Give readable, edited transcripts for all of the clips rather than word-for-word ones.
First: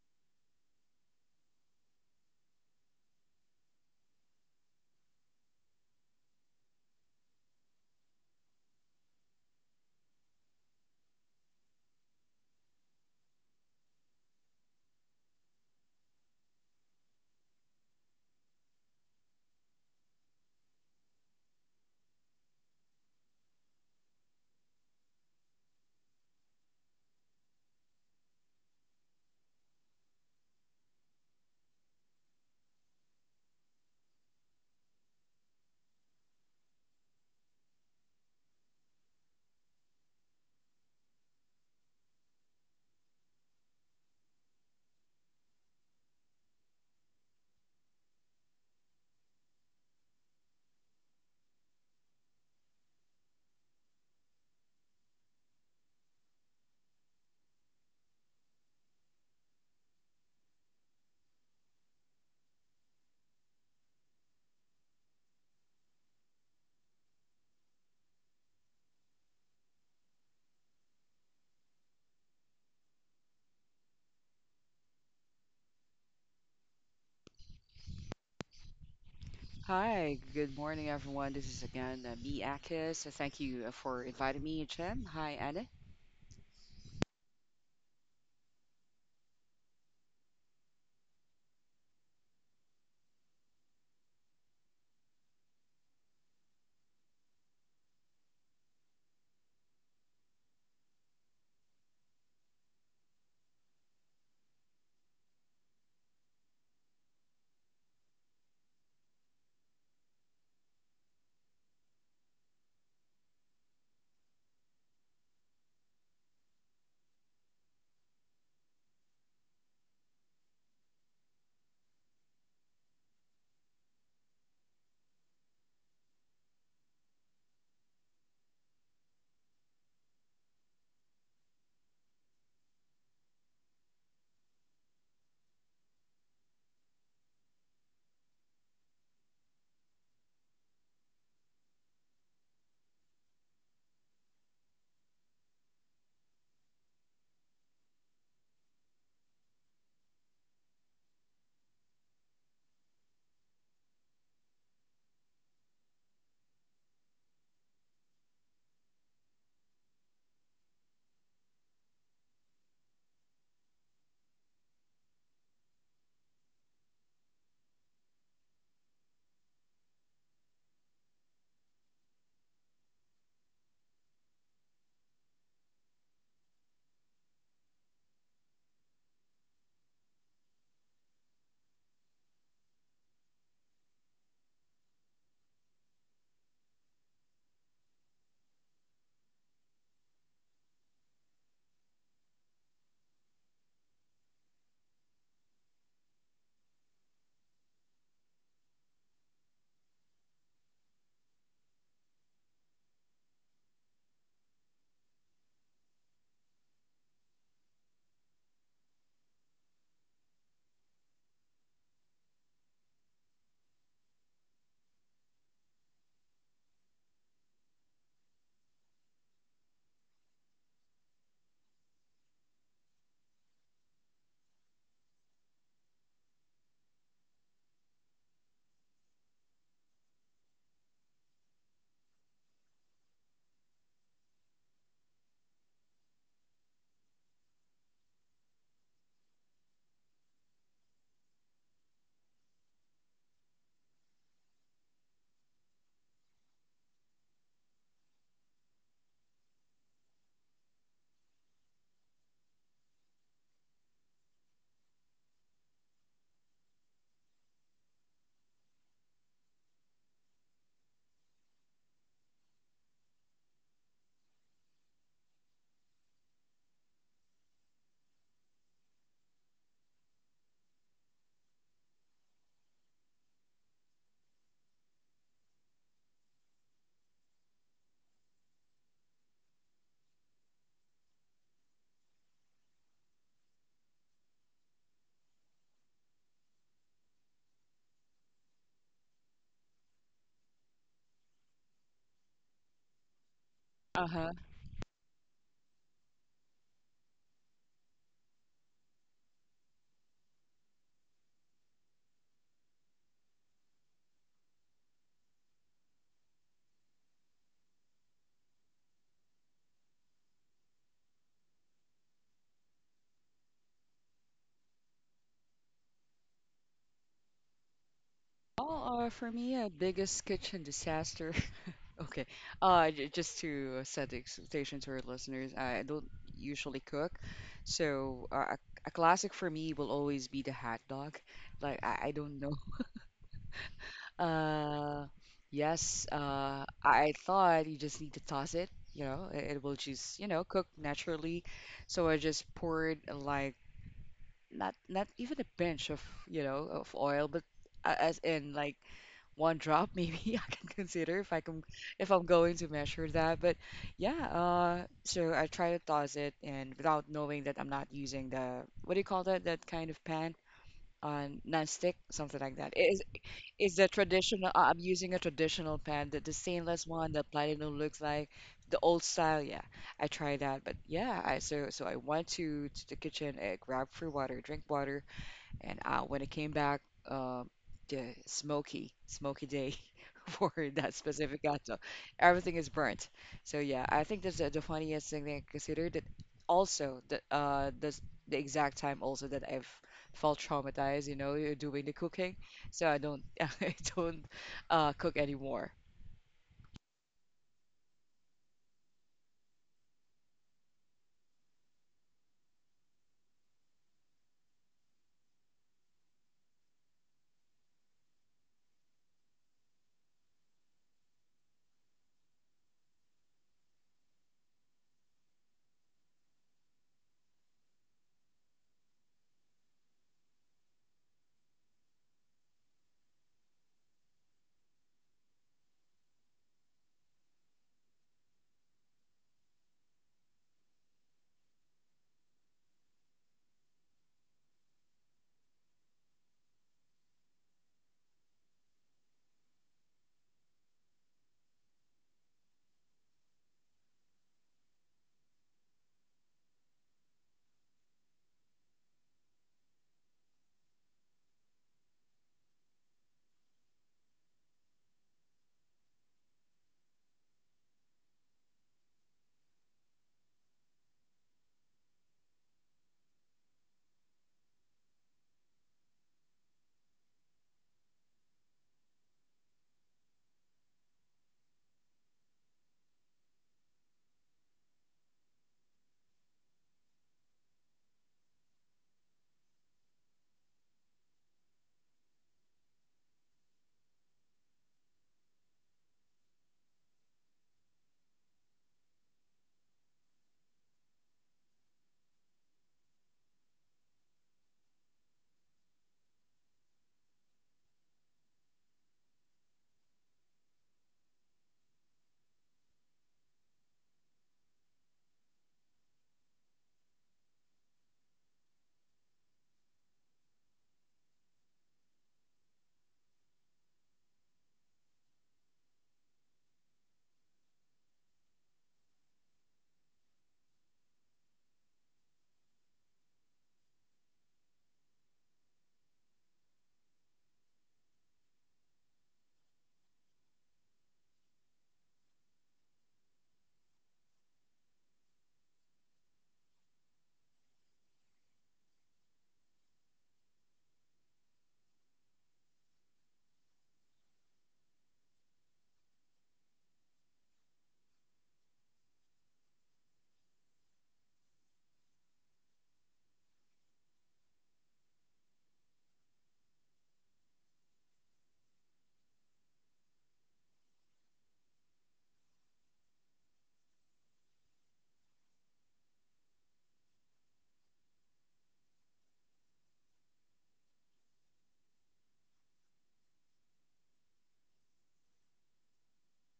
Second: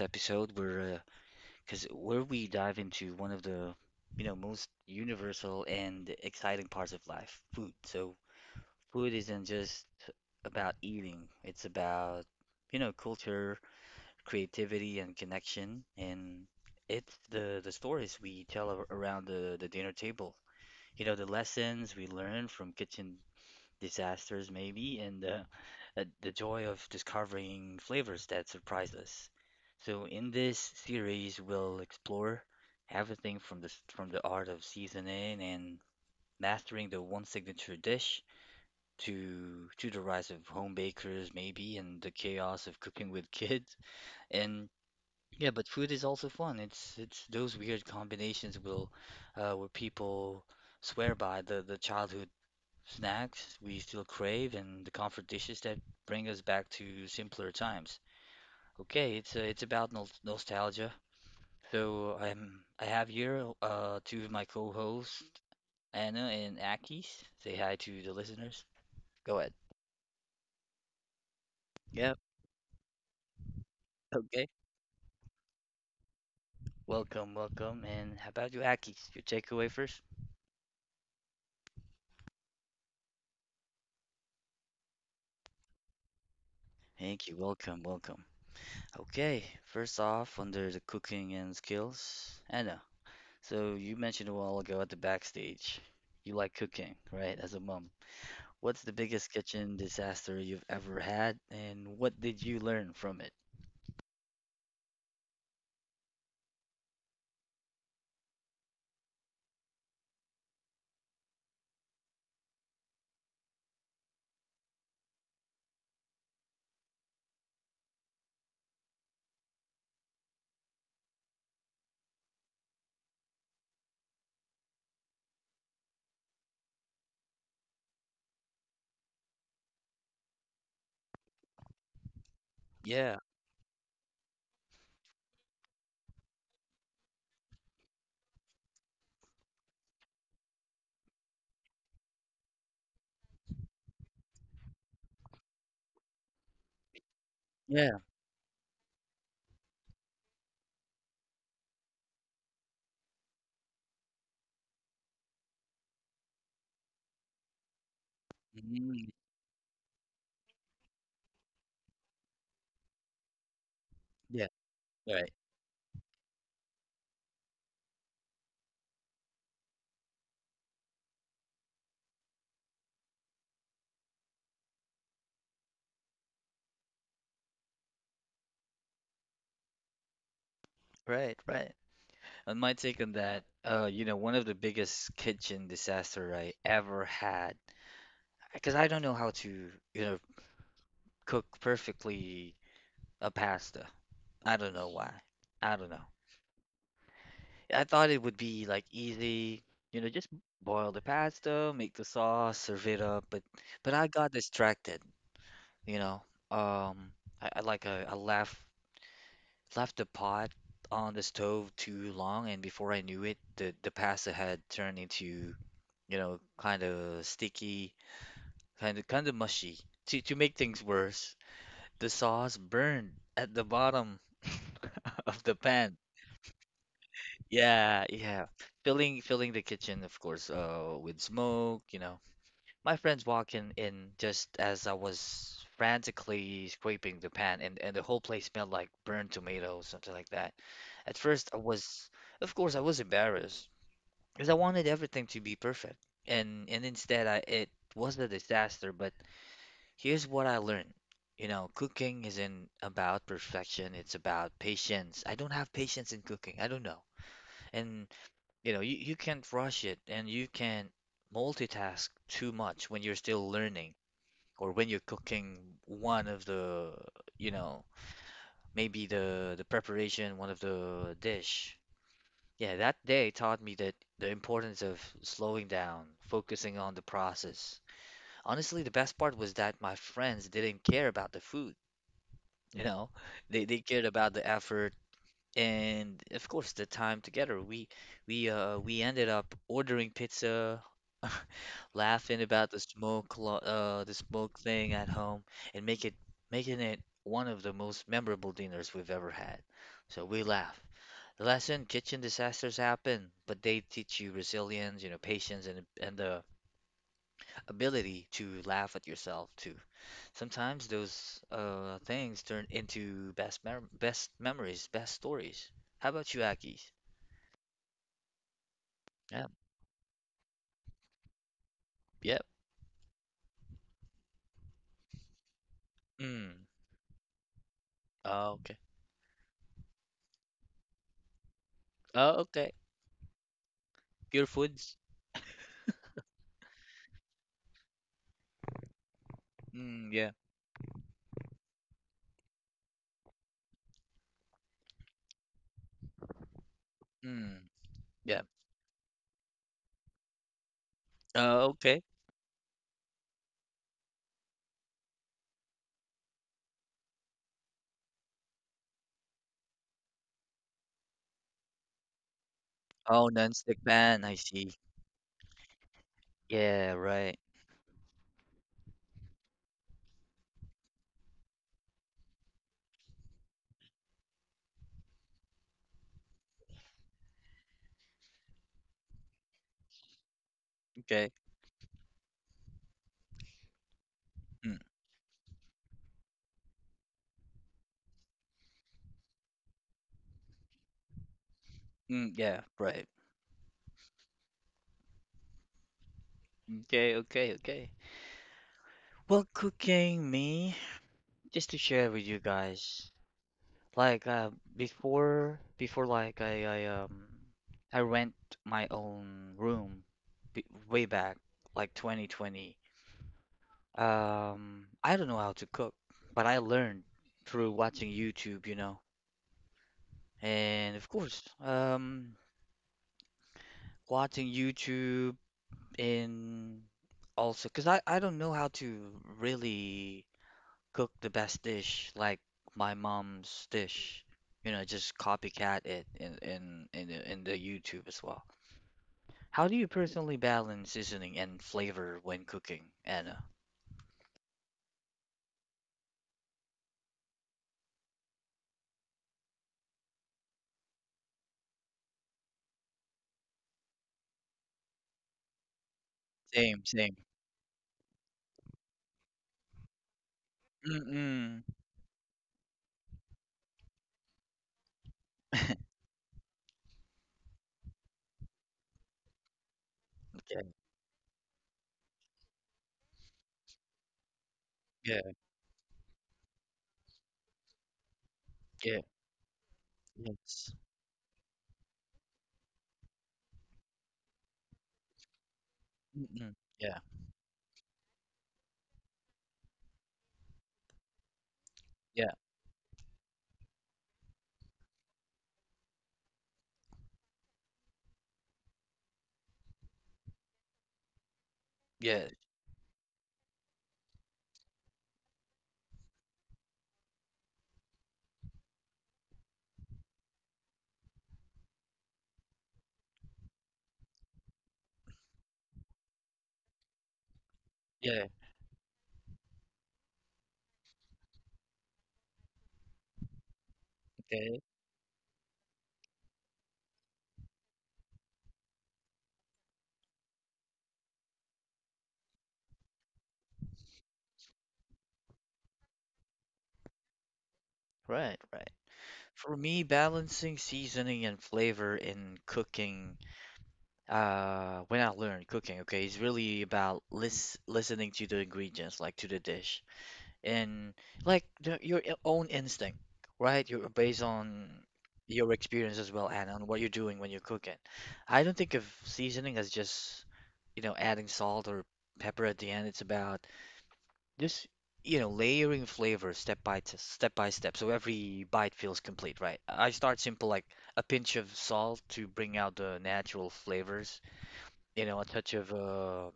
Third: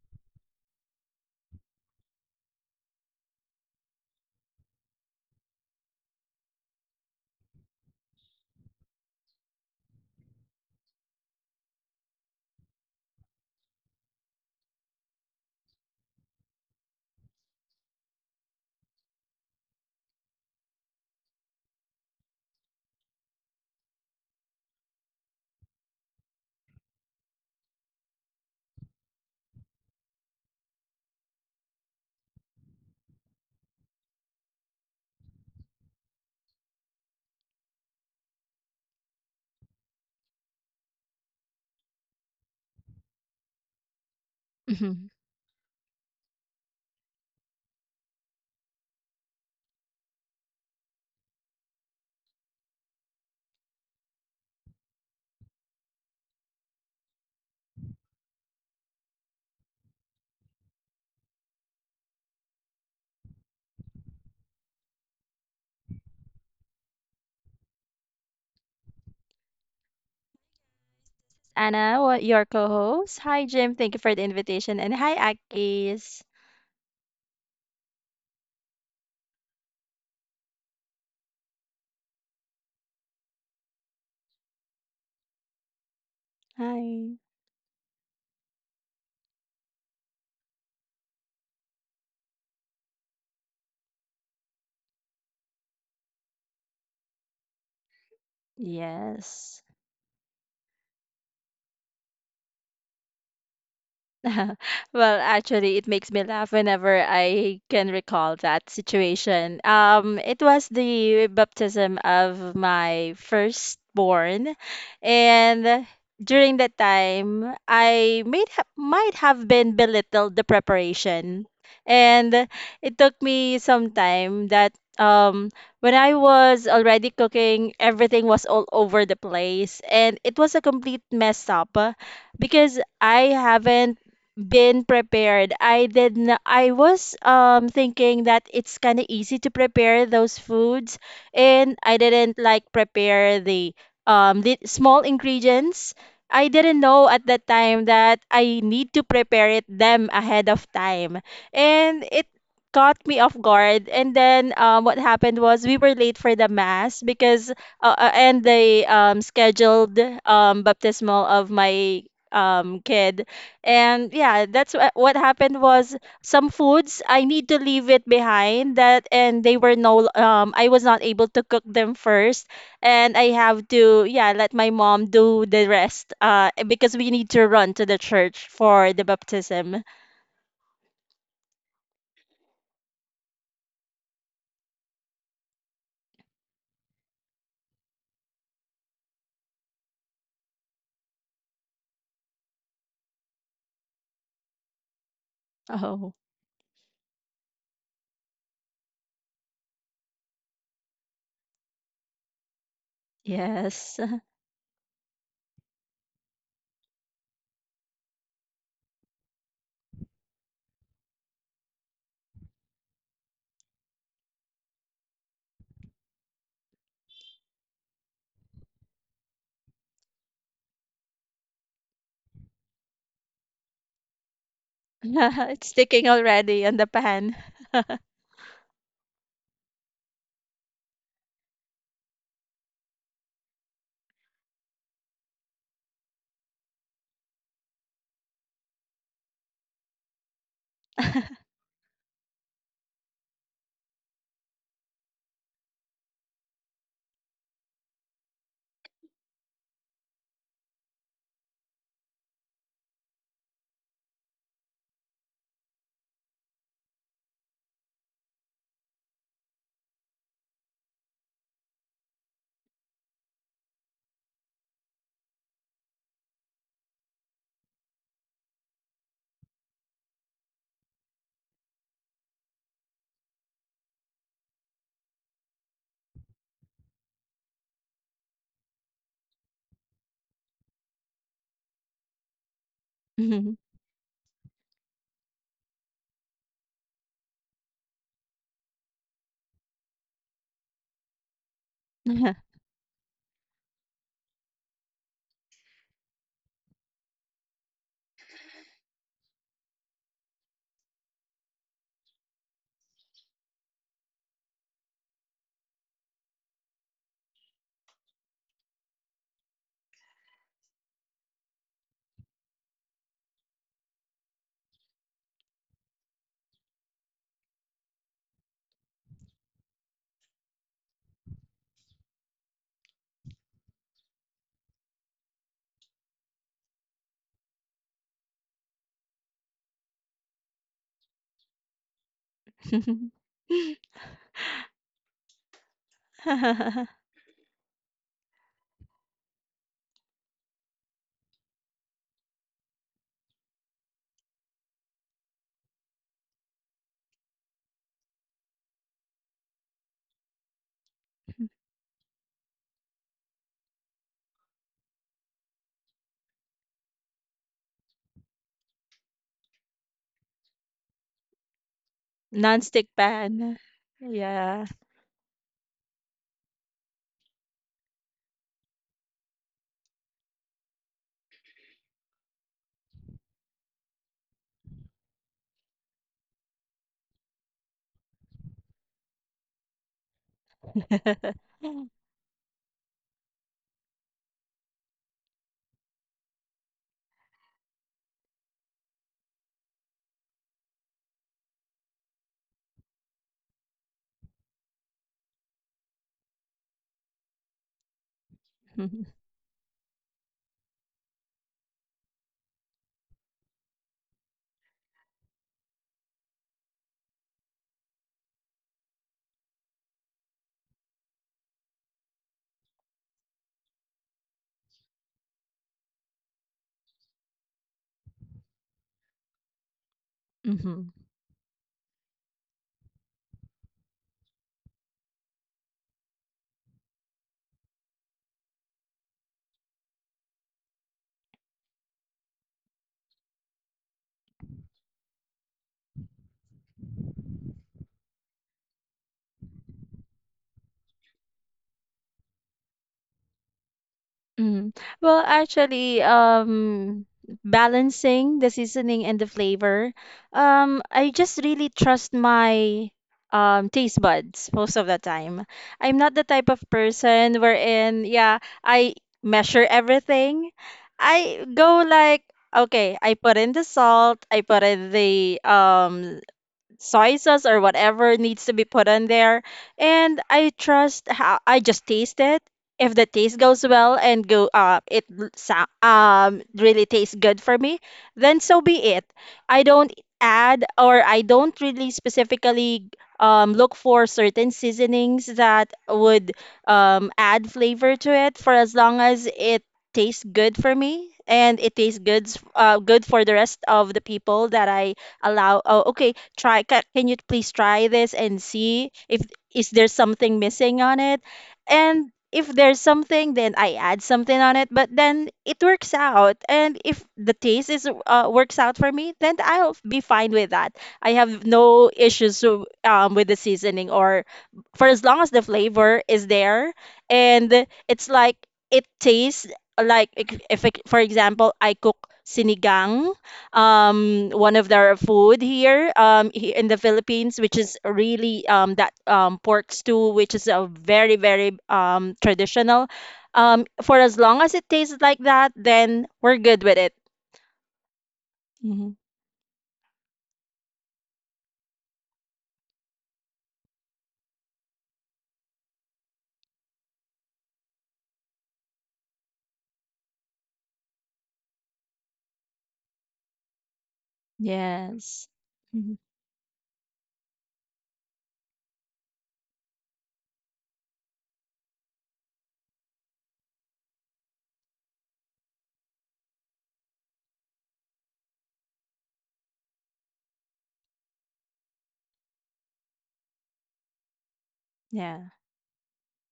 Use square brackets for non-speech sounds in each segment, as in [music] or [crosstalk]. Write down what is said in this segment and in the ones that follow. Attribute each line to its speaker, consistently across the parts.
Speaker 1: episode where we dive into one of the, you know, most universal and exciting parts of life, food. So food isn't just about eating. It's about, culture, creativity, and connection. And it's the stories we tell around the dinner table. You know, the lessons we learn from kitchen disasters maybe, and the joy of discovering flavors that surprise us. So in this series, we'll explore everything from the art of seasoning and mastering the one signature dish to the rise of home bakers maybe and the chaos of cooking with kids. And
Speaker 2: Mhm.
Speaker 1: yeah, but food is also fun. It's those weird combinations will where people swear by the childhood snacks we still crave, and the comfort dishes that bring us back to simpler times. Okay, it's about nostalgia. So I have here two of my co-hosts, Anna and Akis. Say hi to the listeners. Go ahead.
Speaker 2: Anna,
Speaker 1: Yep.
Speaker 2: what your co-host. Hi, Jim. Thank you for the
Speaker 1: Okay.
Speaker 2: invitation. And hi, Akis.
Speaker 1: Welcome, welcome. And how about you, Akis? Your takeaway first?
Speaker 3: Hi, good morning, everyone. This is again B. Akis. Thank you for inviting me, Jim. Hi, Anna.
Speaker 2: Hi.
Speaker 1: Thank you. Welcome, welcome. Okay, first off, under the cooking and skills, Anna, so you mentioned a while ago at the backstage, you like cooking, right? As a mom, what's the biggest
Speaker 2: Yes.
Speaker 1: kitchen disaster you've ever had, and what did you learn from it?
Speaker 2: [laughs] Well, actually, it makes me laugh whenever I can recall that situation. It was the baptism of my firstborn, and during that time, I might have been belittled the preparation, and it took me some time that um when I was already cooking, everything was all over the place, and it was a complete mess up because
Speaker 1: Yeah,
Speaker 2: I haven't been prepared. I did not, I was thinking that it's kind of easy to prepare those foods and I didn't like prepare the small ingredients. I didn't know at that time
Speaker 1: yeah,
Speaker 2: that I need to prepare it them ahead of time. And it caught me off guard, and then what happened was we were late for the mass because and the
Speaker 1: mm,
Speaker 2: scheduled baptismal of my kid. And yeah,
Speaker 1: yeah,
Speaker 2: that's what
Speaker 1: right,
Speaker 2: happened was some foods I need to leave it behind that, and they were no I was not able to cook them first, and I have to, yeah, let my mom do the rest because we need to run to the church for the baptism.
Speaker 1: right, right. And my take on that, one of the biggest kitchen disaster I ever had, because I don't know how to, cook perfectly a pasta. I don't know why. I don't know.
Speaker 2: Oh,
Speaker 1: I thought it would be like easy, just boil the pasta, make the sauce, serve it up, but
Speaker 2: yes.
Speaker 1: I
Speaker 2: [laughs]
Speaker 1: got distracted, you know. Um, I left the pot on the stove too long, and before I knew it, the pasta had turned into, kind of sticky, kind of mushy. To make things worse, the sauce burned at the bottom [laughs] of the
Speaker 2: It's
Speaker 1: pan.
Speaker 2: sticking already on the pan.
Speaker 1: Yeah, yeah. Filling the kitchen, of course, with smoke, My friends walking in just as I was frantically scraping the pan and the whole place smelled like burned tomatoes, something like that. At first
Speaker 2: [laughs]
Speaker 1: I was of course I was embarrassed because I wanted everything to be perfect. And instead I it was a disaster, but here's what I learned. You know, cooking isn't about perfection, it's about patience. I don't have patience in cooking. I don't know. And. You know, you can't rush it and you can't multitask too much when you're still learning or when you're cooking one of the, you know, maybe the preparation, one of the dish. Yeah, that day taught me that the importance of slowing down, focusing on the process. Honestly, the best part was that my friends didn't care about the food, you know. They cared about the effort and of course the time together we ended up ordering pizza [laughs]
Speaker 2: Mhm.
Speaker 1: laughing about the
Speaker 3: Uh-huh.
Speaker 1: smoke thing at home and make it making it one of the most memorable dinners we've ever had, so we laugh. The lesson: kitchen disasters happen, but they teach you resilience, you know, patience, and the ability to laugh at yourself too. Sometimes those things turn into best memories, best stories. How about you, Aki?
Speaker 3: Oh, for
Speaker 1: Yeah.
Speaker 3: me, biggest kitchen disaster. [laughs] Okay.
Speaker 1: Yep.
Speaker 3: Just to set the expectation to our listeners, I don't
Speaker 1: Mm.
Speaker 3: usually cook, so
Speaker 1: Oh,
Speaker 3: uh, a,
Speaker 1: okay.
Speaker 3: a classic for me will always be the hot dog. Like I don't
Speaker 1: Oh,
Speaker 3: know.
Speaker 1: okay.
Speaker 2: [laughs]
Speaker 1: Pure foods.
Speaker 3: Uh, yes, I thought you just need to toss it, you know, it will
Speaker 1: Mm,
Speaker 3: just, you
Speaker 1: yeah.
Speaker 3: know, cook naturally. So I just poured like not even a pinch of, you know, of oil, but
Speaker 1: Mm,
Speaker 3: as
Speaker 1: yeah.
Speaker 3: in like one drop, [laughs] maybe I can consider if I can,
Speaker 1: Oh, okay.
Speaker 3: if I'm going to measure that. But yeah, so I try to toss it and without knowing that I'm not using the, what do you call that, that kind of pan? Nonstick, something like that.
Speaker 2: Non-stick
Speaker 3: Is
Speaker 1: Oh,
Speaker 2: pan.
Speaker 3: is
Speaker 1: non-stick
Speaker 3: the
Speaker 1: pan. I
Speaker 3: traditional?
Speaker 2: Yeah.
Speaker 1: see.
Speaker 3: I'm using a traditional pan, the stainless
Speaker 1: Yeah,
Speaker 3: one that
Speaker 1: right.
Speaker 3: Platinum looks like, the old style. Yeah, I tried that, but yeah, I, so I went to the kitchen, grab free water, drink water, and when it came back, uh, the smoky, smoky day [laughs] for that
Speaker 1: Okay.
Speaker 3: specific
Speaker 2: [laughs]
Speaker 3: gato. Everything is burnt. So yeah, I think that's the
Speaker 1: Mm,
Speaker 3: funniest thing that I considered. That also the exact time also that I've felt traumatized, you know, doing the cooking.
Speaker 1: mm, yeah,
Speaker 3: So I
Speaker 1: right.
Speaker 3: don't, [laughs] I don't cook anymore.
Speaker 1: Okay, okay, okay. Well, cooking me, just to share with you guys. Like, before, like, I rent my own room b way back, like 2020. I don't know how to cook, but I learned through watching YouTube, you know.
Speaker 2: Mhm.
Speaker 1: And of course, watching YouTube in also, because I don't know how to really cook the best dish like my mom's dish. You know, just copycat it in in the YouTube as well. How do you personally balance seasoning and flavor when cooking, Anna?
Speaker 2: Mm. Well, actually, balancing the seasoning and the flavor, I just really trust my taste buds most of the time. I'm not the type of
Speaker 1: Same, same.
Speaker 2: person wherein, yeah, I measure everything. I
Speaker 1: Mm-mm.
Speaker 2: go like, okay, I put in the salt, I put in the soy sauce or whatever needs to be put on there. And I
Speaker 1: Okay.
Speaker 2: trust how I just taste it. If the taste goes well and go it
Speaker 1: Yeah,
Speaker 2: l- sa- really tastes good for me, then so be
Speaker 1: yeah,
Speaker 2: it. I don't add,
Speaker 1: yes.
Speaker 2: or I don't really specifically look for certain seasonings that would
Speaker 1: Mm-mm. Yeah,
Speaker 2: add flavor to it, for as long as it tastes good for me and it tastes
Speaker 1: yeah,
Speaker 2: good for the rest of the people that I allow. Oh, okay, try can you please try this and see if is there something missing on it, and
Speaker 1: yeah,
Speaker 2: if there's something, then I add something on it. But then it works out, and if the taste is works out for me, then I'll be fine with that. I have no issues with the seasoning, or for as long as the flavor is there and it's
Speaker 1: yeah.
Speaker 2: like it tastes like, if it- for example, I cook sinigang, one
Speaker 1: Okay.
Speaker 2: of their food here, in the Philippines, which is really that pork stew, which is a very very traditional, for as long as it tastes like that, then we're good with it.
Speaker 1: Right, right.
Speaker 2: Hmm.
Speaker 1: For me, balancing seasoning and flavor in cooking, when I learned cooking, okay, is really about listening to the ingredients, like to the dish, and like your own instinct, right? You're based on
Speaker 2: Yes.
Speaker 1: your
Speaker 2: Hmm.
Speaker 1: experience as well, and on what you're doing when you're cooking. I don't think of seasoning as just, adding salt or pepper at the end. It's about just, layering flavor step by step, so every bite feels complete, right? I start simple, like a pinch of salt to bring out the natural flavors. You know, a
Speaker 2: Yeah.
Speaker 1: touch of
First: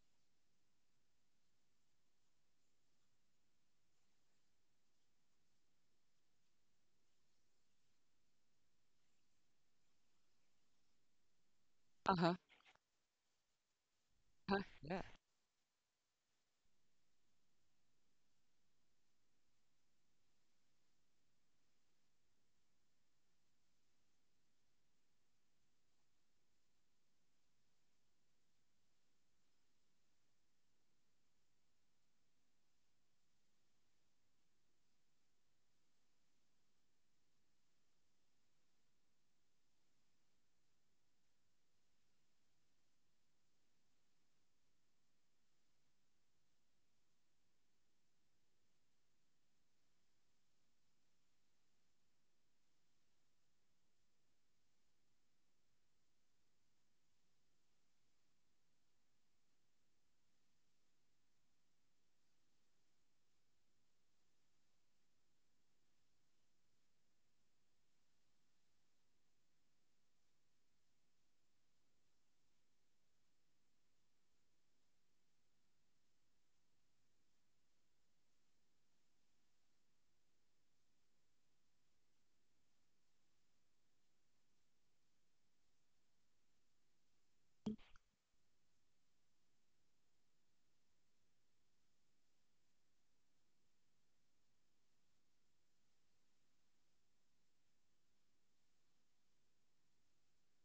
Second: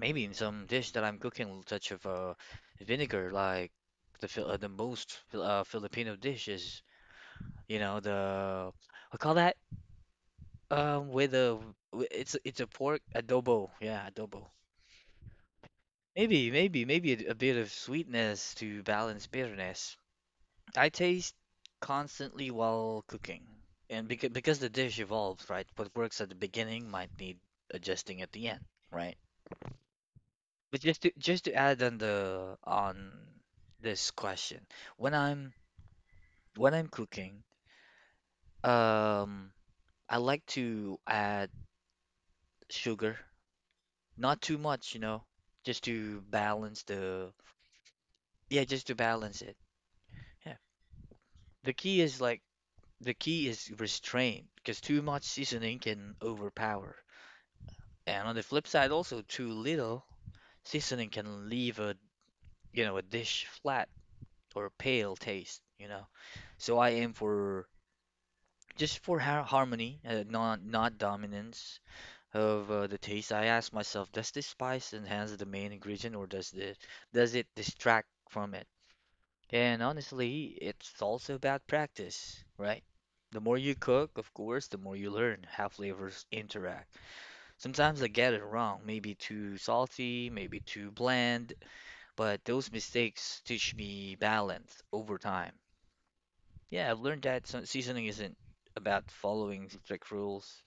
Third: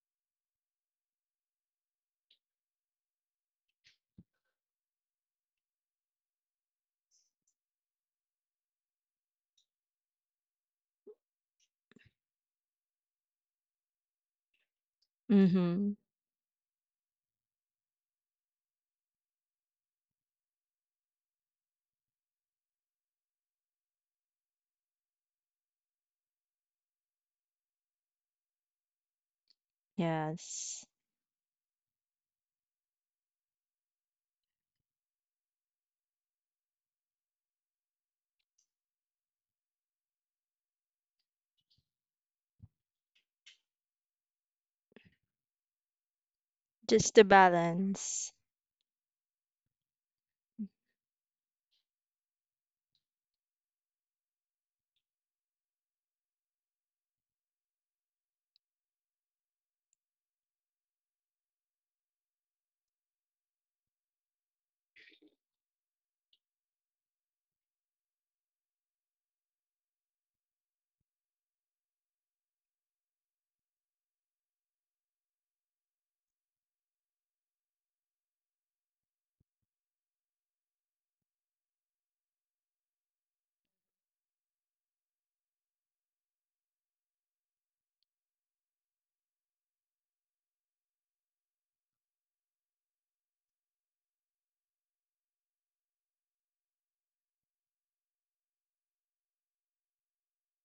Speaker 1: maybe in some dish that I'm cooking, a touch of vinegar, like the Filipino dishes. You know, the I call that um with a
Speaker 3: Uh huh.
Speaker 1: it's a pork adobo, yeah, adobo.
Speaker 3: Uh-huh. Uh-huh. Yeah.
Speaker 2: Mm-hmm.
Speaker 1: Maybe a bit of sweetness to balance bitterness. I taste constantly while cooking. And Because the dish evolves, right? What works at the beginning might need adjusting at the end, right? But
Speaker 2: Yes.
Speaker 1: just to add on the on this question, when I'm cooking, um, I like to add sugar, not too much, you know, just to balance
Speaker 2: Just to
Speaker 1: the,
Speaker 2: balance.
Speaker 1: yeah, just to balance it. Yeah. The key is like the key is restraint, because too much seasoning can overpower. And on the flip side, also too little seasoning can leave a, a dish flat or pale taste, you know. So I aim for just for harmony, not, not dominance of the taste. I ask myself, does this spice enhance the main ingredient, or does it distract from it? And honestly, it's also about practice, right? The more you cook, of course, the more you learn how flavors interact. Sometimes I get it wrong, maybe too salty, maybe too bland, but those mistakes teach me balance over time. Yeah, I've learned that seasoning isn't about following strict rules.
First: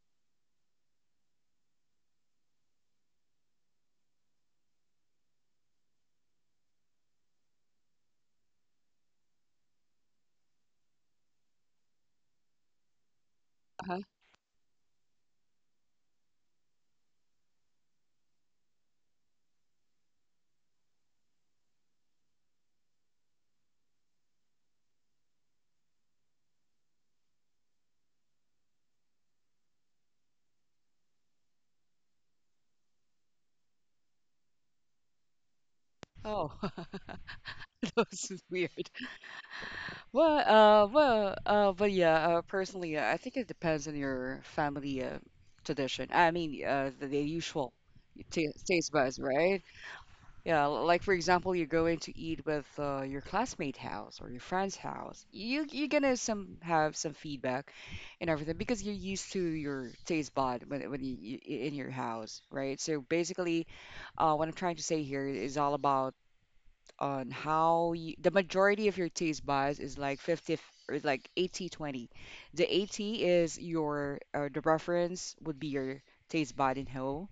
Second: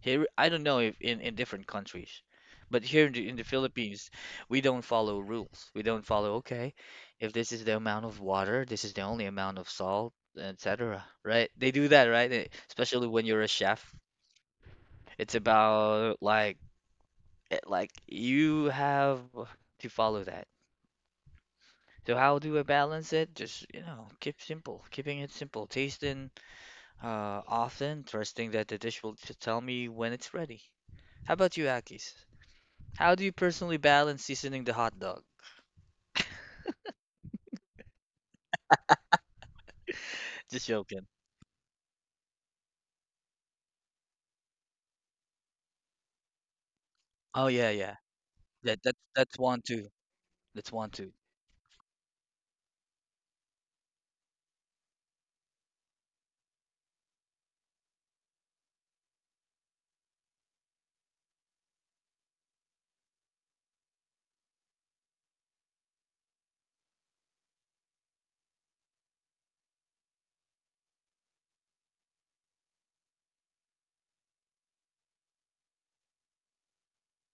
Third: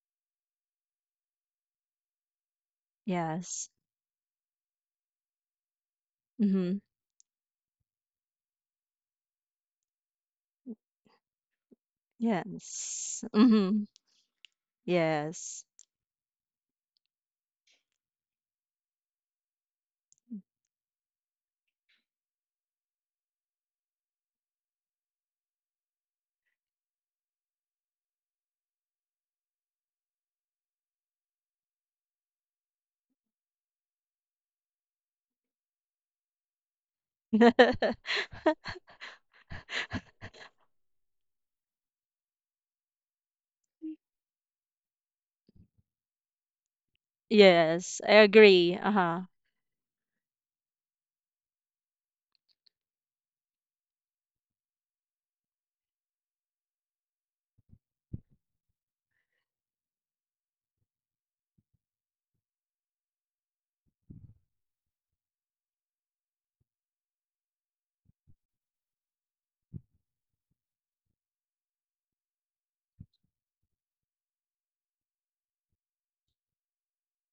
Speaker 1: Here, I don't know if in different countries, but here in in the
Speaker 2: Yes.
Speaker 1: Philippines, we don't follow rules. We don't follow, okay,
Speaker 2: Mm-hmm.
Speaker 1: if this is the amount of water, this is the only amount of salt, etc. Right? They do that, right? Eh, especially
Speaker 2: Yes.
Speaker 1: when you're a
Speaker 2: Mm-hmm.
Speaker 1: chef.
Speaker 3: Uh-huh.
Speaker 1: It's
Speaker 2: Yes.
Speaker 1: about like like you have to follow that. So how do I balance it? Just, you know, keep simple, keeping it simple, tasting often, trusting that the dish will tell me when it's ready. How about you, Akis? How do you personally balance seasoning the hot dog?
Speaker 3: Oh, [laughs] that
Speaker 2: [laughs]
Speaker 3: was weird. Well,
Speaker 1: [laughs] Just joking.
Speaker 3: Personally, I think it depends on your family tradition. I mean, the
Speaker 1: Oh yeah,
Speaker 3: usual
Speaker 1: yeah.
Speaker 2: Yes, I agree.
Speaker 3: taste buds,
Speaker 2: Uh-huh.
Speaker 1: That's one
Speaker 3: right?
Speaker 1: too.
Speaker 3: Yeah,
Speaker 1: That's one
Speaker 3: like
Speaker 1: too.
Speaker 3: for example, you're going to eat with your classmate house or your friend's house. You're gonna some have some feedback and everything because you're used to your taste bud when you in your house, right? So basically, what I'm trying to say here is all about on how you, the majority of your taste buds is like 50, or like 80, 20. The 80 is your the preference would be your taste bud in whole.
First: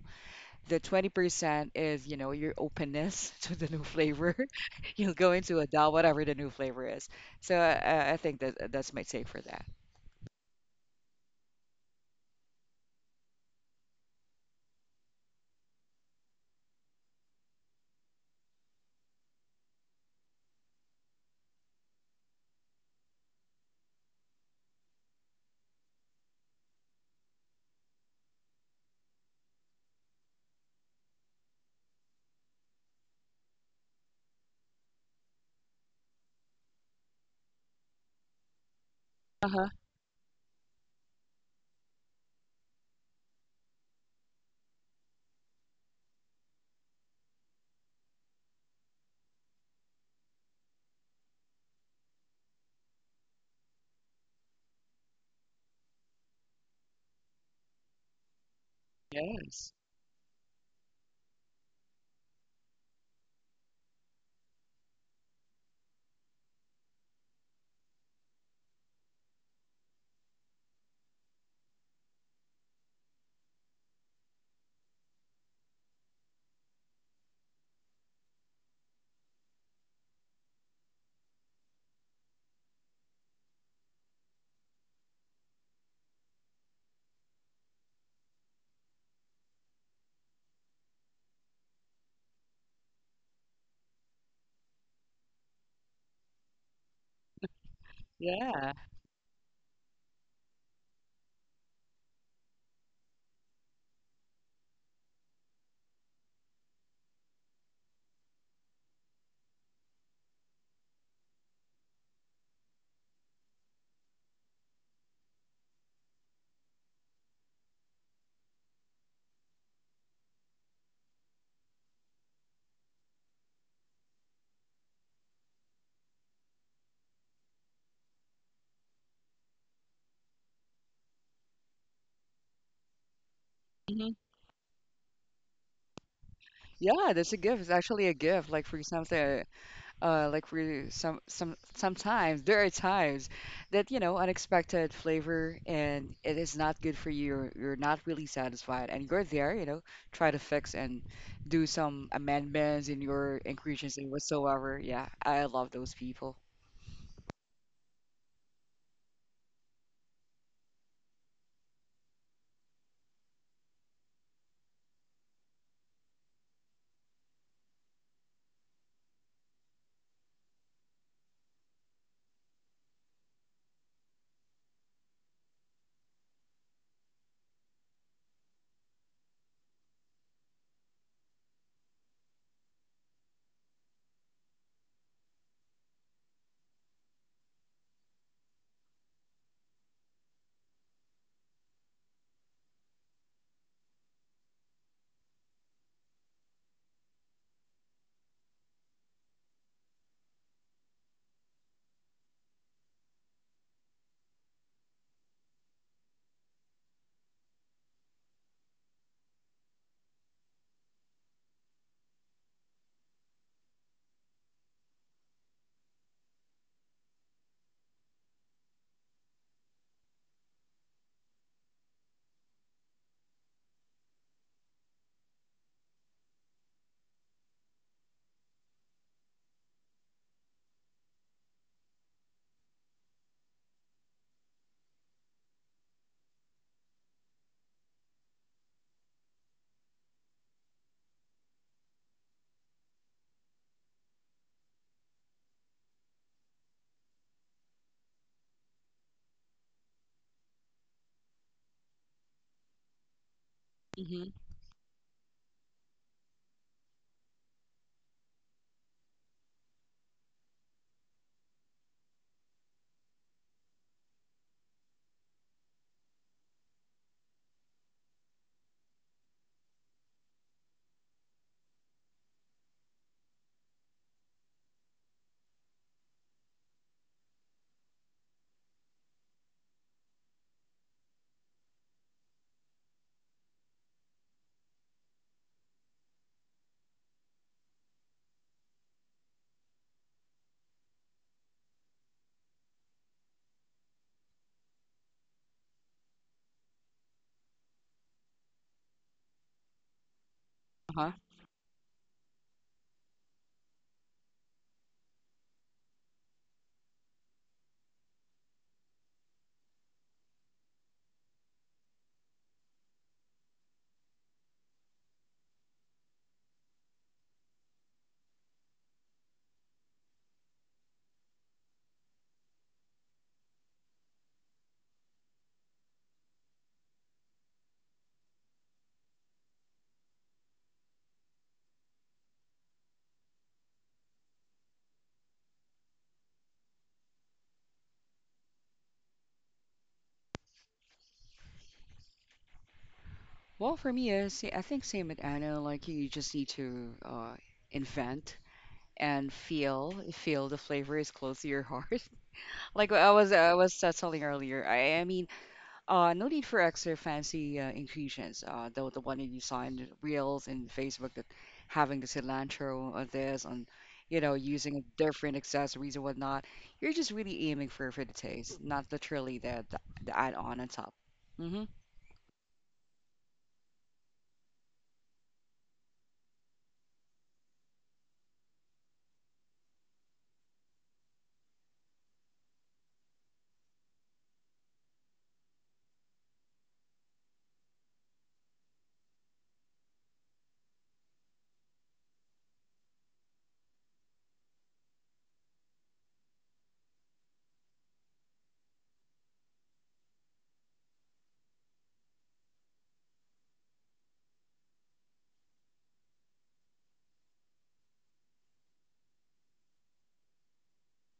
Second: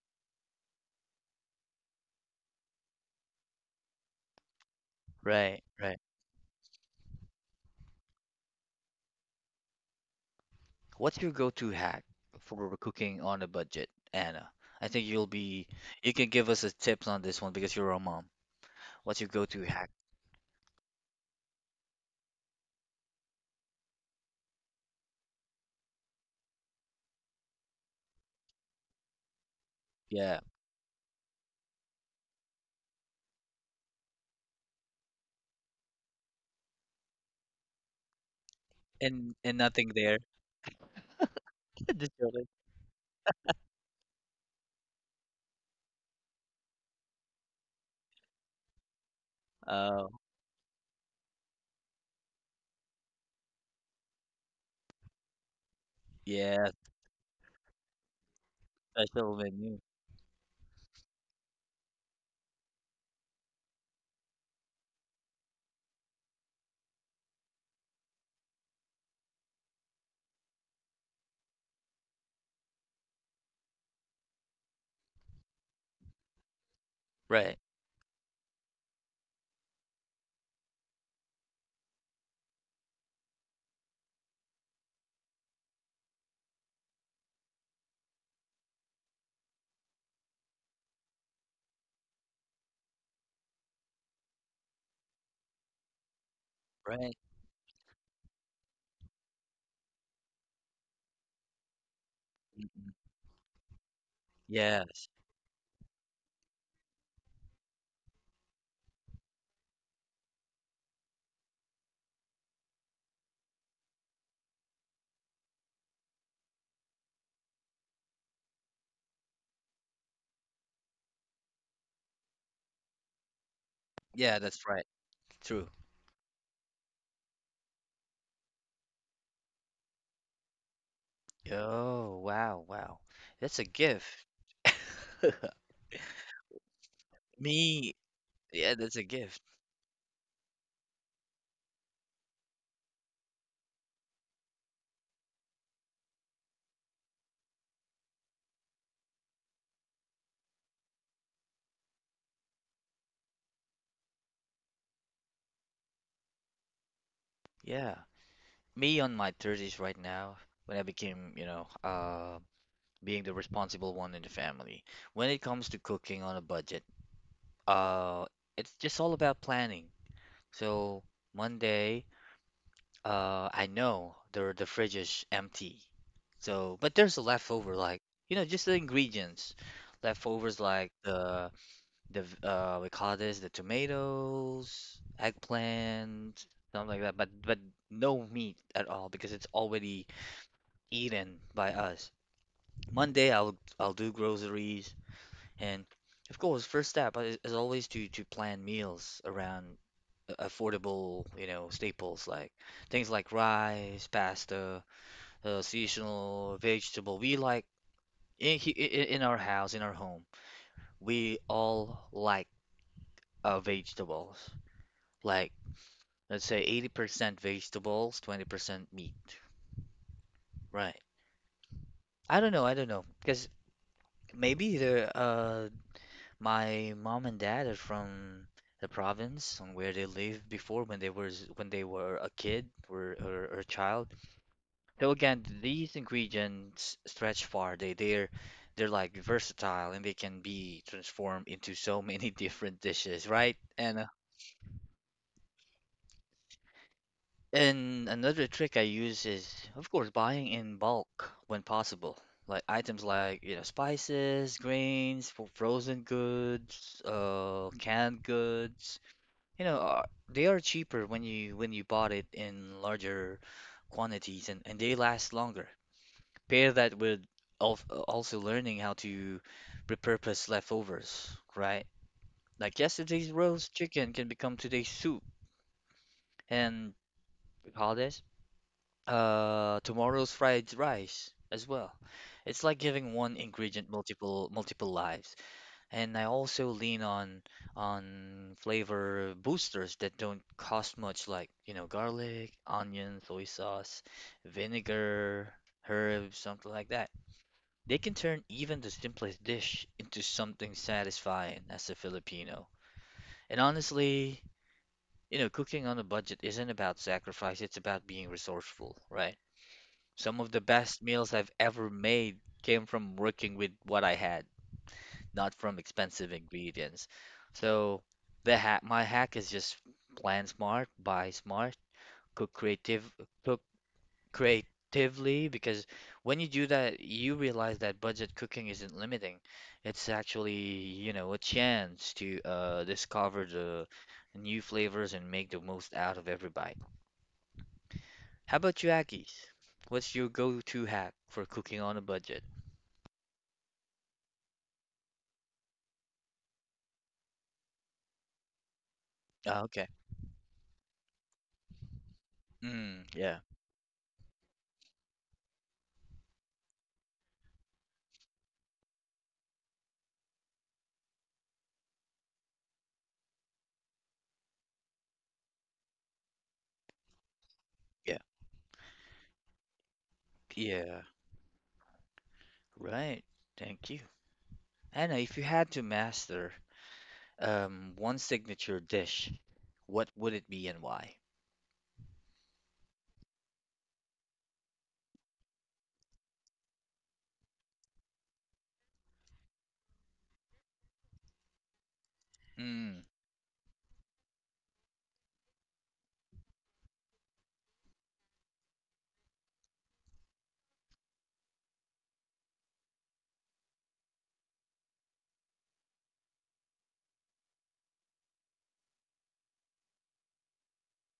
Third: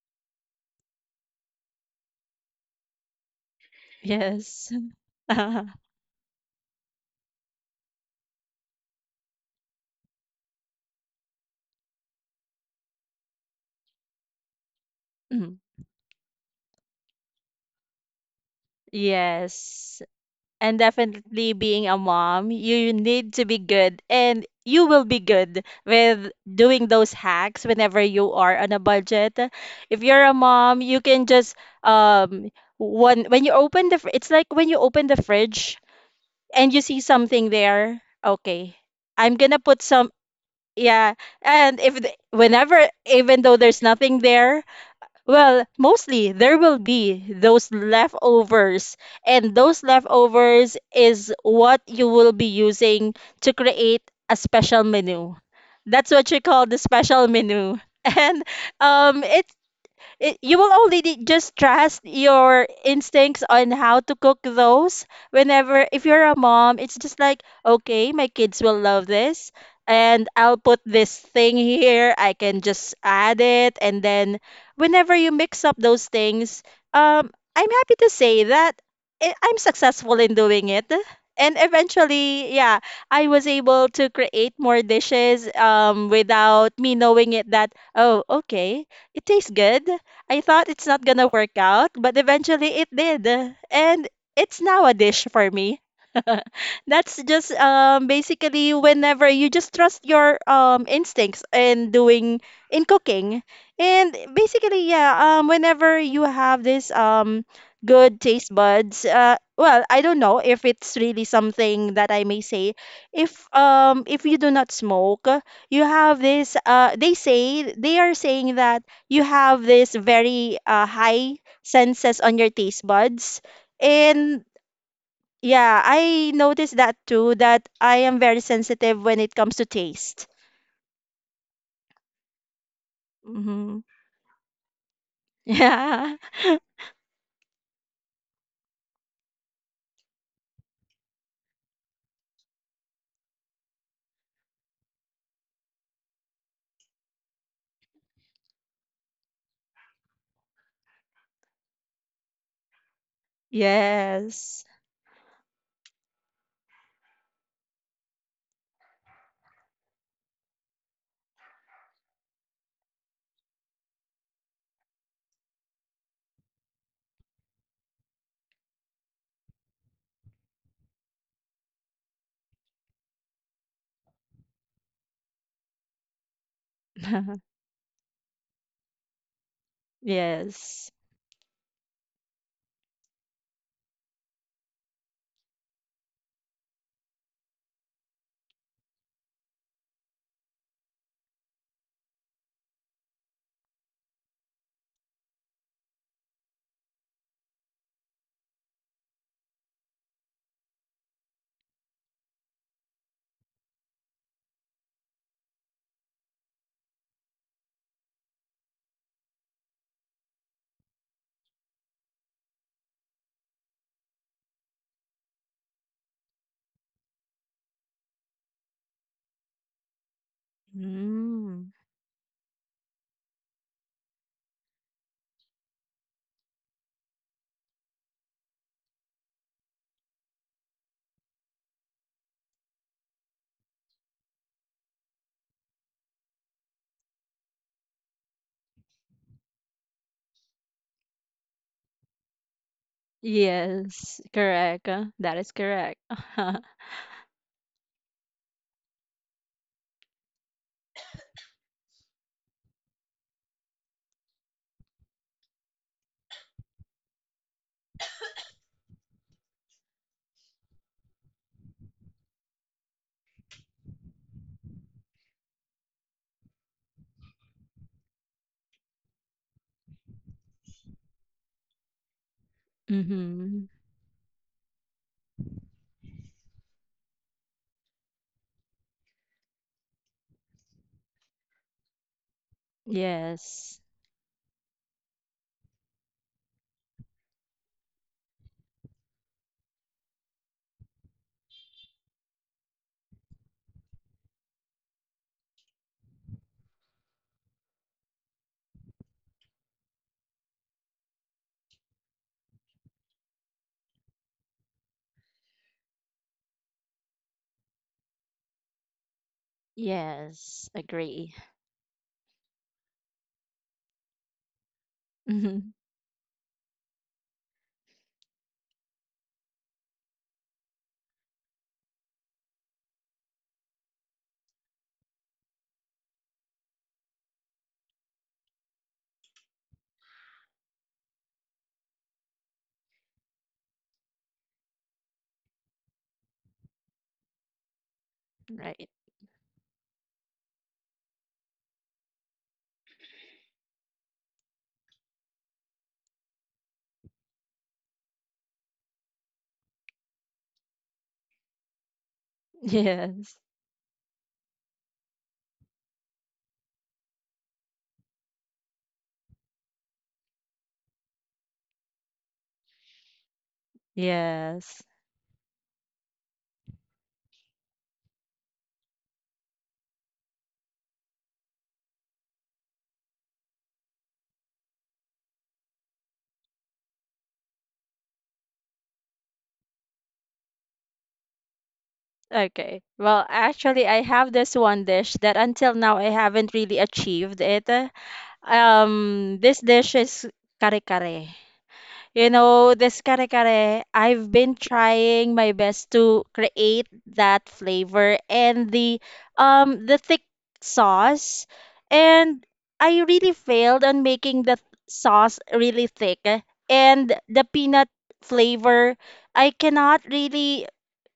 Speaker 3: The 20% is, you know, your openness [laughs] to the new flavor.
Speaker 2: Yes.
Speaker 3: [laughs] You'll
Speaker 2: [laughs]
Speaker 3: go into
Speaker 1: Right,
Speaker 2: Uh
Speaker 3: a doubt
Speaker 1: right.
Speaker 3: whatever the new flavor is. So I think that that's my take for that.
Speaker 1: What's your go-to hack for cooking on a budget, Anna? I think
Speaker 2: huh.
Speaker 1: you can give us a tips on this one because you're a mom. What's your go-to hack?
Speaker 2: Yes. And definitely, being a mom, you need to be good, and you will be good with doing those hacks whenever you are on a budget. If you're a
Speaker 1: Yeah.
Speaker 2: mom, you can just um one when you open the it's like when you open the fridge and you see something there, okay. I'm
Speaker 1: And
Speaker 2: gonna
Speaker 3: Uh-huh.
Speaker 2: put
Speaker 1: nothing
Speaker 2: some,
Speaker 1: there.
Speaker 2: yeah, and
Speaker 1: [laughs]
Speaker 2: if
Speaker 1: Just
Speaker 2: the,
Speaker 1: joking.
Speaker 2: whenever even though there's nothing there, well, mostly there will be those leftovers, and those
Speaker 1: Oh,
Speaker 2: leftovers is what you will be using to create a special menu. That's what you
Speaker 1: yeah,
Speaker 2: call the special menu. [laughs] And um,
Speaker 1: special
Speaker 2: it
Speaker 3: Yes.
Speaker 1: menu.
Speaker 2: it, you will only need- just trust your instincts on how to cook those. Whenever, if you're a mom, it's just like, okay, my kids will love this, and I'll put this thing here, I can just add it, and then whenever you mix up those things, um
Speaker 1: Right,
Speaker 2: I'm happy to say that I'm successful in doing it. And eventually, yeah, I was able to create more dishes, without me knowing it, that, oh, okay, it tastes good. I thought it's not gonna work out, but eventually it did. And it's now a dish for me. [laughs]
Speaker 1: right.
Speaker 2: That's just
Speaker 3: Yeah.
Speaker 2: basically whenever you just trust your instincts in doing
Speaker 1: Mm-mm.
Speaker 2: in cooking. And basically,
Speaker 1: Yes.
Speaker 2: yeah, whenever you have this good taste buds, well, I don't know if it's really something that I may say. If you do not smoke, you have this they say they are saying that you have this very high senses on your taste buds.
Speaker 1: Yeah,
Speaker 2: And
Speaker 1: that's right. True.
Speaker 2: yeah, I noticed that too, that I am very sensitive when it comes to taste.
Speaker 1: Oh, wow, wow. That's a
Speaker 2: Hmm.
Speaker 3: Hmm.
Speaker 1: gift. [laughs]
Speaker 2: [laughs] Yeah.
Speaker 3: Yeah, that's a gift. It's
Speaker 1: Me,
Speaker 3: actually a gift. Like
Speaker 1: yeah,
Speaker 3: for
Speaker 1: that's a gift.
Speaker 3: example, like we some sometimes there are times that, you know, unexpected flavor, and it is not good for you. You're not really satisfied, and you're there, you know, try to fix and do some amendments in your ingredients and
Speaker 2: Yes.
Speaker 3: whatsoever. Yeah, I love those people.
Speaker 1: Yeah. Me on my 30s right now, when I became, you know, being the responsible one in the family. When it comes to cooking on a budget, uh, it's just all about planning. So Monday, uh, I know the fridge is empty. So, but there's a
Speaker 2: [laughs]
Speaker 1: leftover, like, you know, just the ingredients, leftovers like
Speaker 2: Yes.
Speaker 1: the we call this the tomatoes, eggplant, something like that. But no meat at all because it's already eaten by us. Monday I'll do groceries, and of course first step is always to plan meals around affordable, you know, staples like things like rice, pasta, seasonal vegetable. We like in, he- I- in our house, in our home, we all like vegetables. Like let's say 80% vegetables, 20% meat. Right.
Speaker 2: Mm.
Speaker 1: I don't know, I don't know. Because maybe the my mom and dad are from the province on where they lived before when they were a kid, or a child. So again, these ingredients stretch far. They're like versatile and they can be transformed into so many [laughs] different dishes, right?
Speaker 2: Yes, correct. That is correct. [laughs]
Speaker 1: And another trick I use is, of course, buying in bulk when possible. Like items like, you know,
Speaker 3: Hmm.
Speaker 1: spices, grains, frozen goods, canned goods. You know, they are cheaper when you bought it in larger quantities, and they last longer. Pair that with al also learning how to repurpose leftovers, right? Like yesterday's roast
Speaker 2: Mm-hmm.
Speaker 1: chicken can become today's soup, and we call this tomorrow's fried rice as well. It's like giving one ingredient
Speaker 2: Yes.
Speaker 1: multiple lives. And I also lean on flavor boosters that don't cost much, like, garlic, onion, soy sauce, vinegar, herbs, something like that. They can turn even the simplest dish into something
Speaker 3: Uh-huh.
Speaker 1: satisfying as a Filipino. And honestly, cooking on a budget isn't about sacrifice, it's about being resourceful, right? Some of the
Speaker 2: Yes,
Speaker 1: best meals I've
Speaker 2: agree.
Speaker 1: ever made came from working with what I had, not
Speaker 2: [laughs]
Speaker 1: from
Speaker 2: Mm-hmm.
Speaker 1: expensive ingredients. So my hack is just plan smart, buy smart, cook creative, cook creatively because when you do that, you realize that budget cooking isn't limiting. It's actually, a chance to discover the new flavors and make the most out of every bite. How about you,
Speaker 2: Right.
Speaker 1: Aggies? What's your go-to hack for cooking on a budget?
Speaker 3: Well, for me, I think same with Anna. Like you just need to invent and
Speaker 1: Ah, okay.
Speaker 3: feel the flavor is close to your heart. [laughs] Like
Speaker 1: Mm,
Speaker 3: I was
Speaker 1: yeah,
Speaker 3: I
Speaker 2: Yes.
Speaker 3: was uh, telling earlier. No need for extra fancy infusions. The one that you saw in the reels in Facebook that having the cilantro on this, on, you know, using
Speaker 2: Yes.
Speaker 3: different accessories and whatnot. You're just really aiming for the
Speaker 1: yeah,
Speaker 3: taste, not literally the add on top.
Speaker 1: yeah.
Speaker 3: Mm-hmm.
Speaker 1: Right. Thank you. Anna, if you had to master one signature dish, what would it be and why?
Speaker 2: Okay. Well, actually, I have this one dish that until now I haven't really achieved it. This dish is kare kare. You
Speaker 1: Mm,
Speaker 2: know, this kare kare, I've been trying my best to create that flavor and the thick sauce, and I really failed on making the sauce really thick and the peanut flavor. I cannot really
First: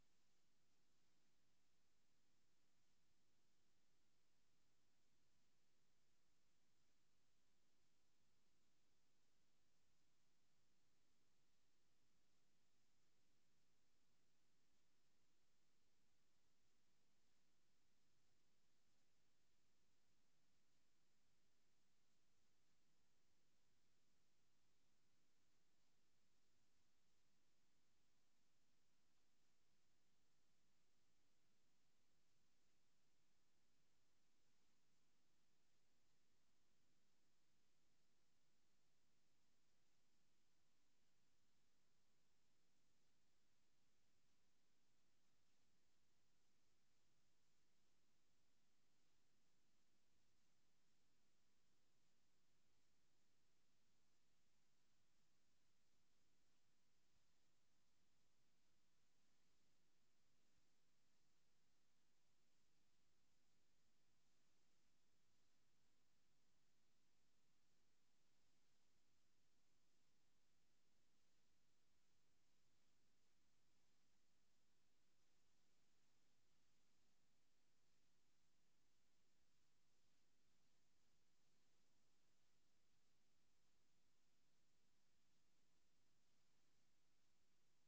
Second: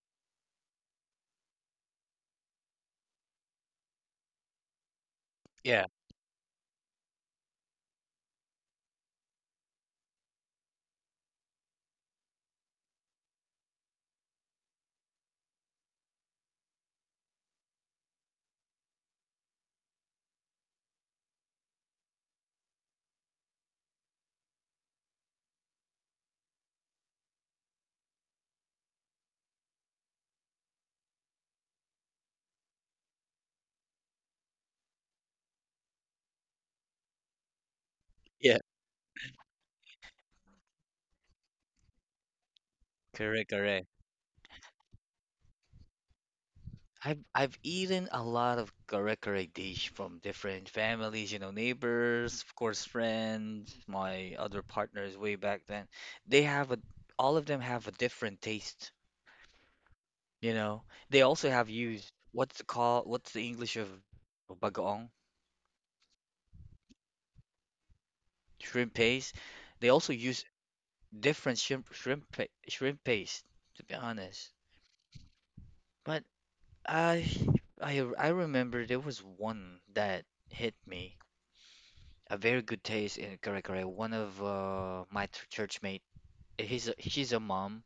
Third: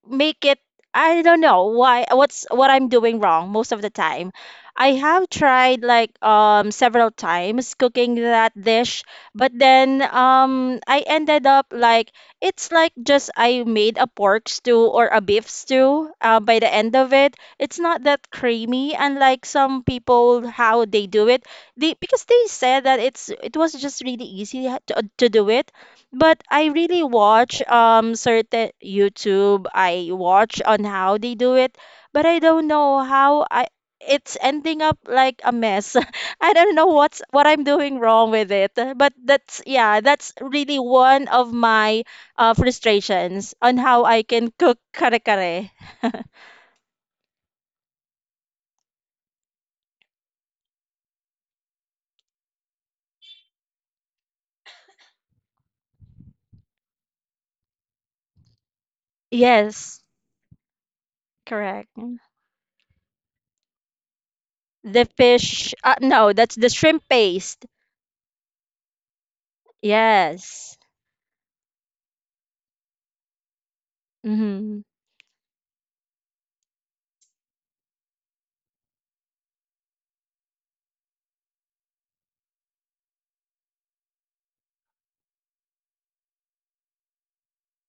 Speaker 2: make it. I don't know why, what's what I'm doing wrong most of the time. I have tried
Speaker 1: yeah,
Speaker 2: like several times cooking that dish, but then I ended up like it's like just I made a pork stew or a beef stew by the end of it. It's not that creamy, unlike some people how they do it. They, because they said that it's it was just really easy to do it, but I really watch certain YouTube. I watch on how they do it, but I don't know how I it's ending up like a mess. [laughs] I don't know what's what I'm doing
Speaker 1: yeah.
Speaker 2: wrong with it. But that's, yeah, that's really one of my
Speaker 1: Correct,
Speaker 2: frustrations
Speaker 1: correct.
Speaker 2: on how I can cook kare kare.
Speaker 1: I've eaten a lot of kare kare dish from different families, you know, neighbors, of course, friends, my other partners way back then. They have a All of them have a different taste,
Speaker 2: Yes,
Speaker 1: you know. They also have used
Speaker 2: correct.
Speaker 1: what's the English of bagoong?
Speaker 2: The fish, no, that's the shrimp paste.
Speaker 1: Shrimp paste. They also use
Speaker 2: Yes.
Speaker 1: different shrimp paste, to be honest.
Speaker 2: Mm-hmm.
Speaker 1: But I I remember there was one that hit me, a very good taste in curry. One of my churchmate, she's a mom.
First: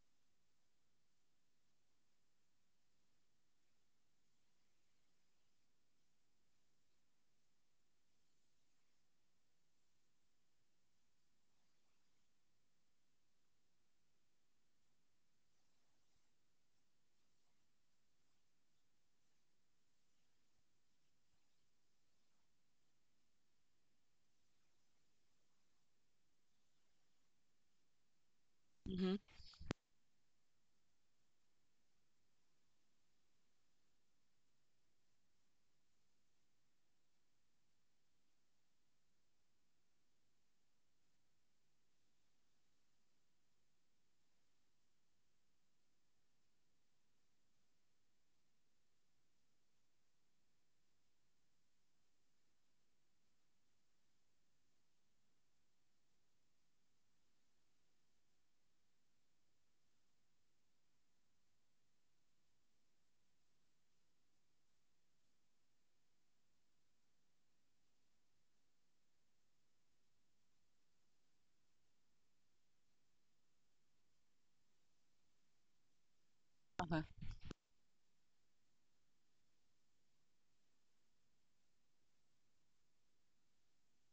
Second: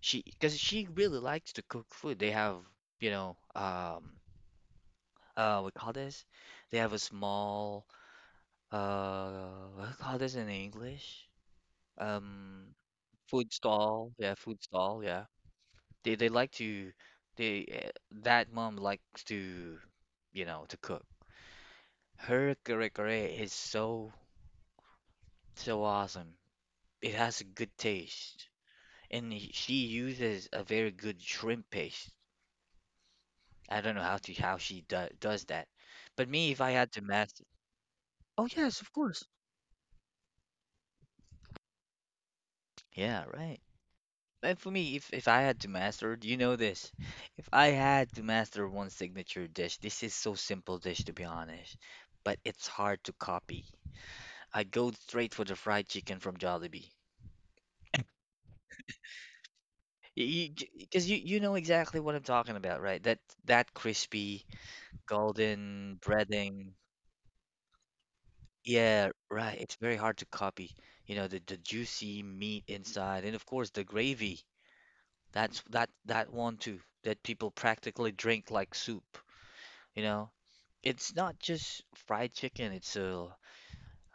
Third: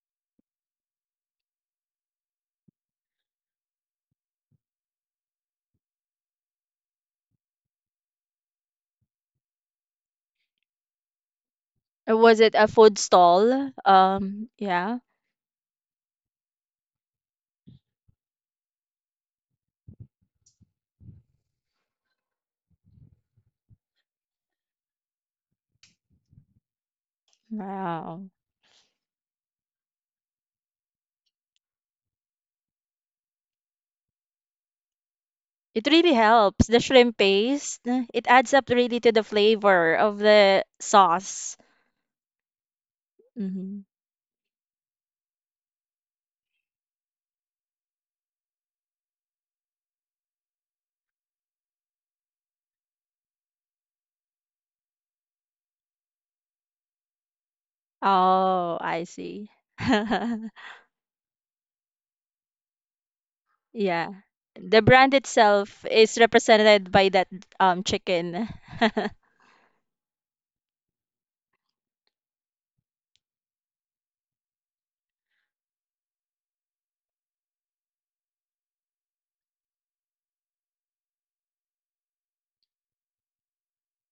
Speaker 1: She Because she really likes to cook food. They have you know um we call this. They have a small uh what do you call this in English
Speaker 2: Was it a
Speaker 1: um
Speaker 2: food
Speaker 1: food
Speaker 2: stall?
Speaker 1: stall. Yeah, food
Speaker 2: Yeah.
Speaker 1: stall. Yeah, they like to, they that mom likes to you know to cook. Her curry is so awesome. It has a good
Speaker 2: Wow.
Speaker 1: taste.
Speaker 3: Mm-hmm.
Speaker 1: And she uses a very good shrimp paste. I don't know how she does that.
Speaker 2: It really
Speaker 1: But me, if
Speaker 2: helps.
Speaker 1: I
Speaker 2: The
Speaker 1: had to
Speaker 2: shrimp
Speaker 1: master,
Speaker 2: paste, it
Speaker 1: oh
Speaker 2: adds up
Speaker 1: yes, of
Speaker 2: really to the
Speaker 1: course.
Speaker 2: flavor of the sauce.
Speaker 1: Yeah, right.
Speaker 2: Hmm.
Speaker 1: And for me, if I had to master, you know this. If I had to master one signature dish, this is so simple dish to be honest, but it's hard to copy. I'd go straight for the fried chicken from Jollibee.
Speaker 2: Oh, I see. [laughs]
Speaker 1: Because you know exactly what I'm talking about, right? That
Speaker 2: Yeah.
Speaker 1: crispy
Speaker 2: The brand itself
Speaker 1: golden
Speaker 2: is
Speaker 1: breading.
Speaker 2: represented by that chicken.
Speaker 1: Yeah,
Speaker 2: [laughs]
Speaker 1: right. It's very hard to copy. You know, the juicy meat inside, and of course the gravy. That's that one too
Speaker 3: Uh-huh.
Speaker 1: that people practically drink like soup. You know, it's not just fried chicken. It's a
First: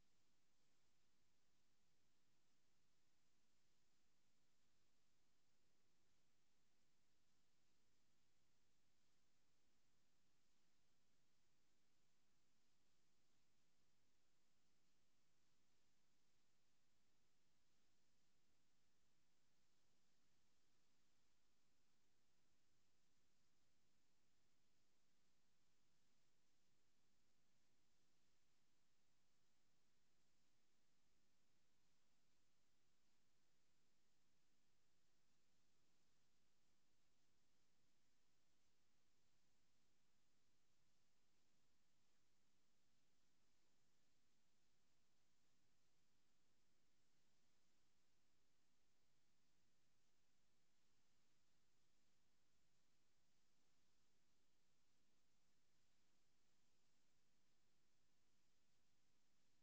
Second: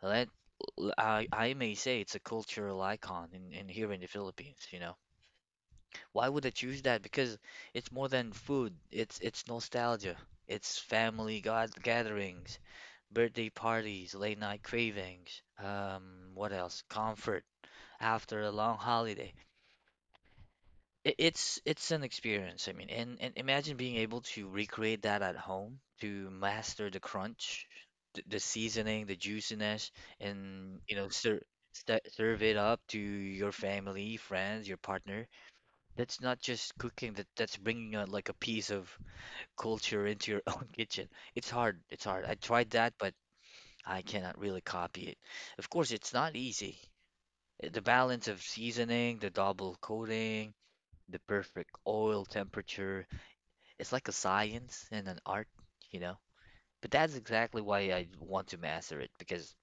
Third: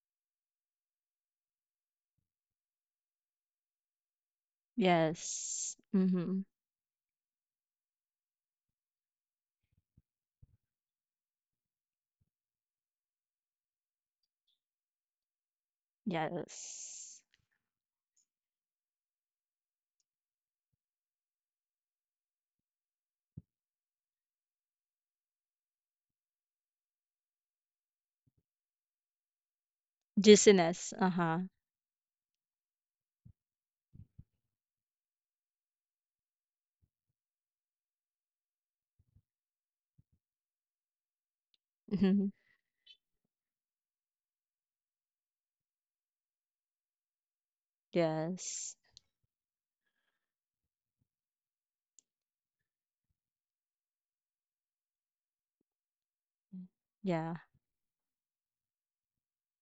Speaker 1: let l- I may say it's a cultural icon in here in the Philippines. You know,
Speaker 2: Yes.
Speaker 1: why
Speaker 2: Mm-hmm.
Speaker 1: would I choose that? Because it's more than food. It's nostalgia. It's family god gatherings, birthday parties, late night cravings. What else?
Speaker 2: Yes.
Speaker 1: Comfort after a long holiday. It's an experience. I mean, and imagine being able to recreate that at home, to master the crunch, the seasoning, the juiciness, and
Speaker 2: Juiciness. Uh-huh.
Speaker 1: serve it up to your family, friends, your partner. That's not just cooking. That's bringing out like a piece of culture into your [laughs] own kitchen. It's hard. It's hard.
Speaker 2: Mm-hmm.
Speaker 1: I tried that, but I cannot really copy it. Of course, it's not easy the balance of
Speaker 2: Yes.
Speaker 1: seasoning, the double coating, the perfect oil temperature. It's like a science and an art, you know? But that's
Speaker 2: Yeah.
Speaker 1: exactly why I want to master it because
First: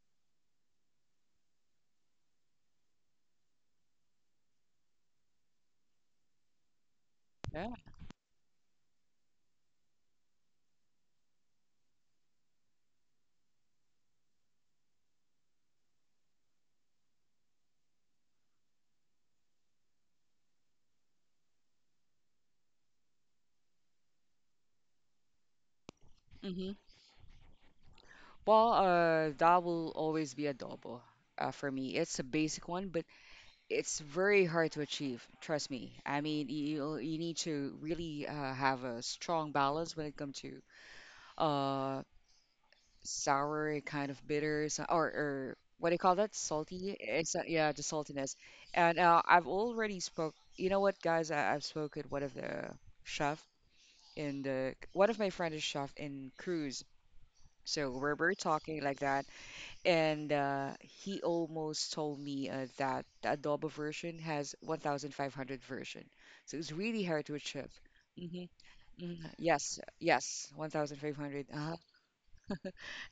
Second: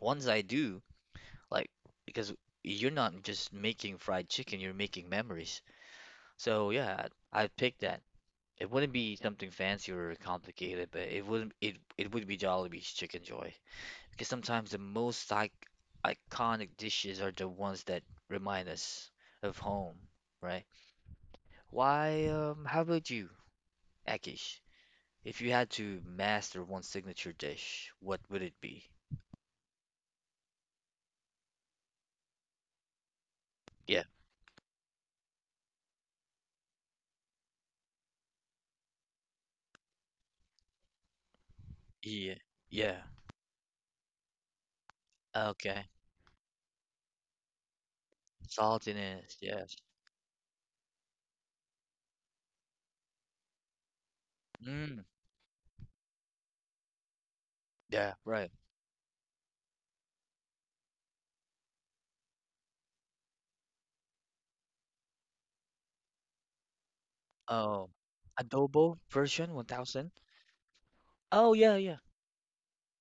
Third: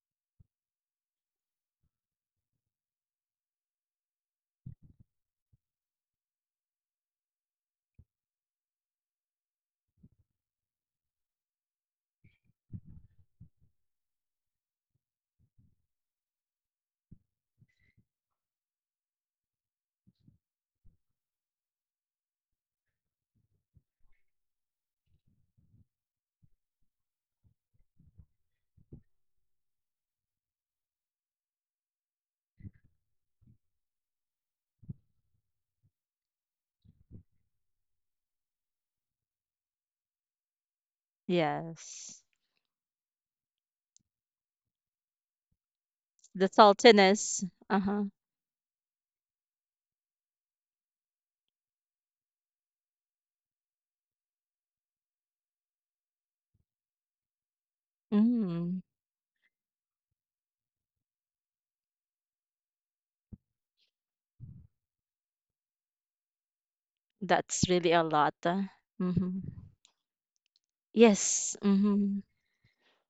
Speaker 1: once I do, like, because you're not just making fried chicken, you're making memories. So yeah, I
Speaker 3: Yeah.
Speaker 1: picked that. It wouldn't be something fancy or complicated, but it wouldn't it it would be Jollibee's Chicken Joy because sometimes the most I iconic dishes are the ones that remind us of home, right? Why, how about you, Akish? If you had to master
Speaker 3: Mm-hmm.
Speaker 1: one signature dish, what would it
Speaker 3: Well,
Speaker 1: be?
Speaker 3: that will always be adobo. For me, it's a basic one, but it's
Speaker 1: Yeah,
Speaker 3: very hard to achieve. Trust me. I mean, you need to really have a strong balance when it comes to uh
Speaker 2: Yes.
Speaker 1: yeah, yeah.
Speaker 3: sour kind of bitters, or what
Speaker 1: Okay.
Speaker 3: do you call that,
Speaker 2: The
Speaker 3: salty, it's
Speaker 2: saltiness.
Speaker 3: yeah, the
Speaker 2: Uh-huh.
Speaker 3: saltiness. And
Speaker 1: Saltiness,
Speaker 3: I've
Speaker 1: yes.
Speaker 3: already spoke, you know what guys, I've spoken one of the chef, in the
Speaker 1: Mm,
Speaker 3: one of my friend is chef in cruise, so
Speaker 1: yeah,
Speaker 3: we're
Speaker 1: right.
Speaker 2: Mm.
Speaker 3: talking like that. And he almost told me that the adobo version has 1500 version, so it's really hard to
Speaker 2: That's
Speaker 3: achieve.
Speaker 2: really
Speaker 1: Oh,
Speaker 2: a lot.
Speaker 3: Hmm.
Speaker 1: adobo
Speaker 3: Hmm.
Speaker 2: Mm-hmm.
Speaker 1: version
Speaker 3: Yes,
Speaker 1: 1000?
Speaker 3: yes, 1500.
Speaker 2: Yes.
Speaker 1: Oh,
Speaker 3: Uh-huh.
Speaker 1: yeah, yeah.
Speaker 2: Mhm.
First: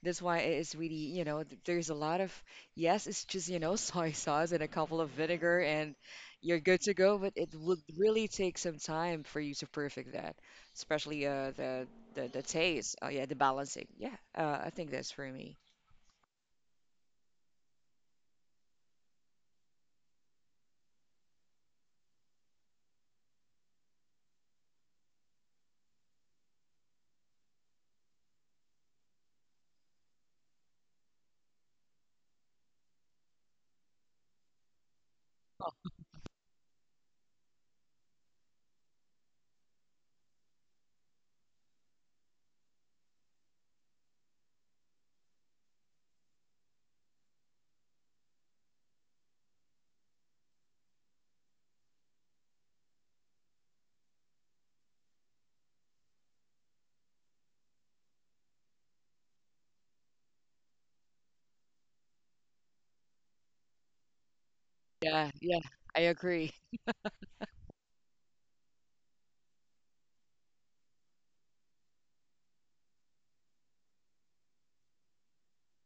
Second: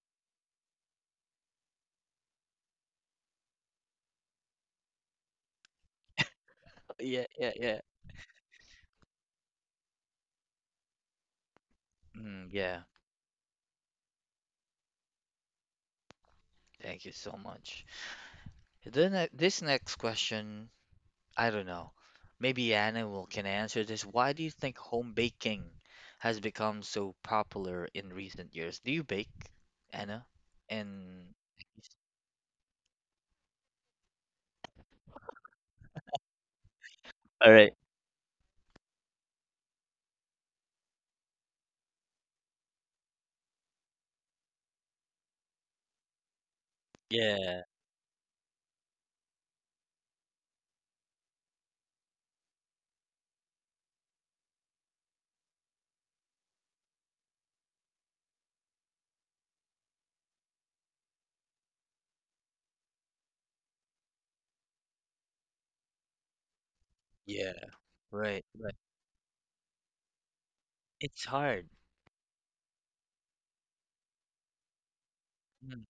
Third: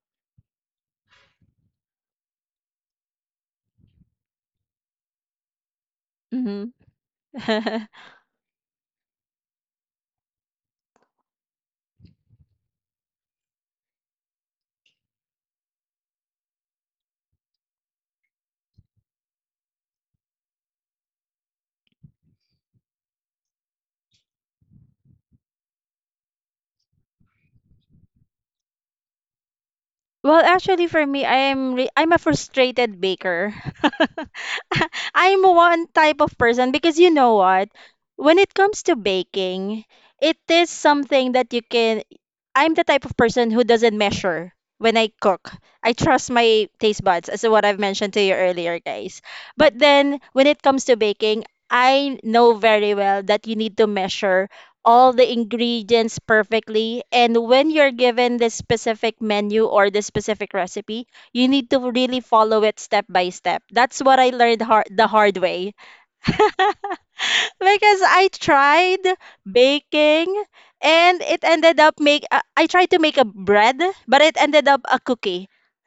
Speaker 3: That's why it is really, you know, there's a lot of, yes, it's just, you know, [laughs] soy sauce and a couple of vinegar and you're
Speaker 2: Mhm.
Speaker 3: good to go,
Speaker 1: Yeah,
Speaker 3: but
Speaker 1: yeah,
Speaker 3: it
Speaker 1: yeah.
Speaker 3: would
Speaker 2: [laughs]
Speaker 3: really take some time for you to perfect that, especially the, the
Speaker 1: Mm, yeah.
Speaker 3: taste. Oh yeah, the balancing. Yeah, I think that's for me.
Speaker 1: Thank you so much. Then this next question, I don't know. Maybe Anna will can answer this. Why do you think home baking has become so popular in recent years? Do you bake, Anna?
Speaker 2: Well, actually, for me,
Speaker 1: And.
Speaker 2: I am I'm a frustrated baker. [laughs] I'm one type of person because you know
Speaker 1: All
Speaker 2: what?
Speaker 1: right.
Speaker 2: When it comes to baking, it is something that you can. I'm the type of person who doesn't measure when I cook. I trust my taste buds, as
Speaker 1: Yeah.
Speaker 2: what I've mentioned to you earlier, guys. But then, when it comes to baking, I know very well that you need to measure all the ingredients perfectly. And when you're given the specific menu or the specific recipe, you need to really follow it step by step. That's what I learned hard, the
Speaker 3: Yeah,
Speaker 2: hard
Speaker 3: yeah,
Speaker 2: way.
Speaker 3: I
Speaker 2: [laughs]
Speaker 3: agree.
Speaker 2: Because
Speaker 3: [laughs]
Speaker 1: Yeah.
Speaker 2: I
Speaker 1: Right. Right.
Speaker 2: tried baking, and
Speaker 1: It's
Speaker 2: it
Speaker 1: hard.
Speaker 2: ended up make I tried to make a bread, but it ended up a cookie,
Speaker 1: Mm.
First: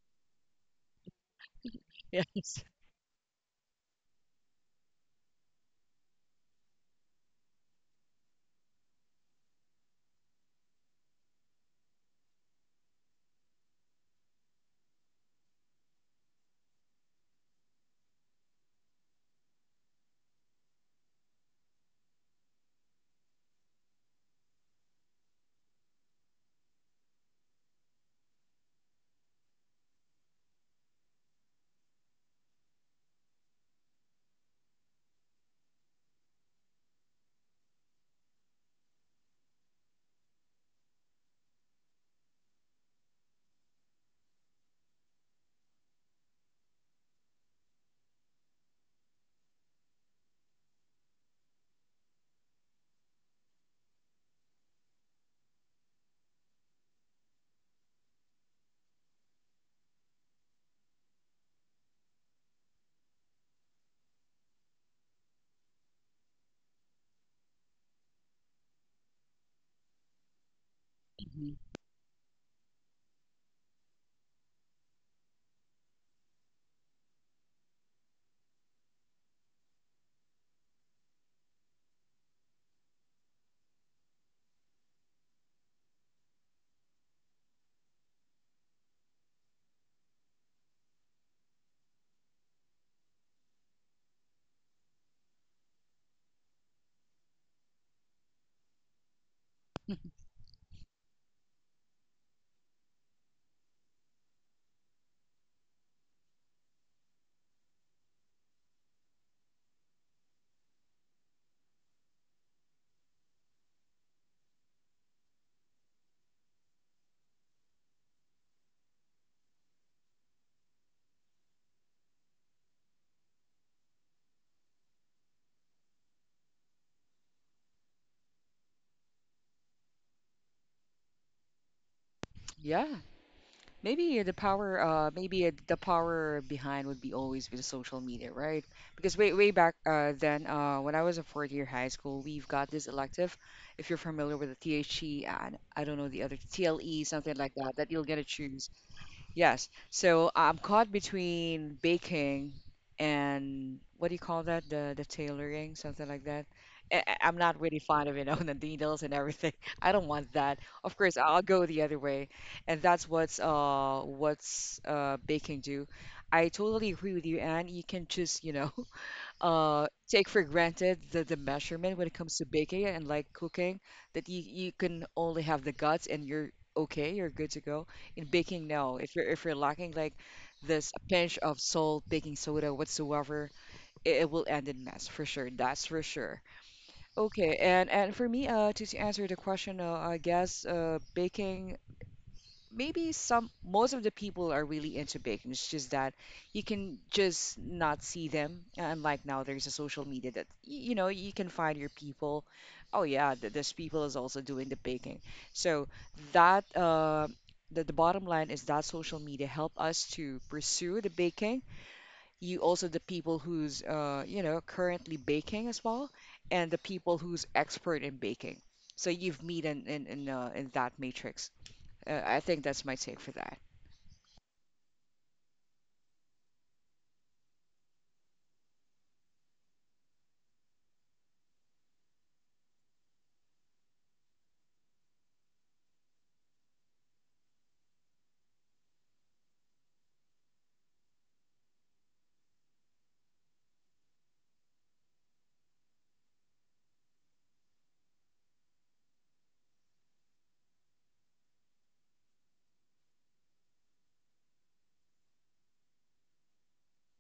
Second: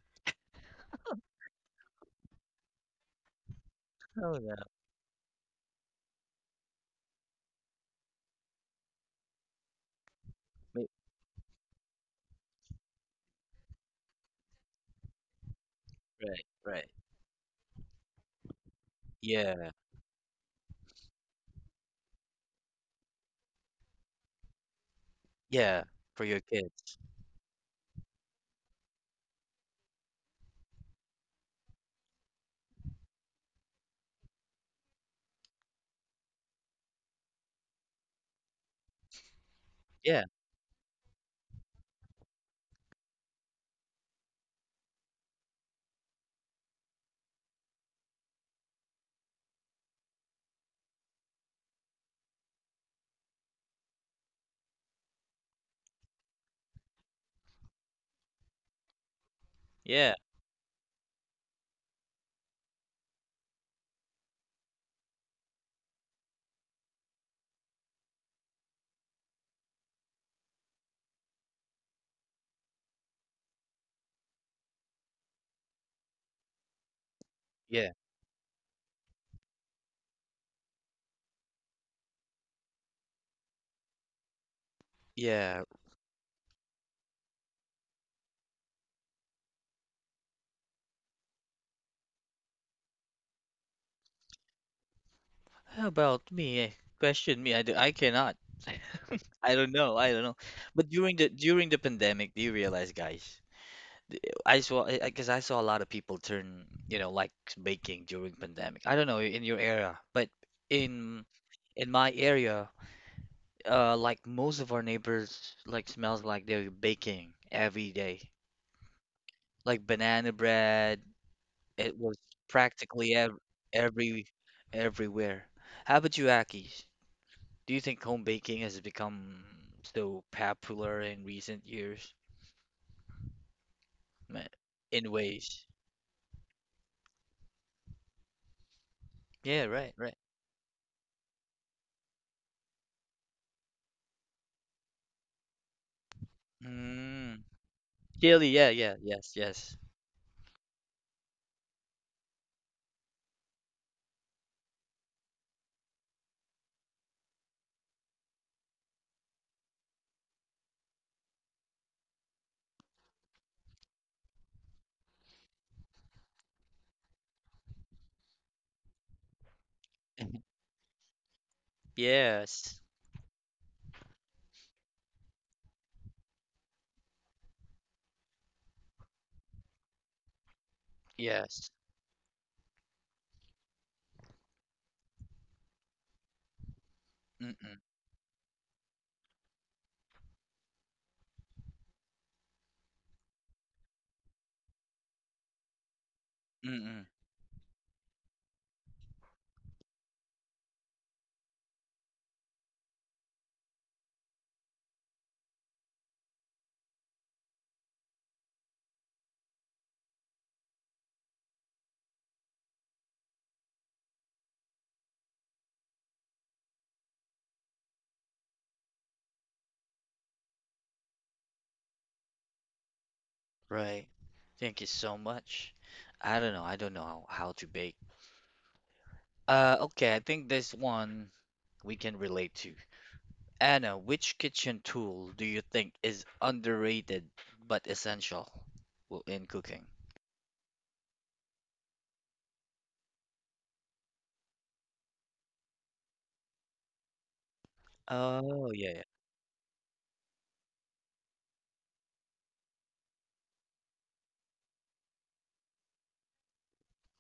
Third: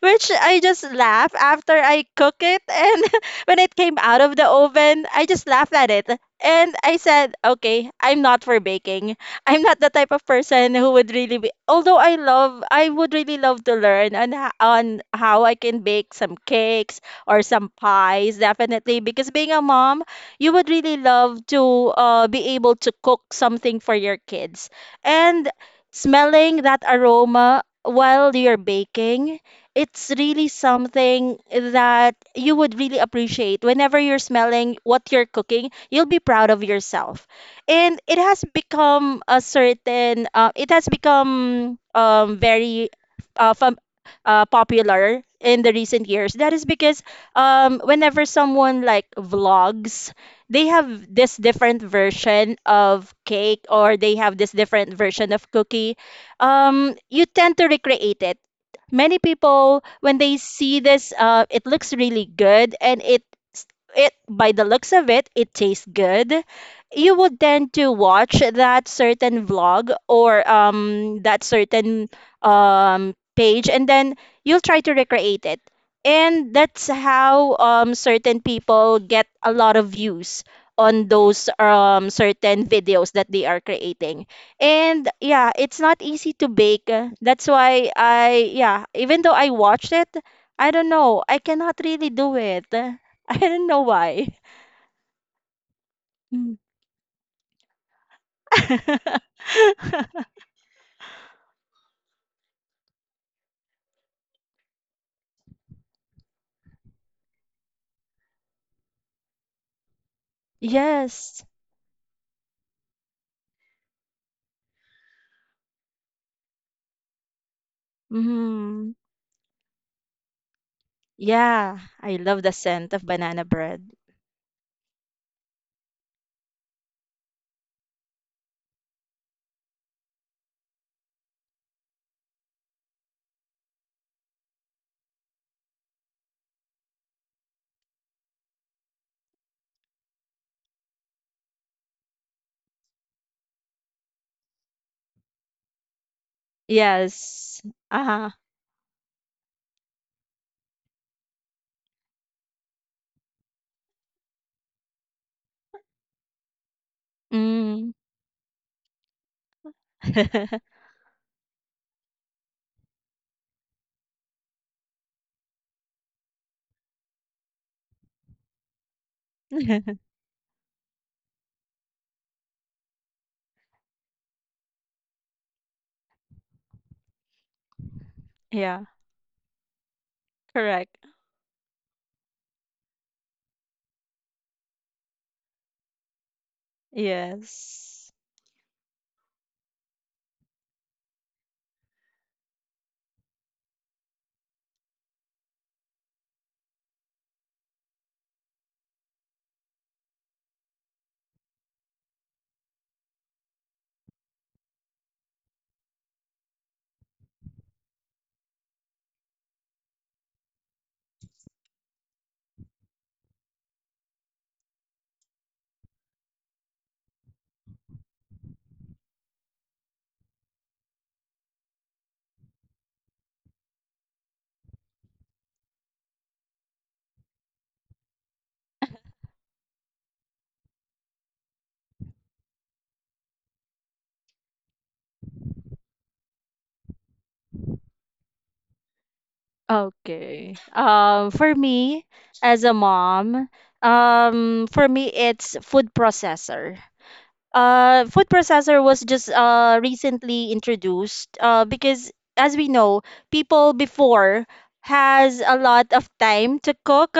Speaker 2: which I just laugh after I cook it.
Speaker 3: Yes.
Speaker 2: And [laughs] when it came out of
Speaker 1: Oh
Speaker 2: the
Speaker 1: yeah.
Speaker 2: oven, I just laughed at it. And I said, okay, I'm not for baking. I'm not the type of person
Speaker 1: ma-
Speaker 2: who would really be, although I love, I would really love to learn on, on how I can bake some
Speaker 1: Right. Right.
Speaker 2: cakes or some pies, definitely. Because being a
Speaker 1: Yeah.
Speaker 2: mom, you would really love to be able to cook something for your kids. And
Speaker 1: Yeah. For your
Speaker 2: smelling that
Speaker 1: kids.
Speaker 2: aroma while you're baking, it's really something that you would really appreciate. Whenever you're smelling what you're cooking, you'll be proud of yourself. And it has become a
Speaker 1: Yeah.
Speaker 2: certain, it has become very uh, fam- popular in the recent years. That is because whenever someone like vlogs, they have this different version of cake, or they have this different version of cookie. You tend to recreate it. Many people,
Speaker 1: Yeah.
Speaker 2: when they see this, it looks really good, and it by the looks of it, it tastes good. You would tend to watch that certain vlog, or that
Speaker 3: Mhm.
Speaker 2: certain page, and then you'll try to recreate it. And that's how
Speaker 1: Yeah.
Speaker 2: certain people get a lot of views on those certain videos that they are creating. And yeah,
Speaker 1: Yeah.
Speaker 2: it's not easy to bake. That's why I, yeah, even though I watched it, I don't know, I cannot really do it. [laughs] I don't know why.
Speaker 1: How about
Speaker 2: Mm.
Speaker 1: me? Question me. I do, I cannot. [laughs] I don't know. I don't
Speaker 2: [laughs]
Speaker 1: know. But during the pandemic, do you realize, guys? I saw because I 'cause I saw a lot of people turn, like baking during pandemic. I don't know in your era, but in
Speaker 2: Yes.
Speaker 1: in my area, like most of our neighbors, like smells like they're baking every day.
Speaker 2: Mm,
Speaker 1: Like banana bread,
Speaker 2: yeah,
Speaker 1: it was
Speaker 2: I love the scent of
Speaker 1: practically ev
Speaker 2: banana bread.
Speaker 1: every everywhere. How about you, Aki? Do you think home baking has become so popular in recent years?
Speaker 3: Yeah, maybe the
Speaker 1: Ma-
Speaker 3: power,
Speaker 1: In
Speaker 3: maybe
Speaker 1: ways.
Speaker 3: the power behind would be always with social media, right? Because way
Speaker 1: Yeah,
Speaker 3: back
Speaker 1: right, right.
Speaker 3: then, when I was in fourth year high school, we've got this elective. If you're familiar with the THE, and I don't know the other TLE, something
Speaker 1: Mm.
Speaker 3: like
Speaker 2: Yes.
Speaker 3: that, that you'll get to
Speaker 2: Uh-huh.
Speaker 1: Chili, yeah,
Speaker 3: choose.
Speaker 1: yeah, yes,
Speaker 3: Yes.
Speaker 1: yes.
Speaker 3: So I'm caught between baking and, what do you call that, the tailoring, something like that. I'm not really
Speaker 2: Mm.
Speaker 3: fond of it on, [laughs] the needles and everything. [laughs] I don't want that.
Speaker 2: [laughs]
Speaker 3: Of course, I'll go the other way, and that's what's baking do. I totally agree with you, and you can just, you know, [laughs] take for
Speaker 1: [laughs]
Speaker 3: granted the measurement when it comes to
Speaker 1: Yes,
Speaker 3: baking. And like cooking, that you can only have the guts and you're okay, you're good to go. In baking,
Speaker 2: Yeah,
Speaker 3: no, if you're, if you're lacking like this
Speaker 2: correct.
Speaker 3: pinch of
Speaker 1: yes.
Speaker 3: salt, baking soda, whatsoever, it will end in mess for sure, that's for sure. Okay,
Speaker 1: Mm-mm,
Speaker 2: Yes.
Speaker 3: and for me, to answer the question, I guess baking, maybe some most of the people are really into baking. It's just that you can
Speaker 1: mm-mm.
Speaker 3: just not see them. Unlike now, there's a social media that you know you can find your people. Oh yeah, this people is also doing the baking. So that the bottom line is that social media help us to pursue the baking. You also the people who's, you know, currently baking as well, and the people who's expert in baking. So you've meet in in that matrix. I think that's my take for that.
Speaker 1: Right. Thank you so much. I don't know. I don't know how to bake. Okay, I think this one we can relate to. Anna, which kitchen tool do you think is underrated but essential in cooking?
Speaker 2: Okay. For me, as a mom, for me it's food processor. Food
Speaker 1: Oh,
Speaker 2: processor
Speaker 1: yeah,
Speaker 2: was
Speaker 1: yeah.
Speaker 2: just recently introduced because as we know, people before has a lot of time to cook.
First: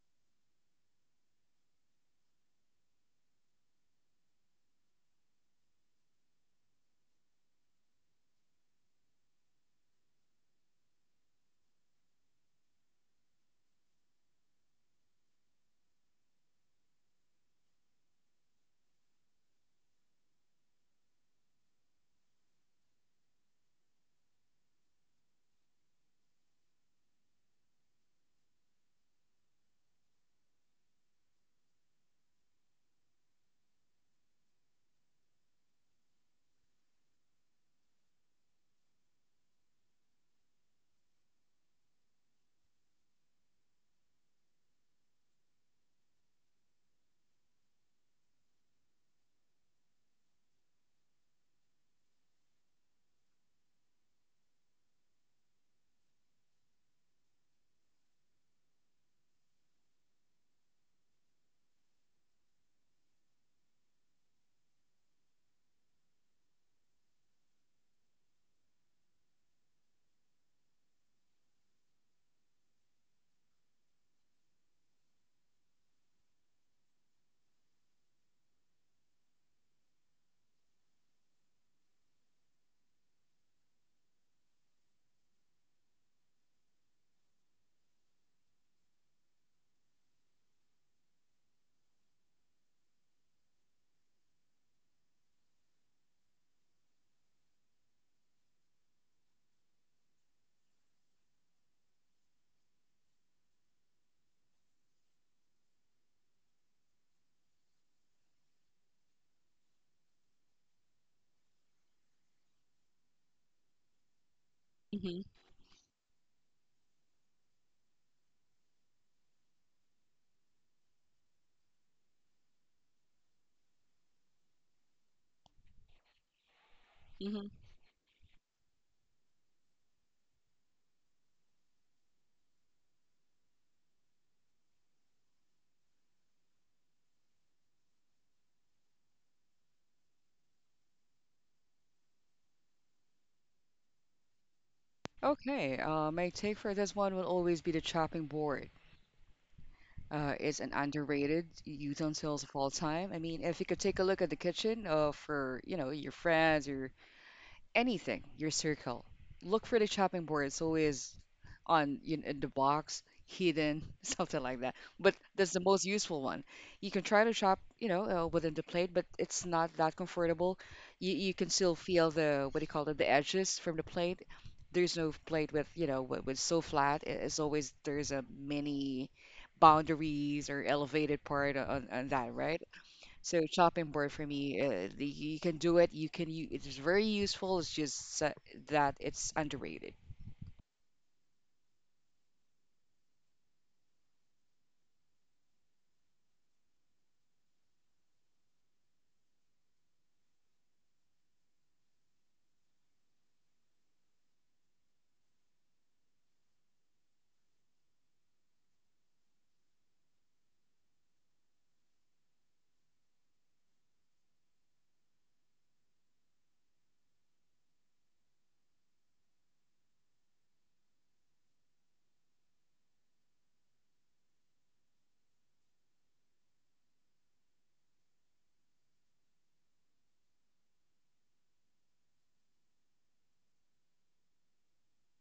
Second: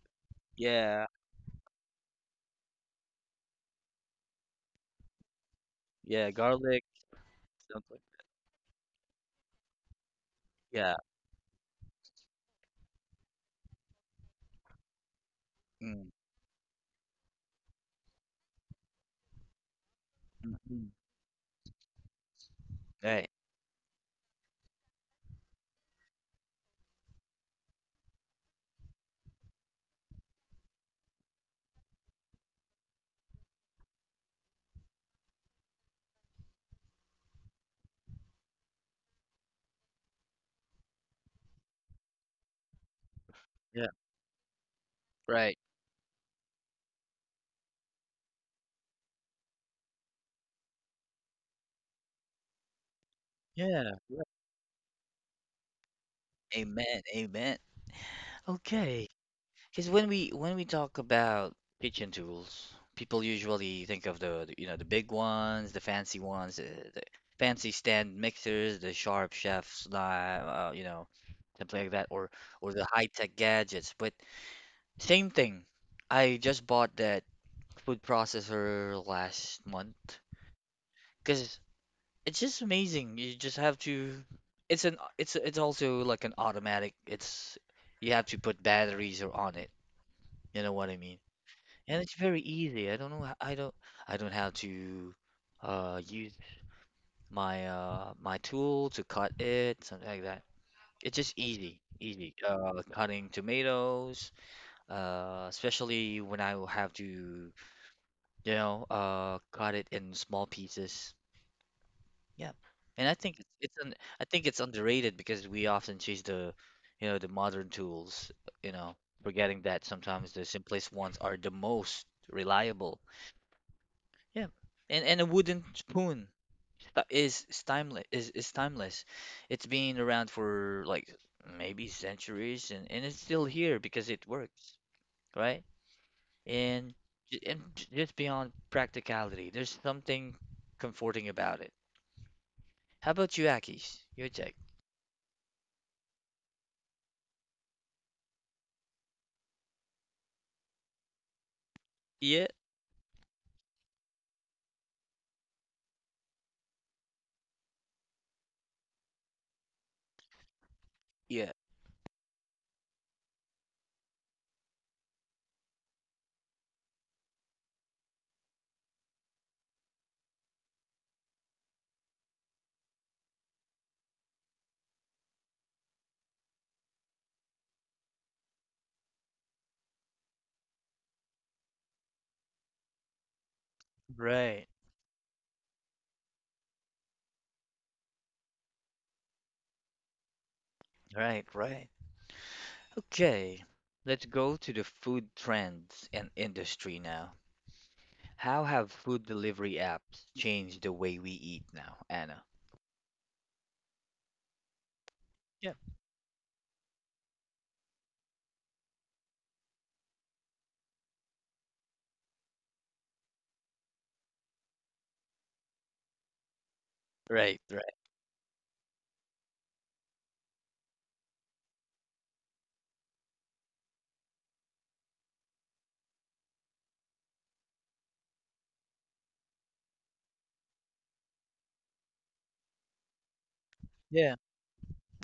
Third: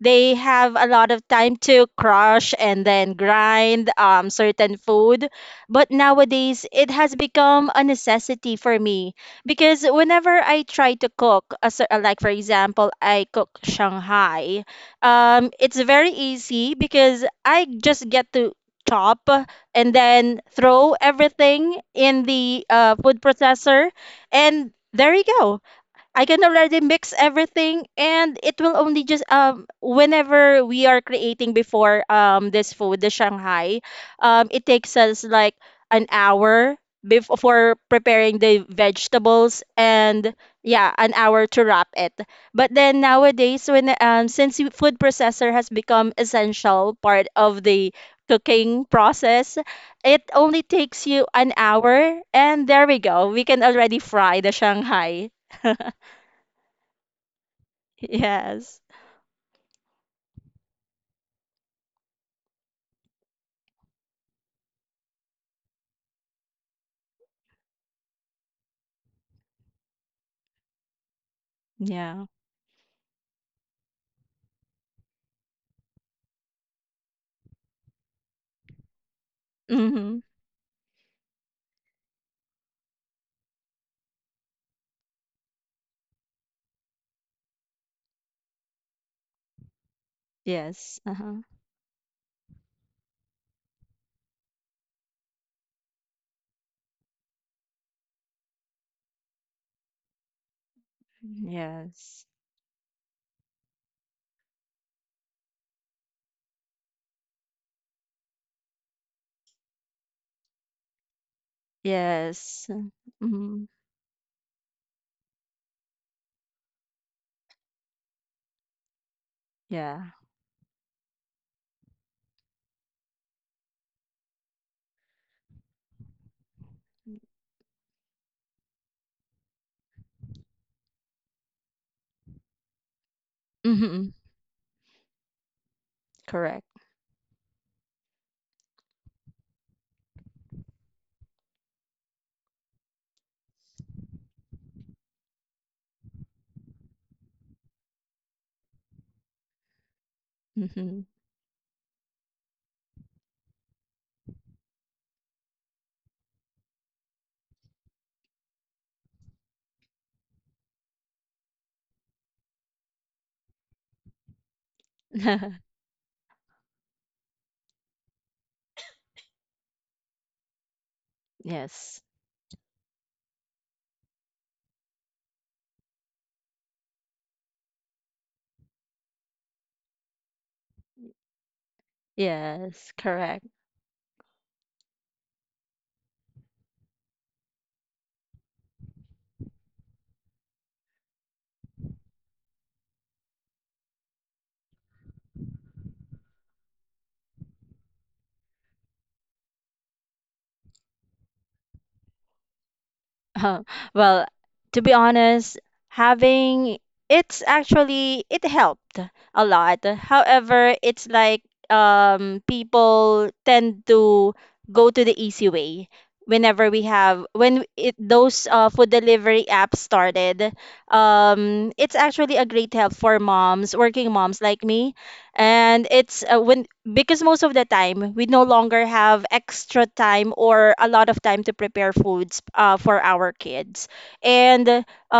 Speaker 2: They have a
Speaker 1: Yeah,
Speaker 2: lot of time to crush and then grind certain food. But
Speaker 1: yeah,
Speaker 2: nowadays
Speaker 1: garlic,
Speaker 2: it has become a
Speaker 1: something.
Speaker 2: necessity for me, because whenever I try
Speaker 1: Yeah.
Speaker 2: to cook a like for example I cook Shanghai, it's
Speaker 1: Mm,
Speaker 2: very easy because I just get to chop and then
Speaker 1: mm, mm.
Speaker 2: throw everything in the food
Speaker 1: Right.
Speaker 2: processor, and there you go. I can already mix everything, and it will only just whenever we are creating before, this food, the Shanghai, it takes us like an hour before preparing the vegetables, and yeah, an hour to wrap it. But then nowadays,
Speaker 1: Yeah,
Speaker 2: when since food processor
Speaker 1: right.
Speaker 2: has become essential part of the cooking process, it only takes you an hour, and there we
Speaker 1: Yeah.
Speaker 2: go, we
Speaker 1: Yeah.
Speaker 2: can already fry the Shanghai. [laughs]
Speaker 1: Amen. Amen. Okay.
Speaker 2: Yes.
Speaker 1: Because when we talk about kitchen tools, people usually think of the, you know the big ones, the fancy stand mixers, the sharp chef's knife, something like that, or the
Speaker 2: Yeah.
Speaker 1: high-tech gadgets. But same thing. I just bought that food processor last month
Speaker 2: Mhm.
Speaker 1: because it's just amazing. You just have to. It's also like an automatic. It's You have to put batteries or on it. You know what I mean?
Speaker 2: Yes.
Speaker 1: And
Speaker 2: Uh-huh.
Speaker 1: it's very easy. I don't know. I don't. I don't have to use my tool to cut it, something like that. It's just easy, easy.
Speaker 2: Yes.
Speaker 1: Cutting tomatoes. Especially when I will have to, cut it in small pieces. Yeah. And
Speaker 2: Yes.
Speaker 1: I
Speaker 2: Mhm.
Speaker 1: think it's underrated
Speaker 3: Hmm.
Speaker 1: because we often chase the modern tools. You know, forgetting that sometimes the
Speaker 2: Yeah.
Speaker 1: simplest ones are the most reliable. Yeah. And a wooden spoon is
Speaker 3: Hmm.
Speaker 1: is timeless is, is timeless. It's been around for like maybe centuries and it's still here because it works,
Speaker 2: Mhm.
Speaker 1: right? And
Speaker 2: Correct.
Speaker 1: and just beyond practicality, there's something comforting about it. How about you, Akis? Your take?
Speaker 3: Okay, my take for this one will always be the chopping board. It's an underrated
Speaker 2: Mhm.
Speaker 3: utensils
Speaker 1: Yeah,
Speaker 3: of all time. I mean, if you could take a look at the kitchen, for, you know, your friends, your anything, your circle. Look for the chopping board. It's always
Speaker 1: yeah.
Speaker 3: on, you know, in the box, hidden, [laughs] something like that. But that's the most useful one.
Speaker 2: [laughs]
Speaker 3: You can try to chop, you know, within the plate, but it's not that comfortable. You can still feel the, what do you
Speaker 2: Yes.
Speaker 3: call it, the edges from the plate. There's no plate with, you know, with so flat. It's always, there's a many boundaries or elevated part on that, right? So
Speaker 2: Yes.
Speaker 3: chopping board
Speaker 2: Correct.
Speaker 3: for me,
Speaker 1: Right,
Speaker 3: you can do it. You can. It's very useful. It's just that it's underrated.
Speaker 1: right, right. Okay. Let's go to the food trends and industry now. How have food delivery apps changed the way we eat now, Anna?
Speaker 2: Uh, well, to be
Speaker 1: Yeah.
Speaker 2: honest, having it's actually it helped a lot. However, it's like, people tend to go to the easy way whenever we have
Speaker 1: Right,
Speaker 2: when
Speaker 1: right.
Speaker 2: it those food delivery apps started. It's actually a great help for moms, working moms like me, and it's when, because most of the time we no longer have extra time or a lot of time to prepare foods for our kids.
Speaker 1: Yeah,
Speaker 2: And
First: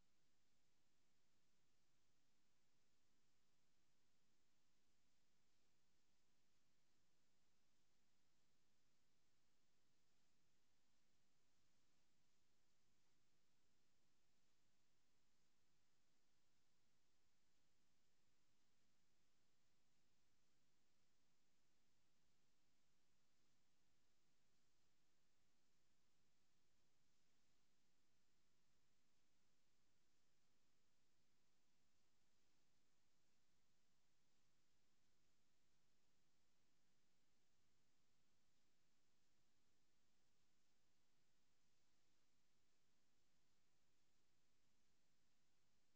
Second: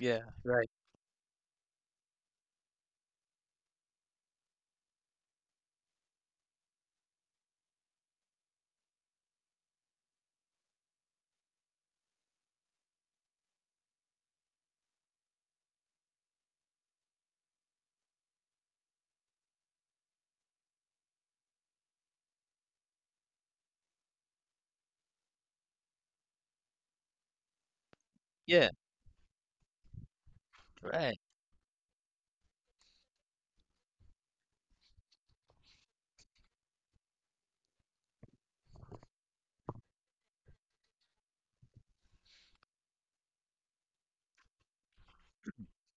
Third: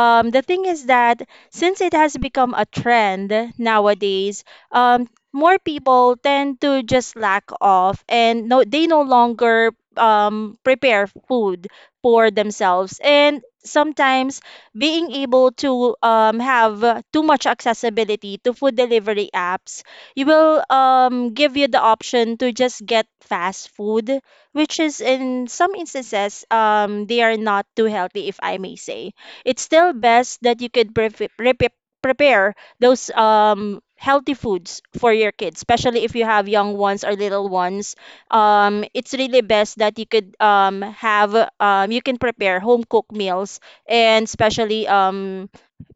Speaker 1: yeah,
Speaker 2: the thing
Speaker 1: right.
Speaker 2: is that since it has become a trend nowadays, um, more people tend to just lack off and no, they no longer prepare food for themselves. And sometimes being able to have too much accessibility to food delivery apps, you will give you the option to just get fast food, which is in some instances they are not too healthy, if I
Speaker 1: Yeah,
Speaker 2: may say. It's still best that you could
Speaker 1: right.
Speaker 2: prepare those healthy foods for your kids, especially if you have young ones or little ones. It's really best that you could have, you can prepare home cooked meals, and especially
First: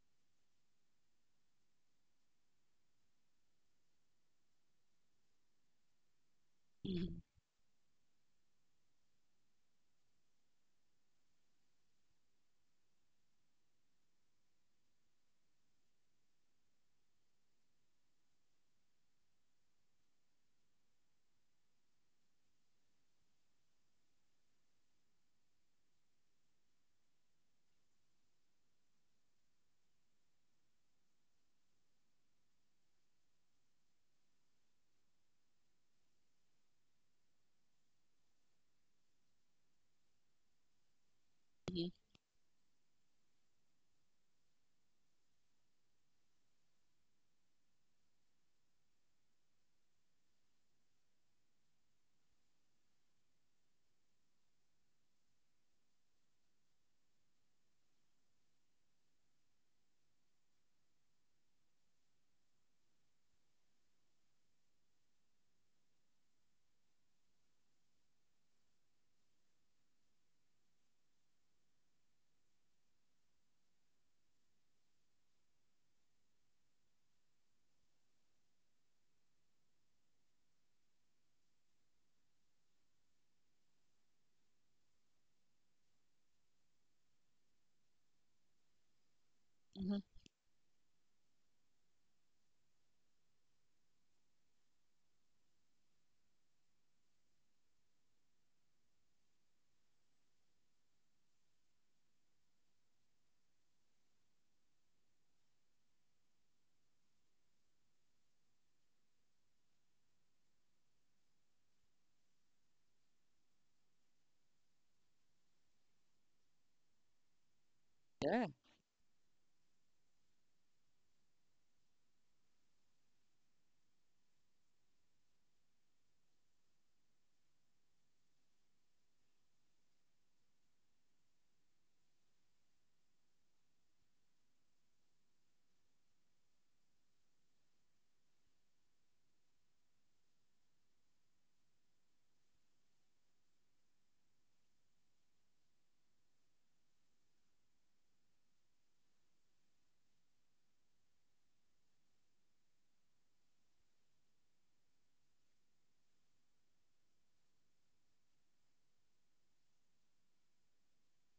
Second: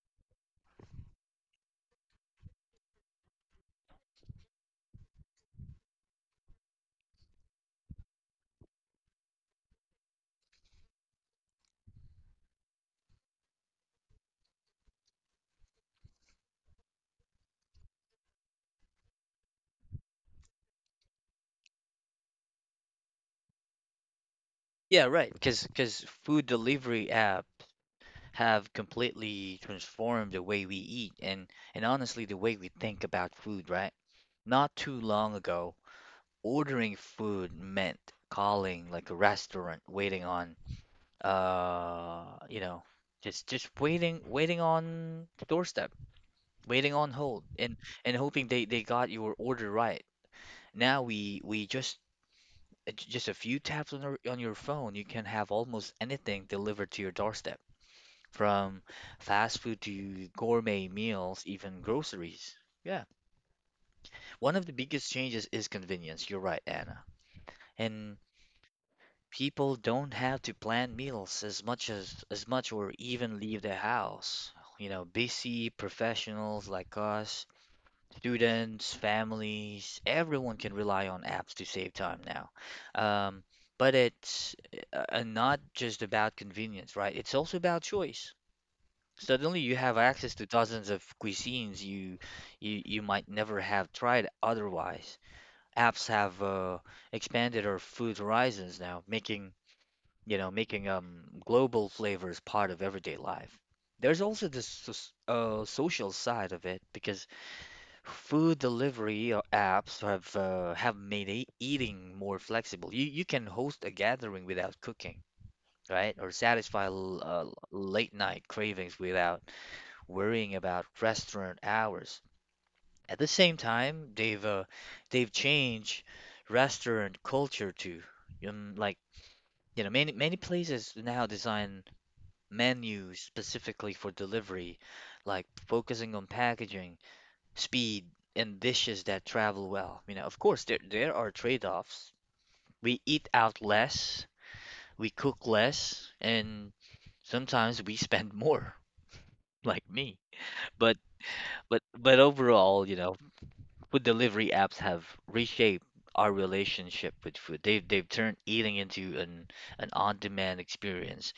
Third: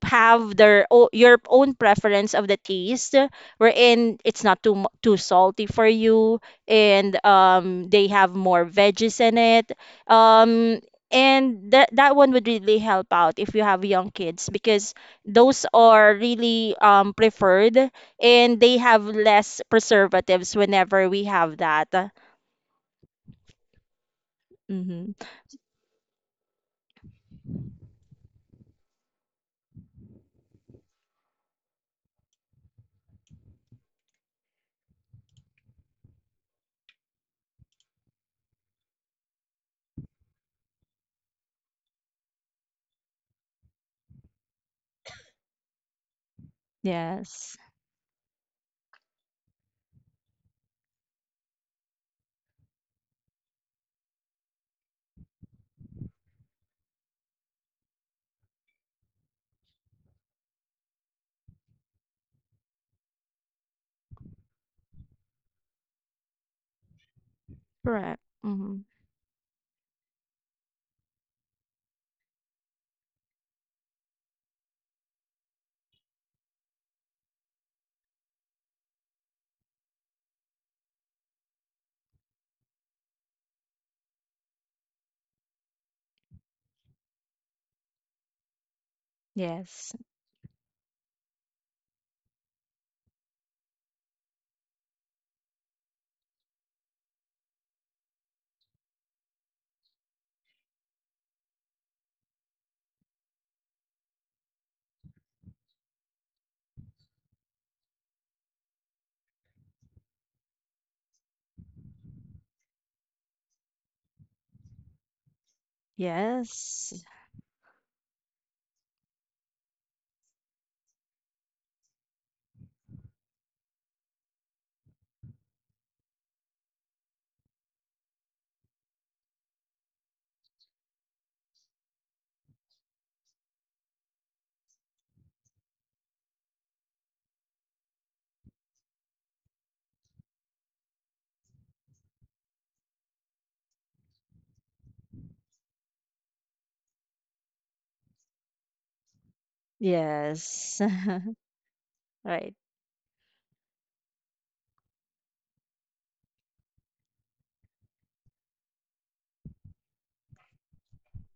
Speaker 2: have your own preference of the taste, wherein it's not too salty for you, and
Speaker 3: Mhm,
Speaker 2: they have more veggies in it, um and that one would really help out if you have young kids, because those are really preferred, and they have less preservatives whenever we have that.
Speaker 1: Yeah,
Speaker 2: Mm-hmm.
Speaker 1: right. Because food delivery apps have completely transformed the way we eat and honestly the way we think about food, right? Not too long ago, ordering food meant calling like a restaurant, waiting on
Speaker 3: mhm,
Speaker 1: uh, you know, just waiting on the doorstep, waiting on hold
Speaker 2: Yes.
Speaker 1: and hoping they got your order right. Now we just just a few taps on your phone, you can have almost anything delivered to your doorstep, from fast food to gourmet meals, even groceries. Yeah. One of the biggest changes is convenience. You're right, Anna. And
Speaker 2: Correct. Mm-hmm.
Speaker 1: people don't have to plan meals as much or even leave their house. You know, busy professionals like us. Students, families, everyone can rely on apps to save time now. Um, but it's not just about convenience, right? It's also about choice. Suddenly, you have
Speaker 2: Yes.
Speaker 3: mhm.
Speaker 1: access to dozens of cuisines you might never have tried otherwise. Apps have expanded our food horizons now, making global flavors part of everyday life. There's also this social side of it because food delivery apps have made eating more flexible. You can host a gathering without cooking, right? Or satisfy
Speaker 2: Yes.
Speaker 1: late night
Speaker 3: Yeah.
Speaker 1: cravings without worrying about restaurant hours. At the same time, they've changed restaurant culture too. Like many places now design menus specifically for delivery, like focusing on packaging speed, and dishes that travel well. You know, of course, there are trade-offs. We eat out less, we cook less, and sometimes we spend [laughs] more, like me.
Speaker 2: Yes.
Speaker 1: But but
Speaker 2: [laughs] Right.
Speaker 1: overall, food delivery apps have reshaped our relationship with food. They've turned eating into an on-demand experience,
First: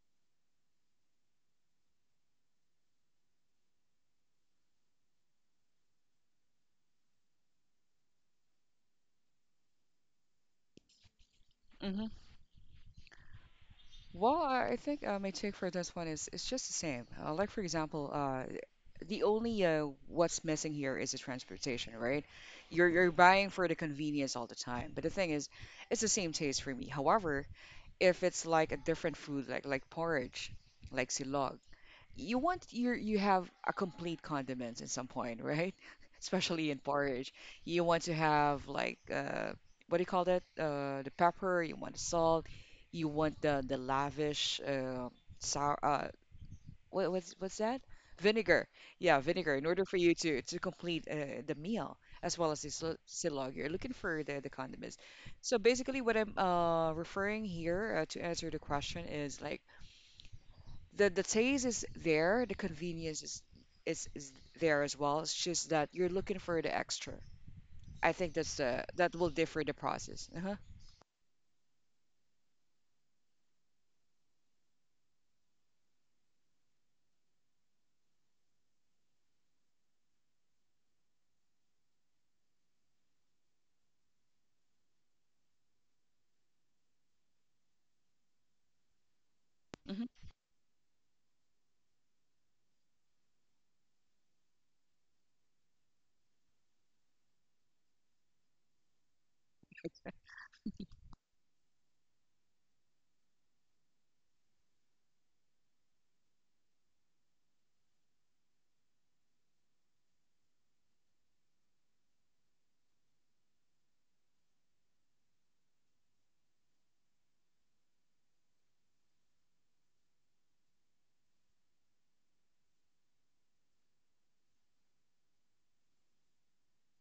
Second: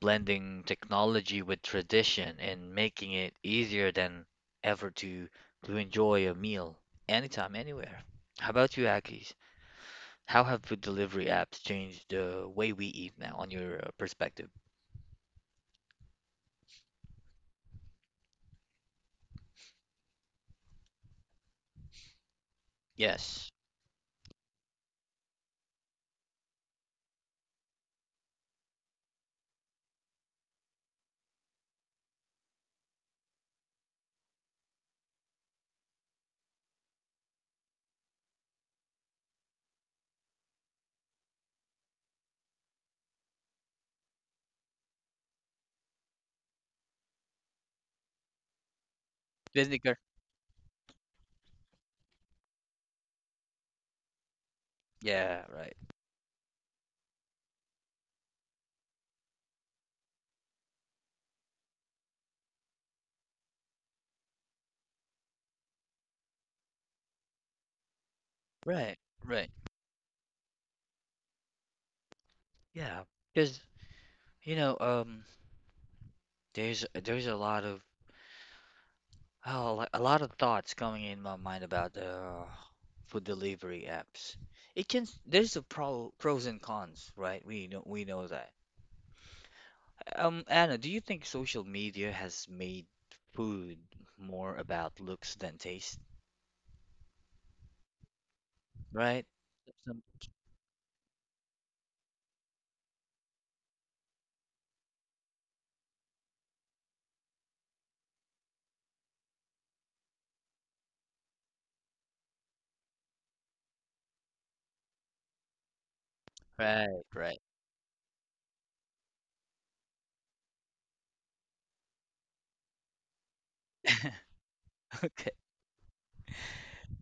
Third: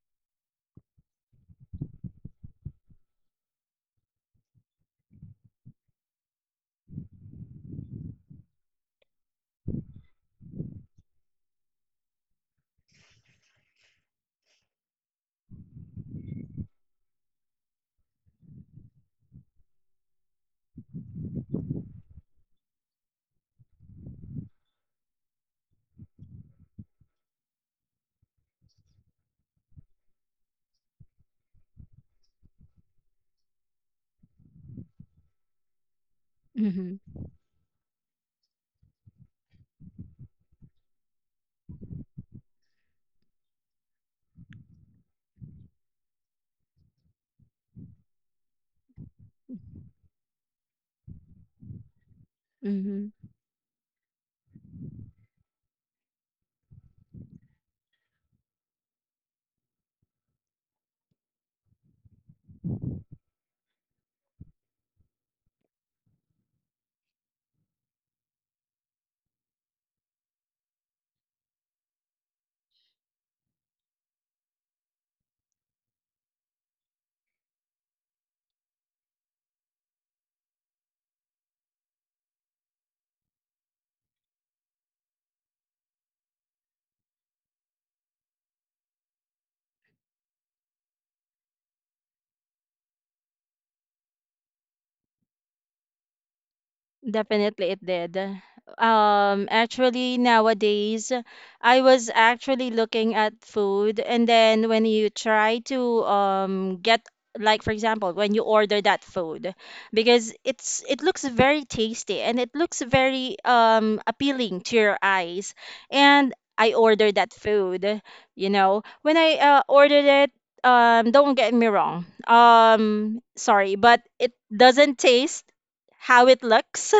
Speaker 1: blending technology with tradition and making it easier than ever to enjoy a meal anytime, anywhere. How about you, Akis? How have food delivery apps
Speaker 3: Mhm.
Speaker 1: changed the way we eat now, on your
Speaker 3: Well,
Speaker 1: perspective?
Speaker 3: I think my take for this one is it's just the same. Like for example, the only, what's missing here is the transportation, right? You're buying
Speaker 1: Yes.
Speaker 3: for the convenience all the time, but the thing is, it's the same taste for me. However, if it's like a different food, like porridge, like silog. You want your, you have a complete condiments at some point, right? [laughs] Especially in
Speaker 2: Mm-hmm.
Speaker 3: porridge, you want to have like, what do you call that, the pepper. You want the salt. You want the lavish sour. What's that? Vinegar. Yeah, vinegar. In order
Speaker 1: Vinegar.
Speaker 3: for you to complete the meal, as well as the
Speaker 2: Mm-hmm.
Speaker 3: silog, you're looking for the condiments.
Speaker 1: Yeah,
Speaker 3: So
Speaker 1: right.
Speaker 3: basically, what I'm referring here, to answer the question, is like the taste is there, the convenience is is there as well. It's just that you're looking for the extra. I think that's the
Speaker 1: Right,
Speaker 3: that will
Speaker 1: right.
Speaker 3: differ the process. Uh-huh.
Speaker 1: Yeah, because you know, um, there's a lot of... Oh, like a lot of thoughts coming in my mind about food delivery apps. It can... there's a pros and cons, right? We know that.
Speaker 3: Hmm.
Speaker 1: Anna, do you think social media has made food more about looks than taste,
Speaker 2: Definitely it did.
Speaker 1: right? Some-
Speaker 2: Actually nowadays, I was actually looking at food, and then when you try to get, like for example, when you order that food, because it looks very tasty and it looks very appealing to your eyes. And I
Speaker 1: right,
Speaker 2: ordered that
Speaker 1: right.
Speaker 2: food, you know. When I ordered it, don't get me wrong. Sorry, but
Speaker 1: [laughs]
Speaker 2: it doesn't
Speaker 1: Okay,
Speaker 2: taste how it looks.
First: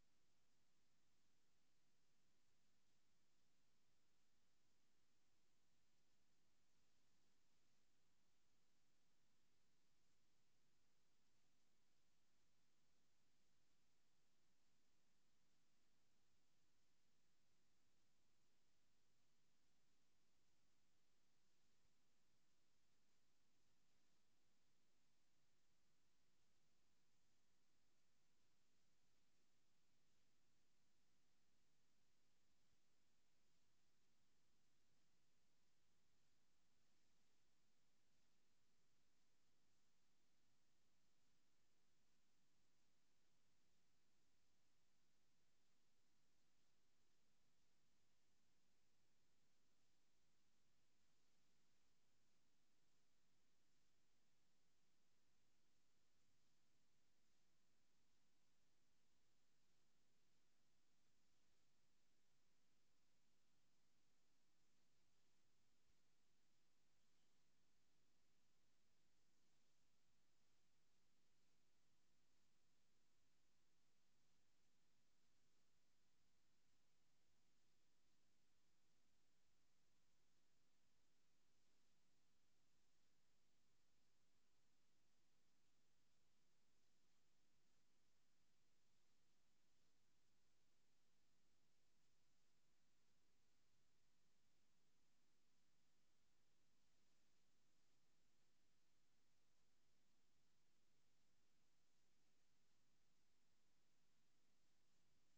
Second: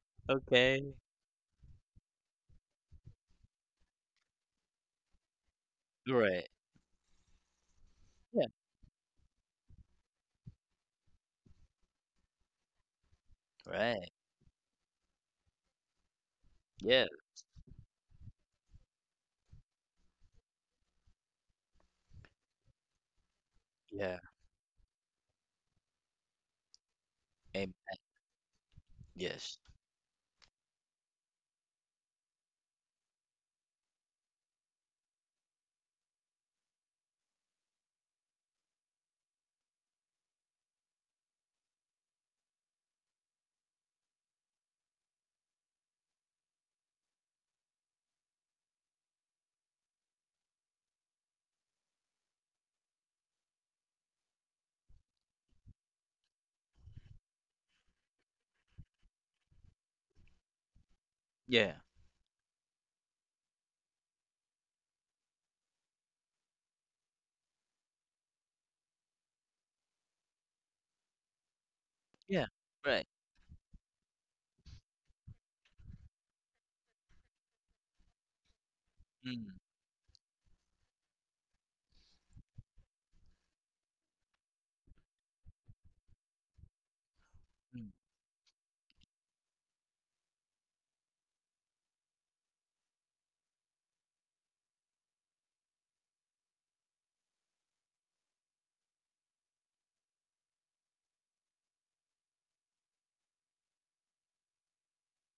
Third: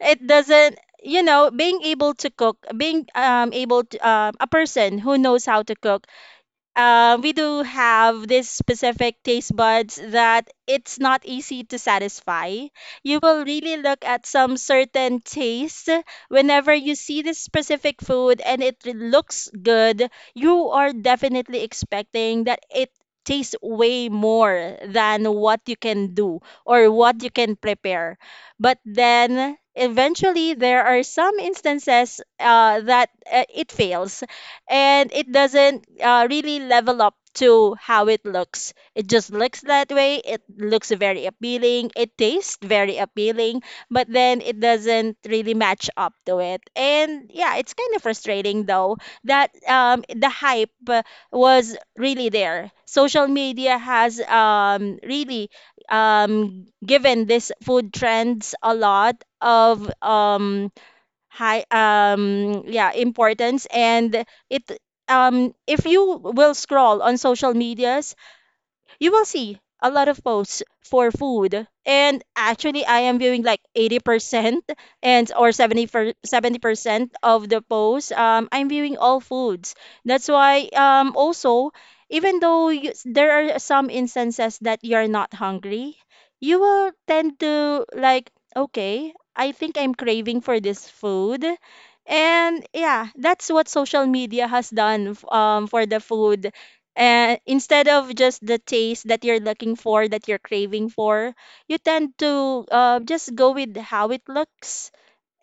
Speaker 2: It doesn't
Speaker 1: okay,
Speaker 2: you know being able to cook, being able to, a person who knows how to cook,
Speaker 1: right.
Speaker 2: we do have
Speaker 1: Yeah,
Speaker 2: this specific taste buds that it's not easy to satisfy. You will really look
Speaker 1: right.
Speaker 2: at some certain taste whenever you
Speaker 1: Yeah,
Speaker 2: see this specific food and it looks good. You are definitely expecting that it tastes way
Speaker 1: yeah.
Speaker 2: more than what you can do or what you can
Speaker 1: And
Speaker 2: prepare. But then
Speaker 1: yes,
Speaker 2: eventually there are some instances that it fails, and it doesn't really level up to how it looks. It just looks that way. It looks very appealing. It tastes very appealing, but then it doesn't really match up to it. And yeah, it's kind of frustrating though that the hype was really there. Social media has really given this food trends a lot of high,
Speaker 1: yeah,
Speaker 2: yeah, importance, and it, if you will scroll on social medias, you will see a lot of posts for food. And
Speaker 1: yeah.
Speaker 2: actually I
Speaker 1: Right.
Speaker 2: am viewing like 80%, and or 70% of the posts, I'm viewing all
Speaker 1: Mm,
Speaker 2: foods. That's why, also, even though you, there are some instances that you're not hungry, you will tend to
Speaker 1: mm.
Speaker 2: like, okay, I think I'm craving for this food. And yeah, that's what social media has done for the food, instead of just the taste that you're looking for, that you're craving for. You tend to just go with how it looks,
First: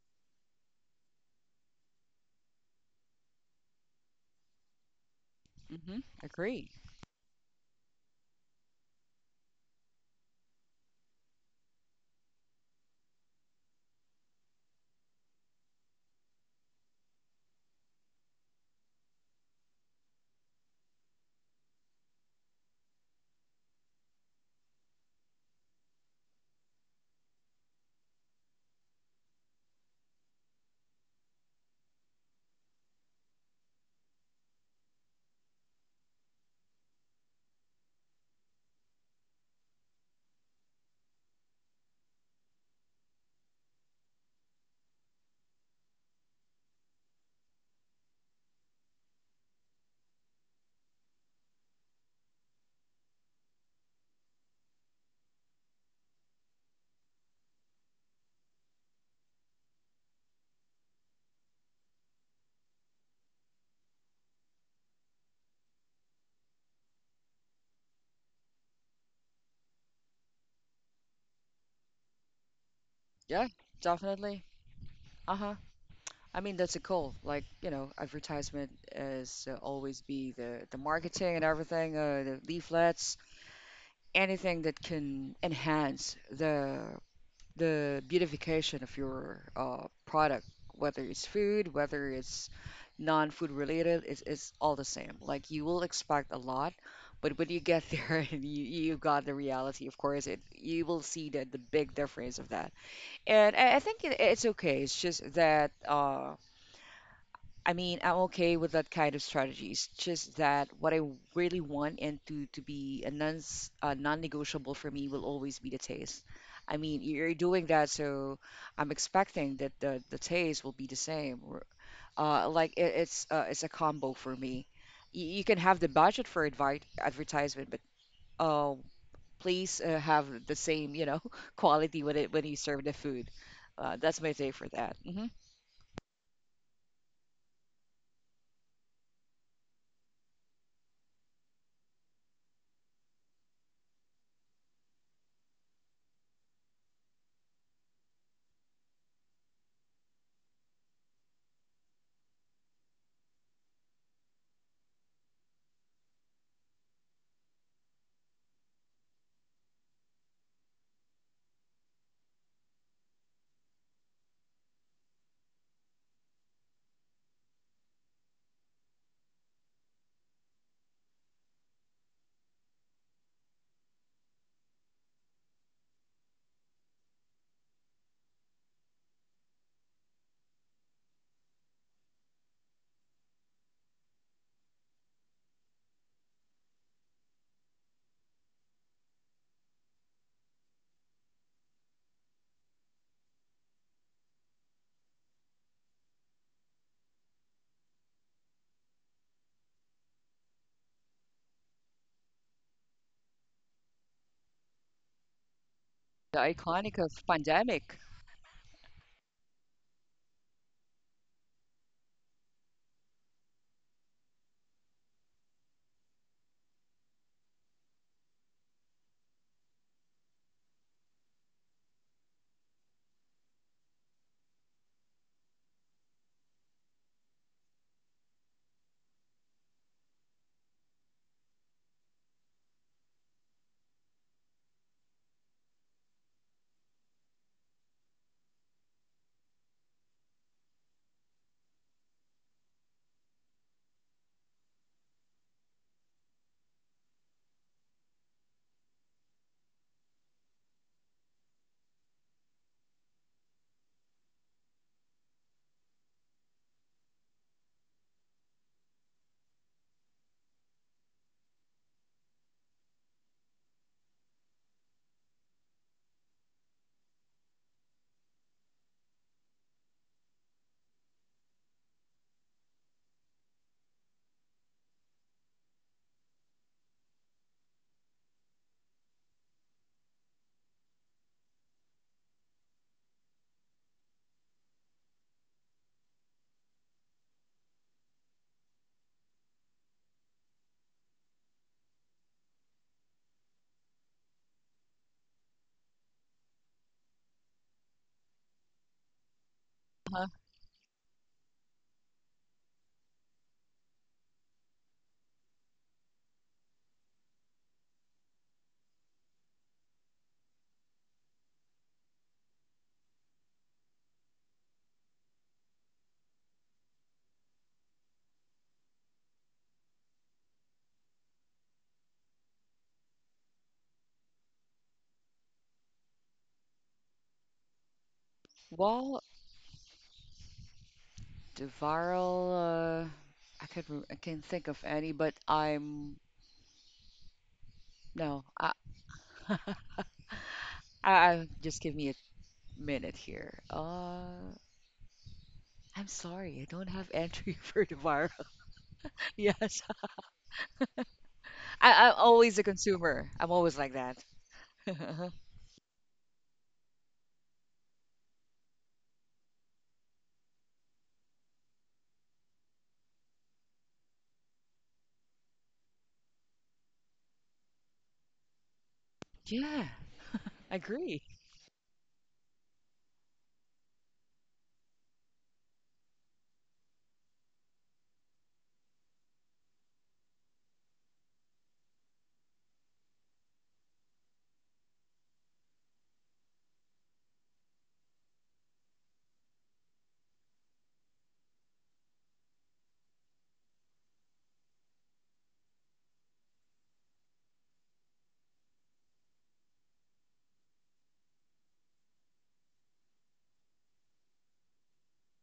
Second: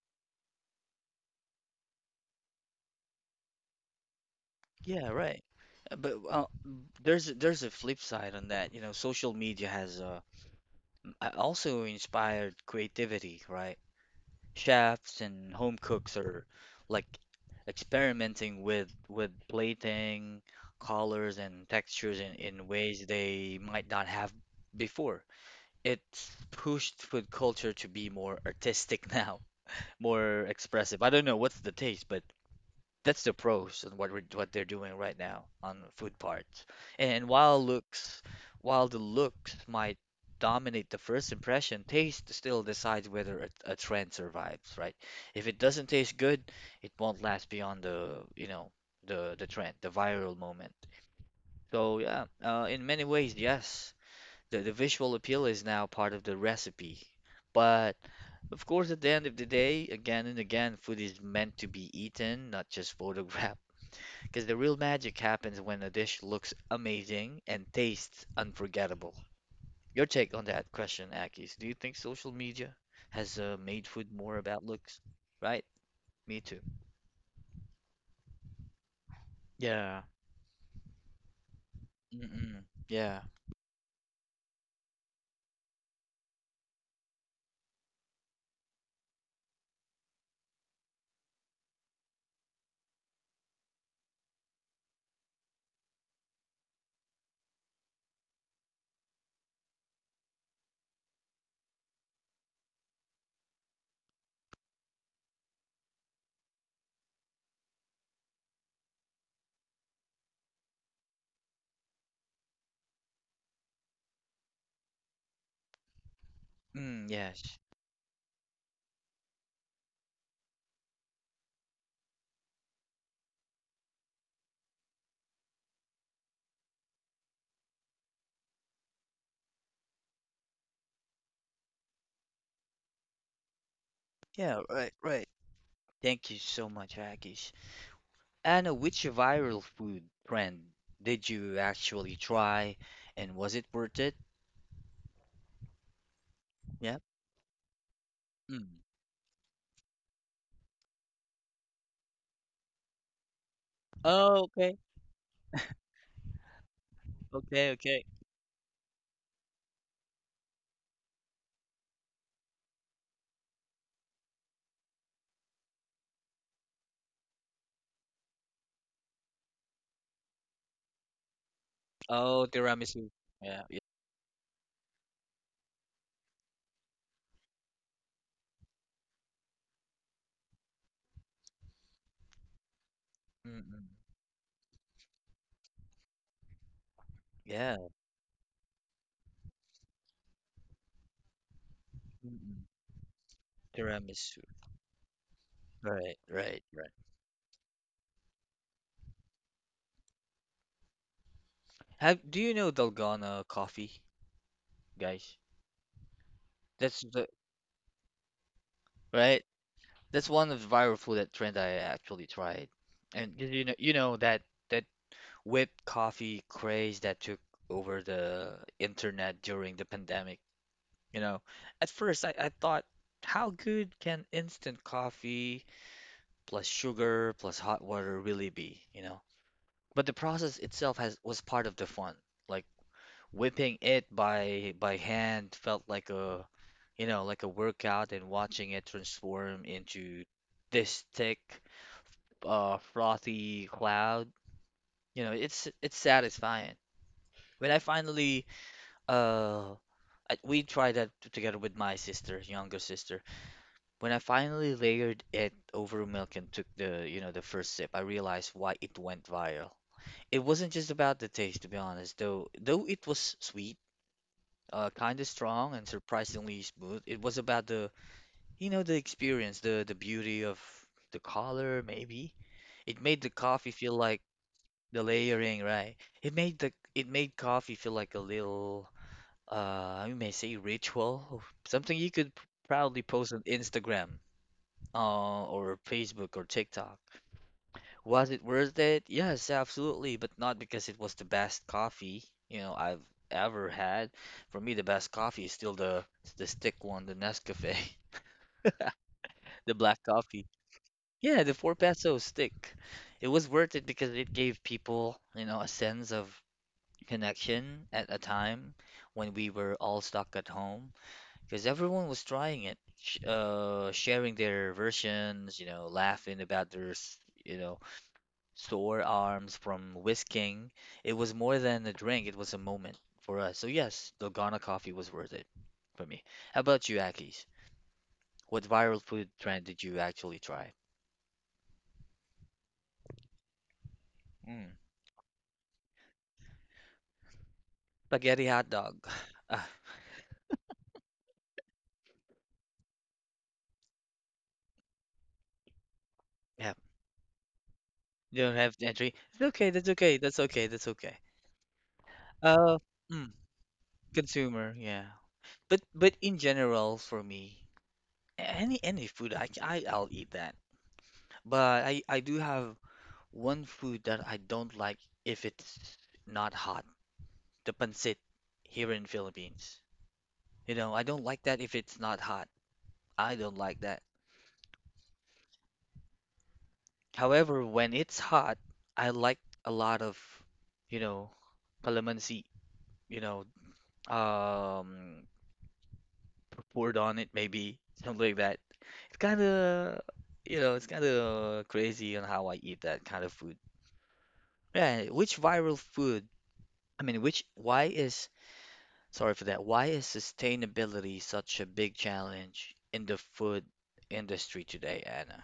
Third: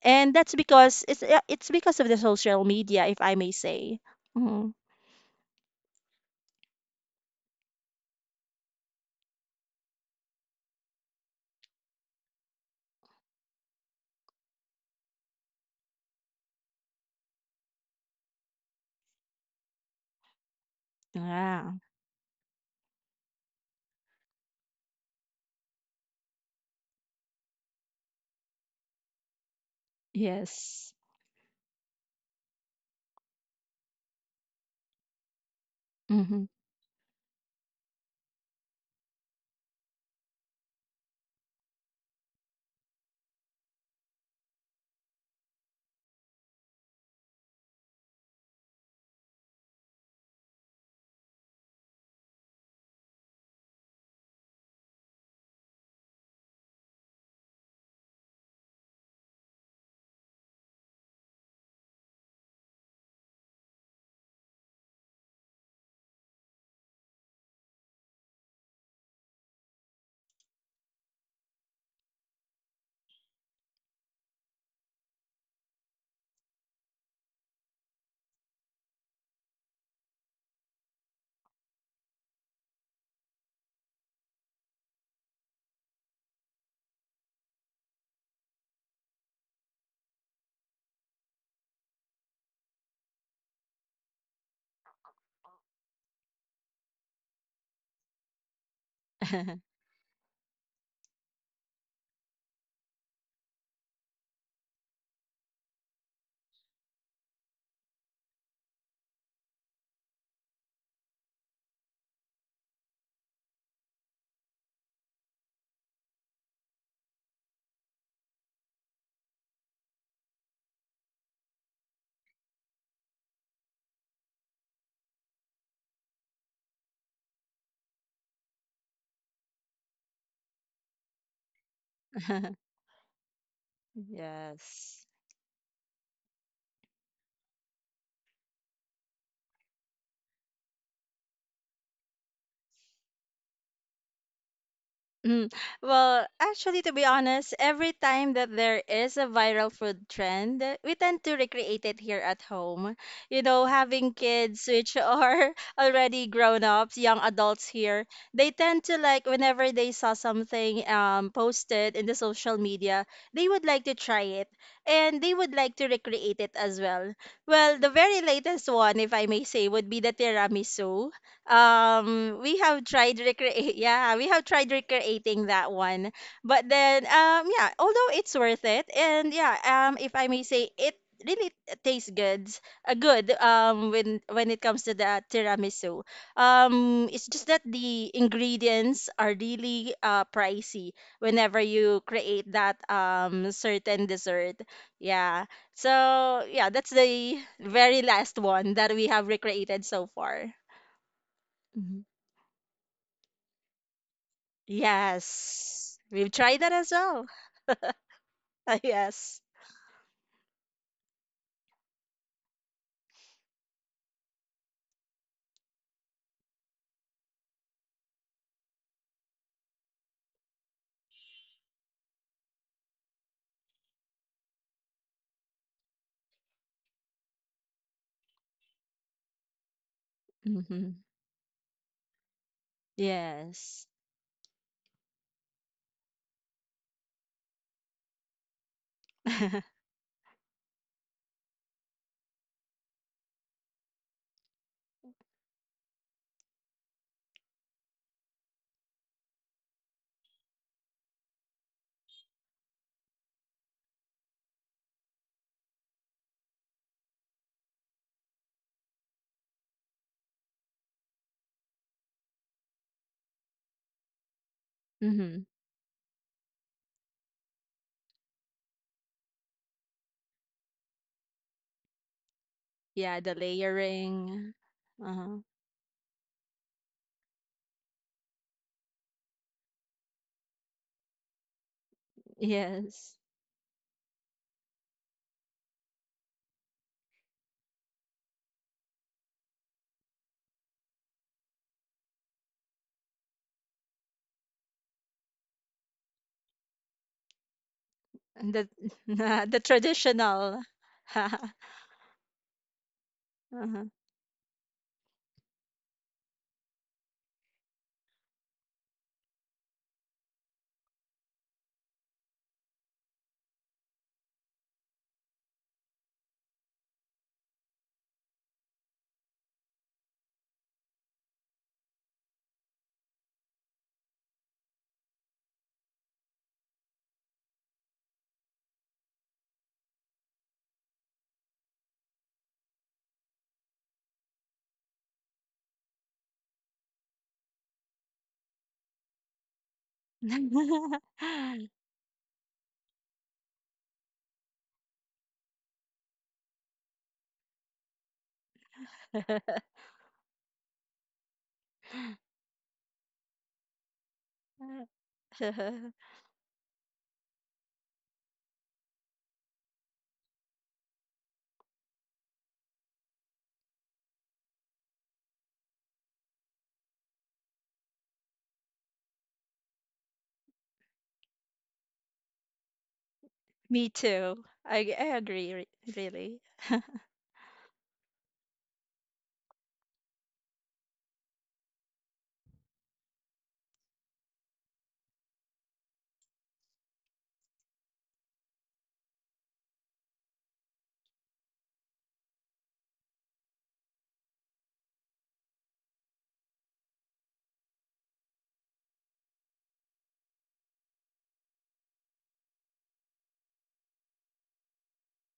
Speaker 2: and that's because it's because of the social media, if I may say. Hmm.
Speaker 1: Yeah, right. Uh,
Speaker 3: Hmm.
Speaker 1: But uh,
Speaker 3: Agree.
Speaker 1: m- there's a- there's a flip side on that. You know, social media has also inspired creativity, right? Chefs and home cooks are like experimenting with plating, colors, and
Speaker 2: Yeah.
Speaker 1: textures in ways they might not have before. It's pushed food culture to be more artistic [laughs] now, more
Speaker 2: Yes.
Speaker 1: expressive. I don't know what's the taste, but that's the pros and what they're doing right now on food
Speaker 2: Hmm.
Speaker 1: parts. And while the looks might dominate the first impression, taste still decides whether a trend survives, right? If it doesn't taste good, it won't last beyond the, you know, the trend, the viral moment. So yeah, in many ways, yes, the visual appeal is now part of the recipe, but of course, at the end of the day, again and again, food is meant to be eaten, not just [laughs] photographed. Because the real magic happens when a dish looks amazing and tastes unforgettable. Your take on that question, Akis. Do you think social media has
Speaker 3: Yeah,
Speaker 1: made food more
Speaker 3: definitely.
Speaker 1: about looks?
Speaker 3: Uh-huh.
Speaker 1: Right? Me
Speaker 3: I mean,
Speaker 1: too.
Speaker 3: that's a goal. Like, you know, advertisement is always
Speaker 1: Yeah.
Speaker 3: be the marketing and everything, the
Speaker 1: Mm-mm.
Speaker 3: leaflets,
Speaker 1: Yeah.
Speaker 3: anything that can enhance the beautification of your product, whether it's food, whether it's non-food related, it's all the same. Like you will expect a lot, but when you get there [laughs] and you, you've got the
Speaker 2: [laughs]
Speaker 3: reality, of course, it you will see the big difference of that. And I think it's okay. It's just that, I mean, I'm okay with that kind of strategy. It's just that what I really want, and to be a non-negotiable for me will always be the taste. I mean,
Speaker 1: Mm,
Speaker 3: you're
Speaker 1: yes.
Speaker 3: doing that, so I'm expecting that the taste will be the same. It's a combo for me. You can have the budget for advi advertisement, but uh, please have the same, [laughs] quality when you serve the food. That's my take
Speaker 1: Yeah,
Speaker 3: for
Speaker 1: right,
Speaker 3: that.
Speaker 2: Yes.
Speaker 1: right. Thank you so much, Akis. Anna, which viral food trend did you actually try, and was it worth it?
Speaker 2: Mm. Well, actually, to
Speaker 1: Yeah.
Speaker 2: be honest, every time that
Speaker 1: Mm.
Speaker 2: there is a viral food trend, we tend to recreate it here at home. You know, having
Speaker 1: Oh,
Speaker 2: kids
Speaker 1: okay.
Speaker 2: which are [laughs] already grown-ups, young adults
Speaker 1: Okay, okay.
Speaker 2: here, they tend to like whenever they saw something posted in the social media, they would like to try it, and they would like to recreate it as well. Well, the very latest one, if I may say, would be the tiramisu.
Speaker 1: Oh,
Speaker 2: We have
Speaker 1: tiramisu.
Speaker 2: tried
Speaker 1: Yeah,
Speaker 2: recreate, [laughs]
Speaker 1: yeah.
Speaker 2: yeah, we have tried recreating that one. But then, yeah, although it's worth it, and yeah, if I may say, it really tastes good, good,
Speaker 1: Mm-mm.
Speaker 2: when it comes to the tiramisu, it's just that
Speaker 1: Yeah.
Speaker 2: the ingredients are really pricey whenever you create
Speaker 1: Mm-mm.
Speaker 2: that certain
Speaker 1: Tiramisu.
Speaker 2: dessert. Yeah,
Speaker 1: Right,
Speaker 2: so
Speaker 1: right,
Speaker 2: yeah,
Speaker 1: right.
Speaker 2: that's the very last one that we have recreated so far. Mm-hmm.
Speaker 1: Have... do you know Dalgona coffee, guys?
Speaker 2: Yes. We've
Speaker 3: The
Speaker 2: tried that as
Speaker 3: iconic
Speaker 1: That's
Speaker 3: of
Speaker 2: well.
Speaker 1: the...
Speaker 3: pandemic.
Speaker 2: [laughs] Yes.
Speaker 1: right. That's one of the viral food that trend I actually tried. And you know that that whipped coffee craze that took over the internet during the pandemic. You know, at first I thought, how good can instant coffee plus sugar plus hot water really be? You know, but the process
Speaker 2: Mm-hmm.
Speaker 1: itself has was part of the fun. Like, whipping
Speaker 2: Yes.
Speaker 1: it by hand felt like you know, like a workout, and watching it transform
Speaker 2: [laughs]
Speaker 1: into this thick, frothy cloud, you know, it's satisfying. When I finally uh we tried that together with my sister, younger sister. When I finally layered it over milk and took the, you know, the first sip, I realized why it went viral. It wasn't just about the taste, to be honest, though it was sweet, kind of
Speaker 2: Mm-hmm.
Speaker 1: strong and surprisingly smooth. It was about the, you know, the experience, the beauty of the color, maybe. It
Speaker 2: Yeah,
Speaker 1: made the
Speaker 2: the
Speaker 1: coffee feel like
Speaker 2: layering.
Speaker 1: the
Speaker 2: Uh-huh.
Speaker 1: layering, right? It made the... it made coffee feel like a little, you may say, ritual, something you could proudly
Speaker 2: Yes.
Speaker 1: post on Instagram, or Facebook or TikTok. Was it worth it? Yes, absolutely, but not because it was the best coffee, you know, I've ever had. For me, the best coffee is still the stick one, the Nescafe, [laughs]
Speaker 2: And the [laughs] the
Speaker 1: the black
Speaker 3: uh
Speaker 1: coffee.
Speaker 2: traditional. [laughs] Uh-huh.
Speaker 1: Yeah, the 4 peso stick. It was worth it because it gave people, you know, a sense of connection at a time when we were all stuck at home, because everyone was trying it, sh sharing their versions, you know, laughing about you know, sore arms from whisking. It was more than a drink, it was a moment for us. So yes, the Ghana coffee was worth it for me. How about you, Akis? What viral
Speaker 3: Well,
Speaker 1: food trend did you actually try?
Speaker 3: Devarl, I could I can't think
Speaker 1: Mm,
Speaker 3: of any, but I'm no.
Speaker 1: spaghetti hot
Speaker 3: I,
Speaker 1: dog. [laughs] [sighs] Ah,
Speaker 3: [laughs]
Speaker 2: [laughs]
Speaker 3: just give me a minute here. I'm sorry, I
Speaker 1: yeah.
Speaker 3: don't have entry [laughs] for Devarl.
Speaker 1: You don't
Speaker 3: [laughs]
Speaker 1: have the entry. It's okay,
Speaker 3: Yes,
Speaker 1: that's okay, that's okay, that's okay.
Speaker 3: I'm always a
Speaker 1: Uh,
Speaker 3: consumer.
Speaker 1: mm,
Speaker 3: I'm always like that. [laughs]
Speaker 1: consumer, yeah.
Speaker 2: [laughs]
Speaker 1: But in general for me, any food I, I'll eat that. But I do have one food that I don't like if it's not hot, the pancit here in Philippines.
Speaker 3: Yeah, I
Speaker 1: You know, I
Speaker 3: agree.
Speaker 1: don't like that if it's not hot. I don't like
Speaker 2: Me
Speaker 1: that.
Speaker 2: too. I agree, really.
Speaker 1: However, when it's hot, I like a lot of, you know, calamansi, you know, um, poured on it maybe, something like that. It's kind of, you know, it's kind of crazy on how I eat that kind of food. Yeah, which viral food? I mean, which, why is... sorry for that. Why is sustainability such a big challenge in the food industry today, Anna?